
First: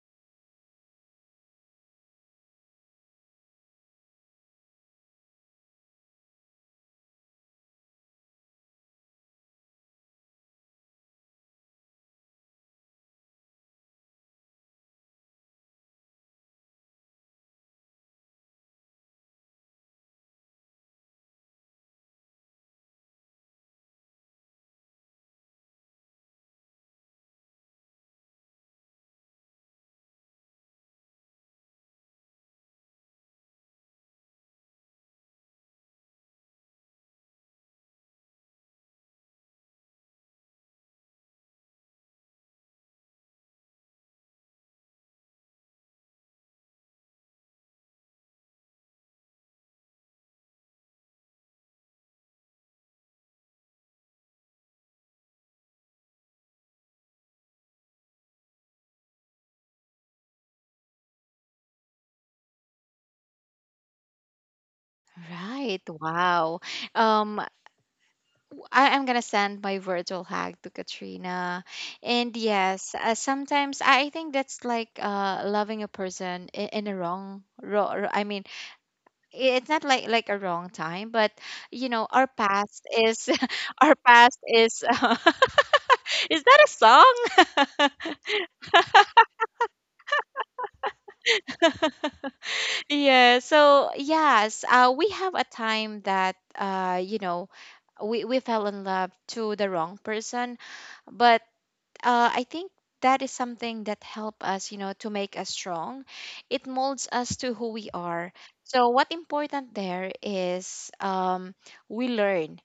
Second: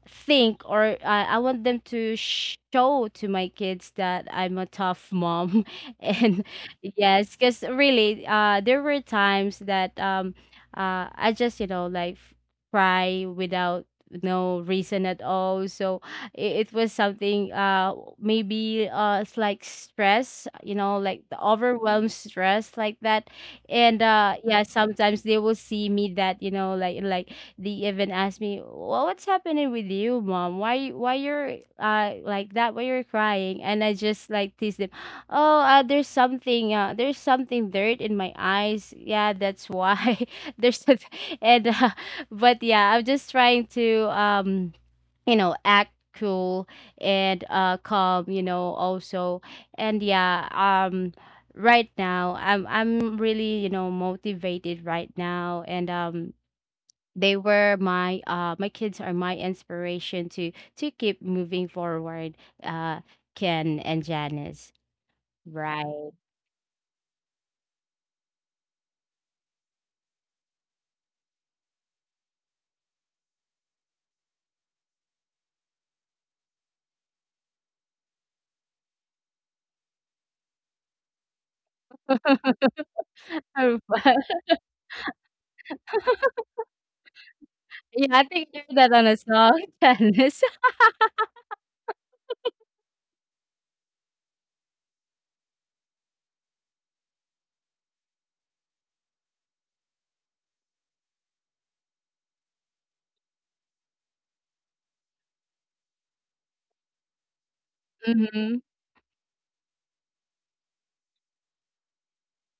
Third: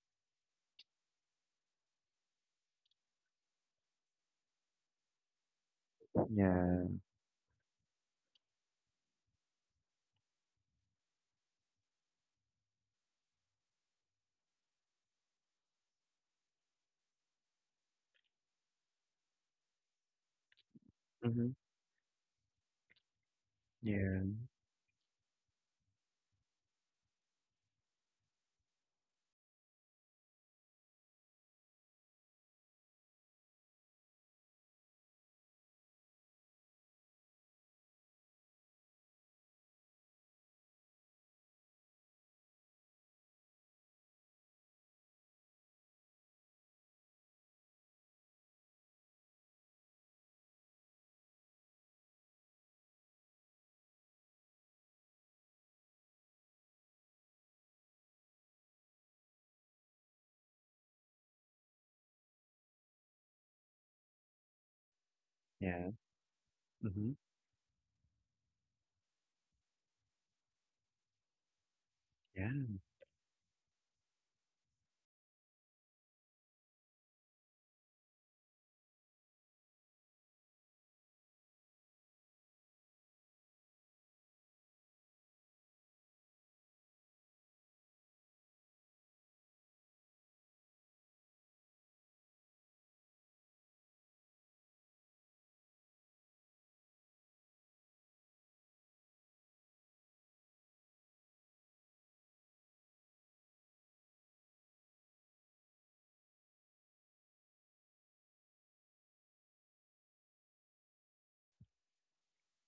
[SPEAKER 3] think, or I want them to show to my kids that I'm a tough mom. And
[SPEAKER 2] Yeah.
[SPEAKER 3] yes, because really, there were times that I just, you know, like cry without no reason at all. So it was something, maybe it's like stress, you know, like the
[SPEAKER 2] Mhm.
[SPEAKER 3] overwhelmed stress like that. And
[SPEAKER 2] Yeah.
[SPEAKER 3] yeah, sometimes they will see me that, you know, like, they even asked me, well, what's happening with you, mom? Why you're like that? Why you're crying? And I just like tease them. Oh, there's something dirt in my eyes. Yeah, that's why there's a, and but yeah, I'm just trying to um, you know, act cool, and calm, you know, also. And yeah, um, right now, I'm really, you know, motivated right now, and um, they were my kids are my inspiration to keep moving forward, uh Ken and Janice.
[SPEAKER 1] Right.
[SPEAKER 2] Yeah.
[SPEAKER 3] Right.
[SPEAKER 1] Wow.
[SPEAKER 2] Mhm.
[SPEAKER 1] Um, I am gonna send my virtual hug to Katrina. And
[SPEAKER 2] Yeah.
[SPEAKER 1] yes, sometimes I think that's like, loving a person in a wrong, I mean, it's not like, like a wrong time, but you know, our past is
[SPEAKER 3] Oh,
[SPEAKER 1] our
[SPEAKER 3] wow.
[SPEAKER 1] past is, uh, is that a song?
[SPEAKER 3] Yeah, I think you heard that on a song. Janice.
[SPEAKER 1] Yeah. So yes, we have a time that, you know, we fell in love to the wrong person, but I think that is something that help us, you know, to make us strong. It molds us to who we are.
[SPEAKER 3] Mm-hmm.
[SPEAKER 1] So what important there is, we learn,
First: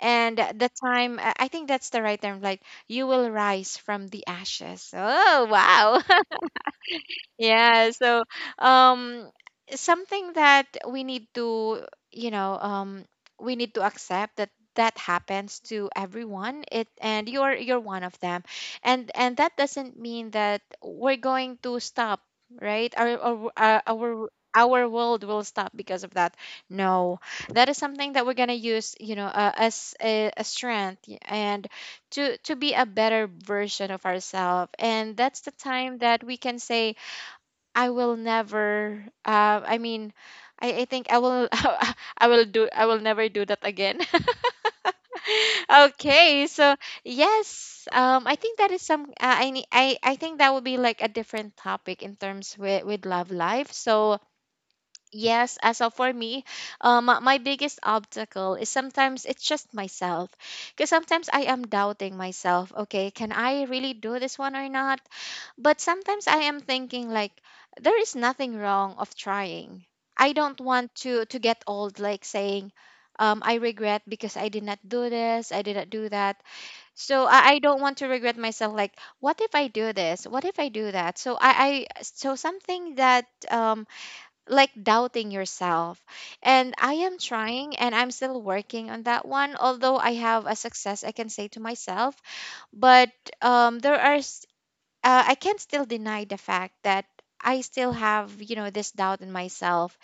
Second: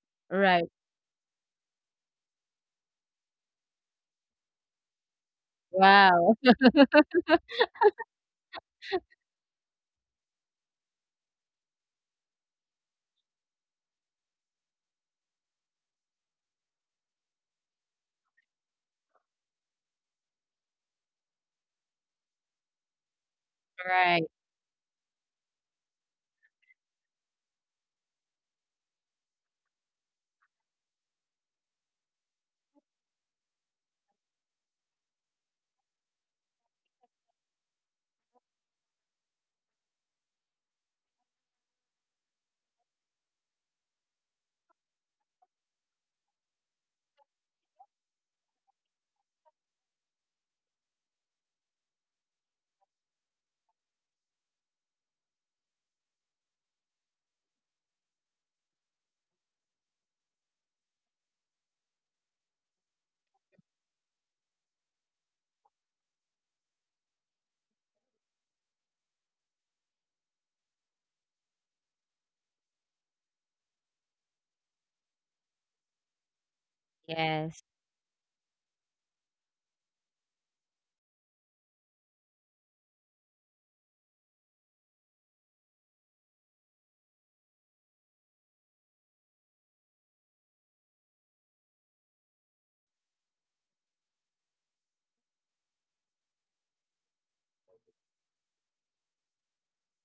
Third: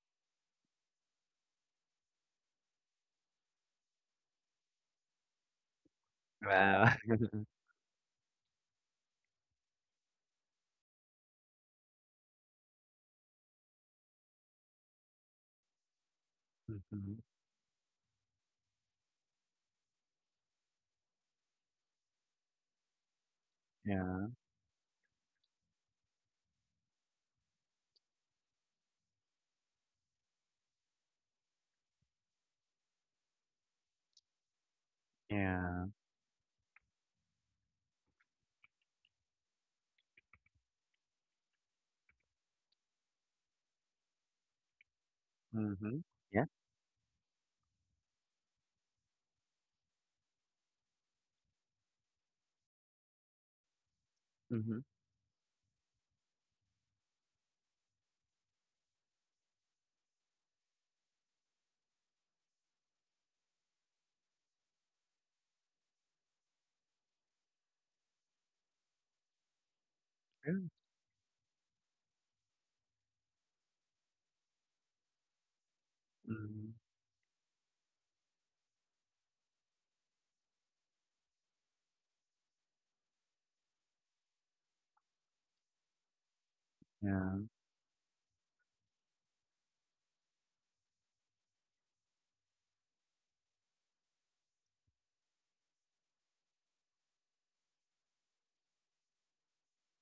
[SPEAKER 1] and
[SPEAKER 3] Right.
[SPEAKER 1] the time I think that's the right term. Like you will rise from the ashes. Oh wow!
[SPEAKER 3] Wow.
[SPEAKER 2] Wow.
[SPEAKER 1] Yeah, so um something that we need to, you know, we need to accept that that happens to everyone. It
[SPEAKER 2] Mhm.
[SPEAKER 1] and you're one of them. And that doesn't mean that we're going to stop, right? Our our our
[SPEAKER 3] Right.
[SPEAKER 2] Yeah.
[SPEAKER 1] our our world will stop because of that. No, that is something that we're gonna use, you know, as a strength, and to be a better version of ourselves. And that's the
[SPEAKER 2] Yeah.
[SPEAKER 1] time that we can say, I will never. I mean, I think I will. I will do. I will never do that again.
[SPEAKER 2] Mhm. Yeah.
[SPEAKER 1] Okay, so yes, I think that is some. I need. I think that would be like a different topic in terms with love life. So
[SPEAKER 2] Mhm.
[SPEAKER 1] yes, as of for me, my my biggest obstacle is sometimes it's just myself, because sometimes I am doubting myself. Okay, can I really do this one or not? But sometimes I am thinking, like, there is nothing wrong of trying. I don't
[SPEAKER 2] Good.
[SPEAKER 1] want to get old like saying, I regret because I did not do this, I did not do that.
[SPEAKER 2] Mhm.
[SPEAKER 1] So I
[SPEAKER 3] Yes.
[SPEAKER 1] don't want to regret myself, like what if I do this? What if I do that? So I so something that like doubting yourself. And I am
[SPEAKER 2] Yeah.
[SPEAKER 1] trying and I'm still working on that one. Although I have a success I can say to myself, but there are, I can't still deny the fact that I still have, you know, this doubt in myself.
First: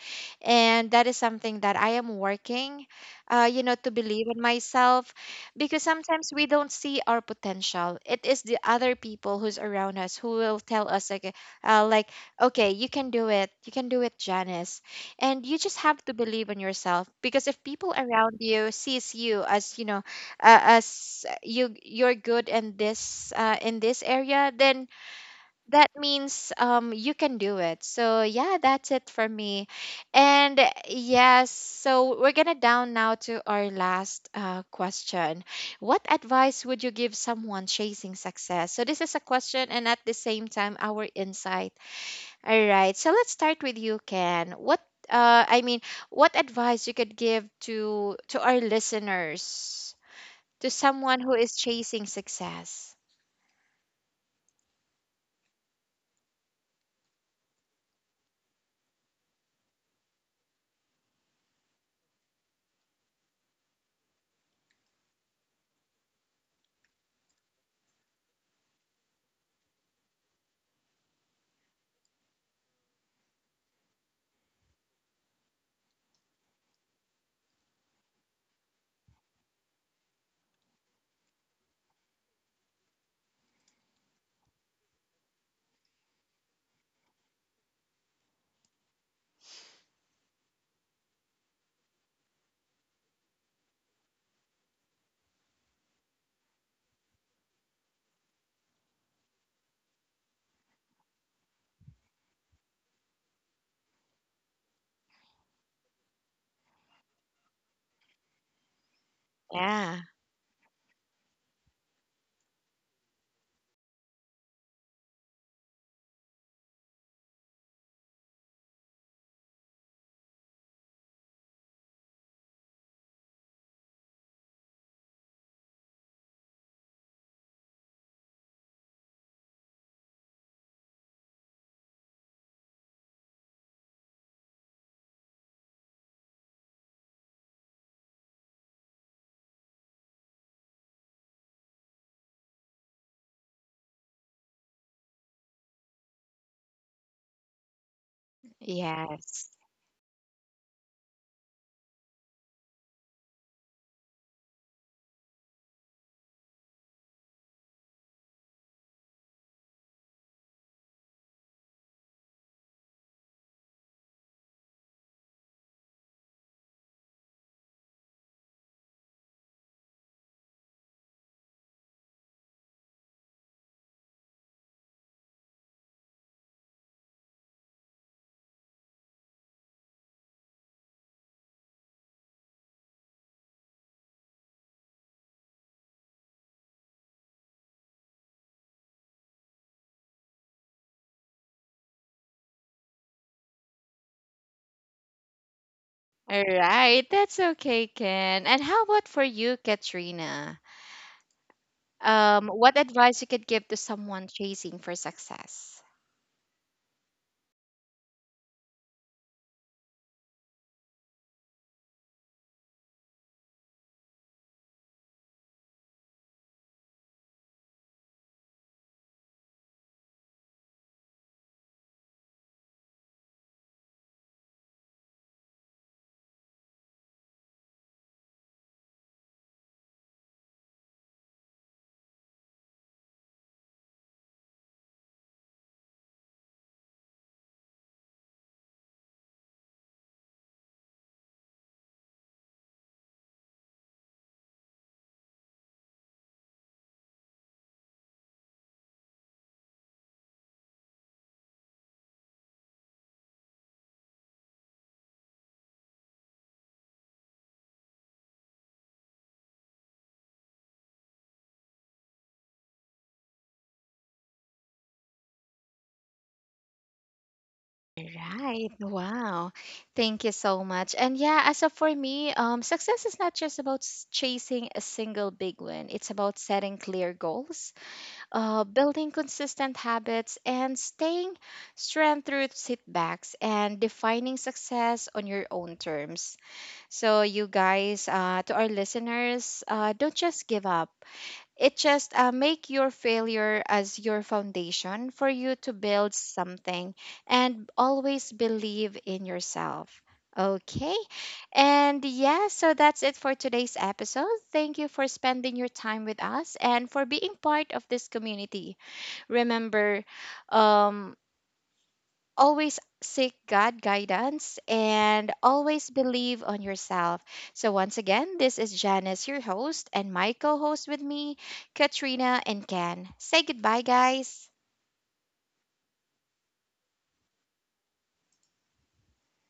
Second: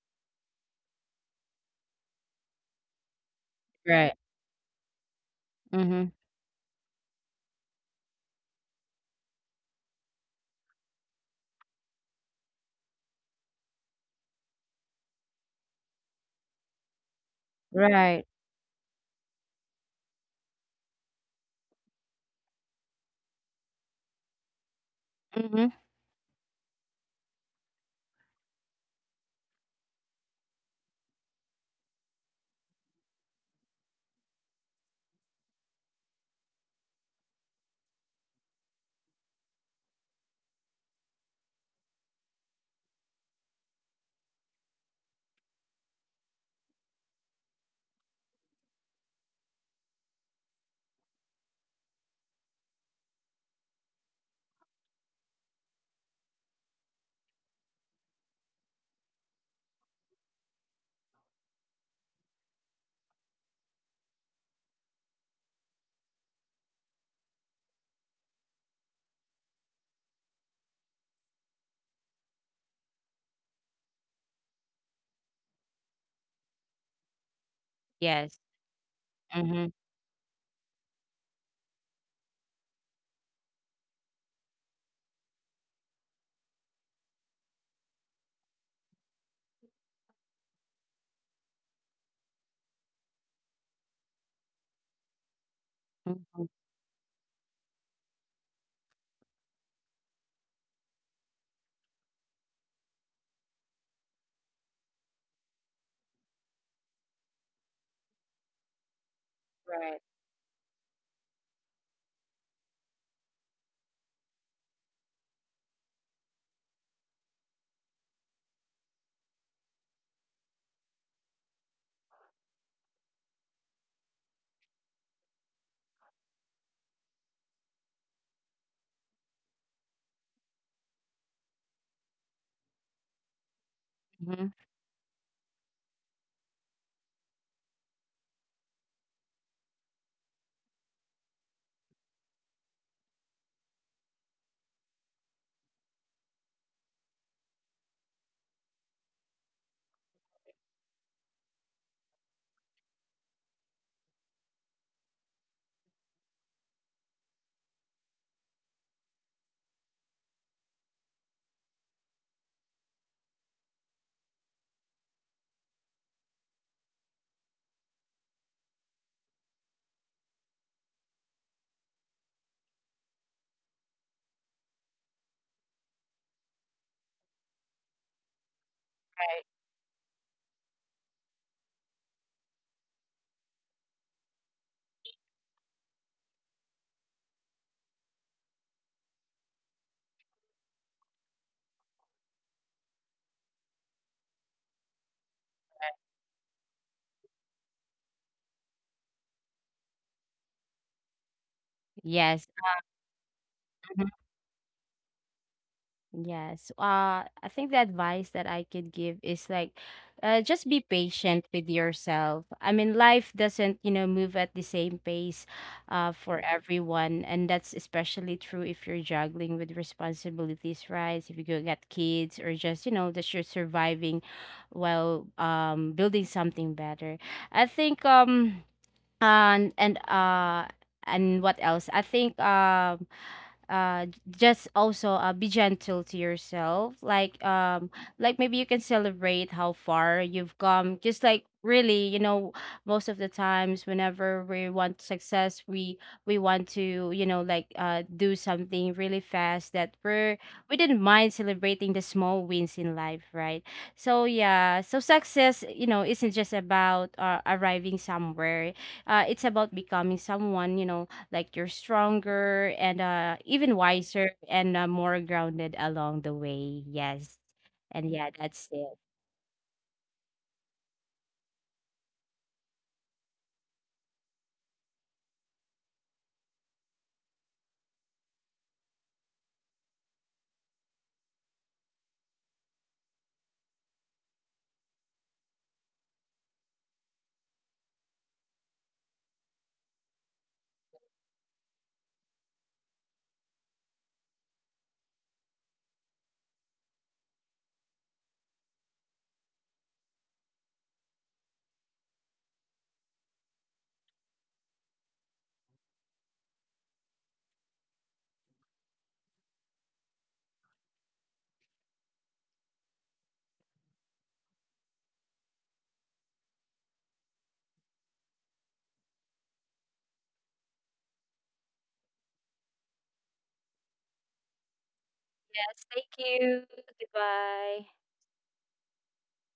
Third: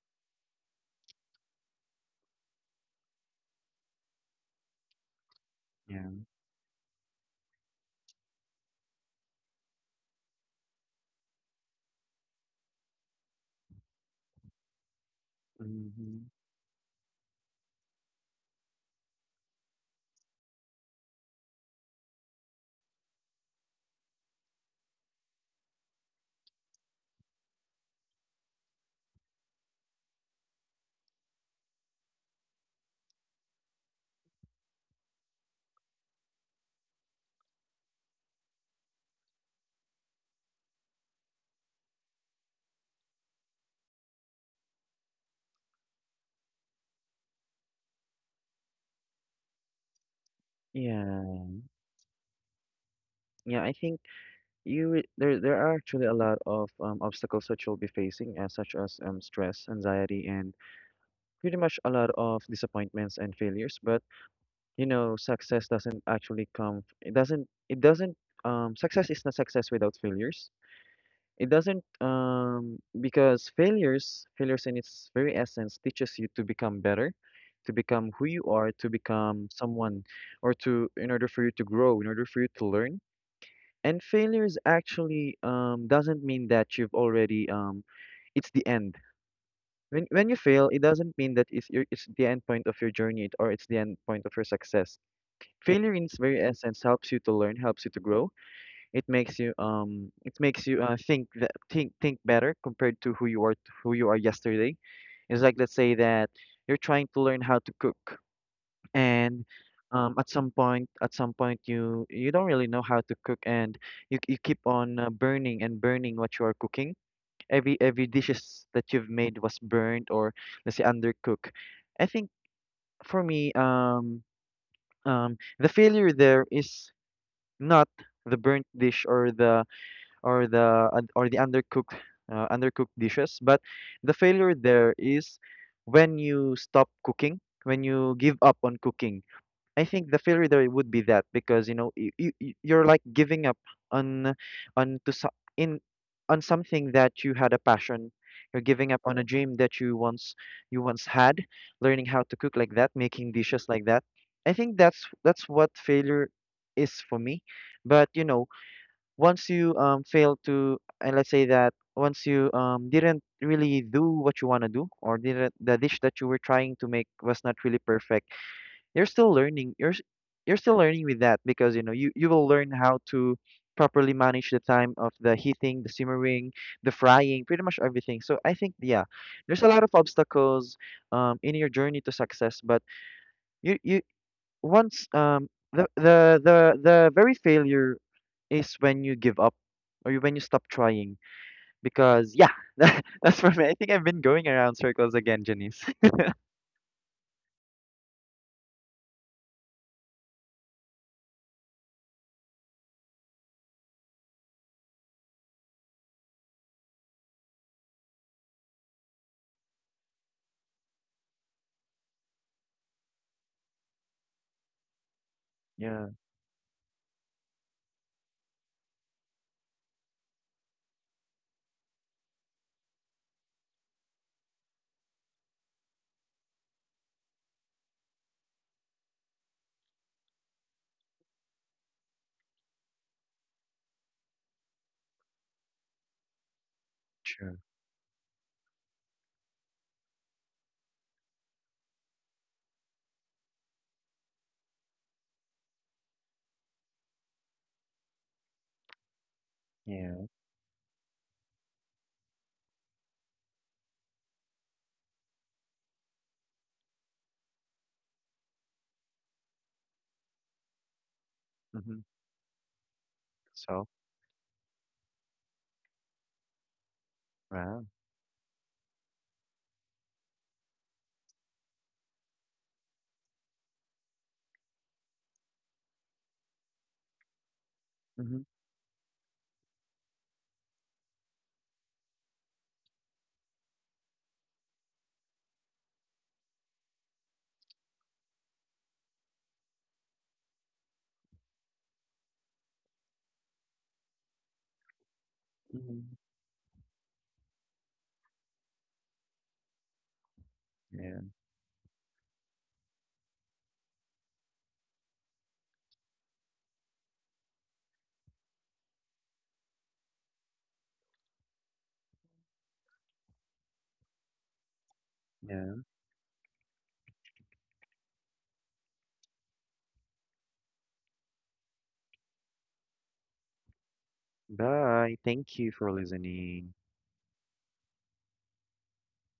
[SPEAKER 1] And that is something that I am working, you know, to
[SPEAKER 3] Right.
[SPEAKER 1] believe in myself, because
[SPEAKER 3] mm-hmm.
[SPEAKER 2] Yeah.
[SPEAKER 1] sometimes we don't see our potential. It is the other people who's around us who will tell us, like, okay, you can do it. You can do it, Janice. And you just have to
[SPEAKER 2] Mhm.
[SPEAKER 1] believe in yourself, because if people
[SPEAKER 3] Right.
[SPEAKER 1] around you sees you as, you know, as you you're good in this area, then
[SPEAKER 3] mm-hmm.
[SPEAKER 1] that means you can do it. So yeah, that's it for me. And yes, so we're gonna down now to our last, question. What advice would you give someone chasing success? So this is a question and at the same time our insight. All right, so let's start with you, Ken. What I mean, what advice you could give to our listeners, to someone who is
[SPEAKER 2] Yeah.
[SPEAKER 1] chasing success?
[SPEAKER 2] Yeah. I think. There are actually a lot of obstacles that you'll be facing, as such as stress, anxiety, and pretty much a lot of disappointments and failures. But you know, success doesn't actually come. It doesn't. It doesn't. Success is not success without failures. It doesn't. Because failures in its very essence, teaches you to become better, to become who
[SPEAKER 3] Yes.
[SPEAKER 2] you are, to become
[SPEAKER 3] mm-hmm.
[SPEAKER 2] someone, or to in order for you to grow, in order for you to learn and failures actually doesn't mean that you've already, it's the end. When you fail, it doesn't mean that it's your, it's the end point of your journey, or it's the end point of your success. Failure, in its very
[SPEAKER 3] Mm-hmm.
[SPEAKER 2] essence, helps you to learn, helps you to grow. It makes you think that, think better compared to who you are yesterday. It's like let's say that you're trying to learn how to cook and
[SPEAKER 3] Right.
[SPEAKER 1] Yeah.
[SPEAKER 2] at some point you don't really know how to cook and you keep on burning and burning what you are cooking every dishes that you've made was burned or let's say undercooked. I think for me the failure there is not the burnt dish or the or the undercooked undercooked dishes, but the
[SPEAKER 3] mm-hmm.
[SPEAKER 2] failure there is when you stop cooking, when you give up on cooking. I think the failure there would be that because you know you're like giving up on on to so- in on something that you had a passion. You're giving up on a
[SPEAKER 1] Yes.
[SPEAKER 2] dream that you once had, learning how to cook like that, making dishes like that. I think that's what failure is for me. But you know, once you fail to and let's say that once you didn't really do what you want to do or didn't the dish that you were trying to make was not really perfect, you're still learning you're s- you're still learning with that because you know you will learn how to properly manage the time of the heating, the simmering, the frying, pretty much everything. So I think yeah,
[SPEAKER 3] Right.
[SPEAKER 2] there's a lot of obstacles in your journey to success, but you once the very failure is when you give up or when you stop trying. Because yeah, that's for me. I think I've been going around circles again, Janice.
[SPEAKER 1] All right, that's okay, Ken. And how about for you, Katrina?
[SPEAKER 3] Yes.
[SPEAKER 1] What advice you could give to
[SPEAKER 3] Mm-hmm.
[SPEAKER 1] someone chasing for success?
[SPEAKER 3] Yes. I think the advice that I could give is like, just be patient with yourself. I mean, life doesn't, you know, move at the same pace,
[SPEAKER 2] yeah,
[SPEAKER 3] for everyone, and that's especially true if you're juggling with responsibilities, right? If you go get kids, or just, you know, that you're surviving while um, building something better. I think um, and and what else? I think um, just also be gentle to yourself, like
[SPEAKER 2] true.
[SPEAKER 3] um, like maybe you can celebrate how far you've come, just like really, you know, most of the times whenever we want success, we want to, you know, like do something really fast, that
[SPEAKER 2] Yeah.
[SPEAKER 3] we didn't mind celebrating the small wins in life, right? So yeah, so success, you know, isn't just about arriving somewhere, it's about becoming someone, you know, like you're
[SPEAKER 2] Hmm.
[SPEAKER 3] stronger and uh, even
[SPEAKER 2] So
[SPEAKER 3] wiser and more grounded along the way. Yes,
[SPEAKER 2] wow.
[SPEAKER 3] and yeah, that's
[SPEAKER 1] Right.
[SPEAKER 3] it.
[SPEAKER 1] Wow. Thank you so much. And yeah, as of for me, success is not just about chasing a single big win. It's about setting clear goals,
[SPEAKER 2] Mm-hmm.
[SPEAKER 1] building consistent habits, and staying strong through setbacks and defining success on your own terms. So, you guys, to our listeners, don't just give up. It just make your failure as your foundation for you to build
[SPEAKER 2] Mhm.
[SPEAKER 1] something, and always believe in yourself. Okay,
[SPEAKER 2] Yeah.
[SPEAKER 1] and yeah, so that's it for today's episode. Thank you for spending your time with us and for being part of this community. Remember, um, always seek God guidance and
[SPEAKER 2] Yeah.
[SPEAKER 1] always believe on yourself. So once again, this is Janice, your host, and my co-host with me, Katrina and Ken. Say goodbye, guys.
[SPEAKER 2] Bye. Thank you
[SPEAKER 3] Yes,
[SPEAKER 2] for
[SPEAKER 3] thank you.
[SPEAKER 2] listening.
[SPEAKER 3] Goodbye.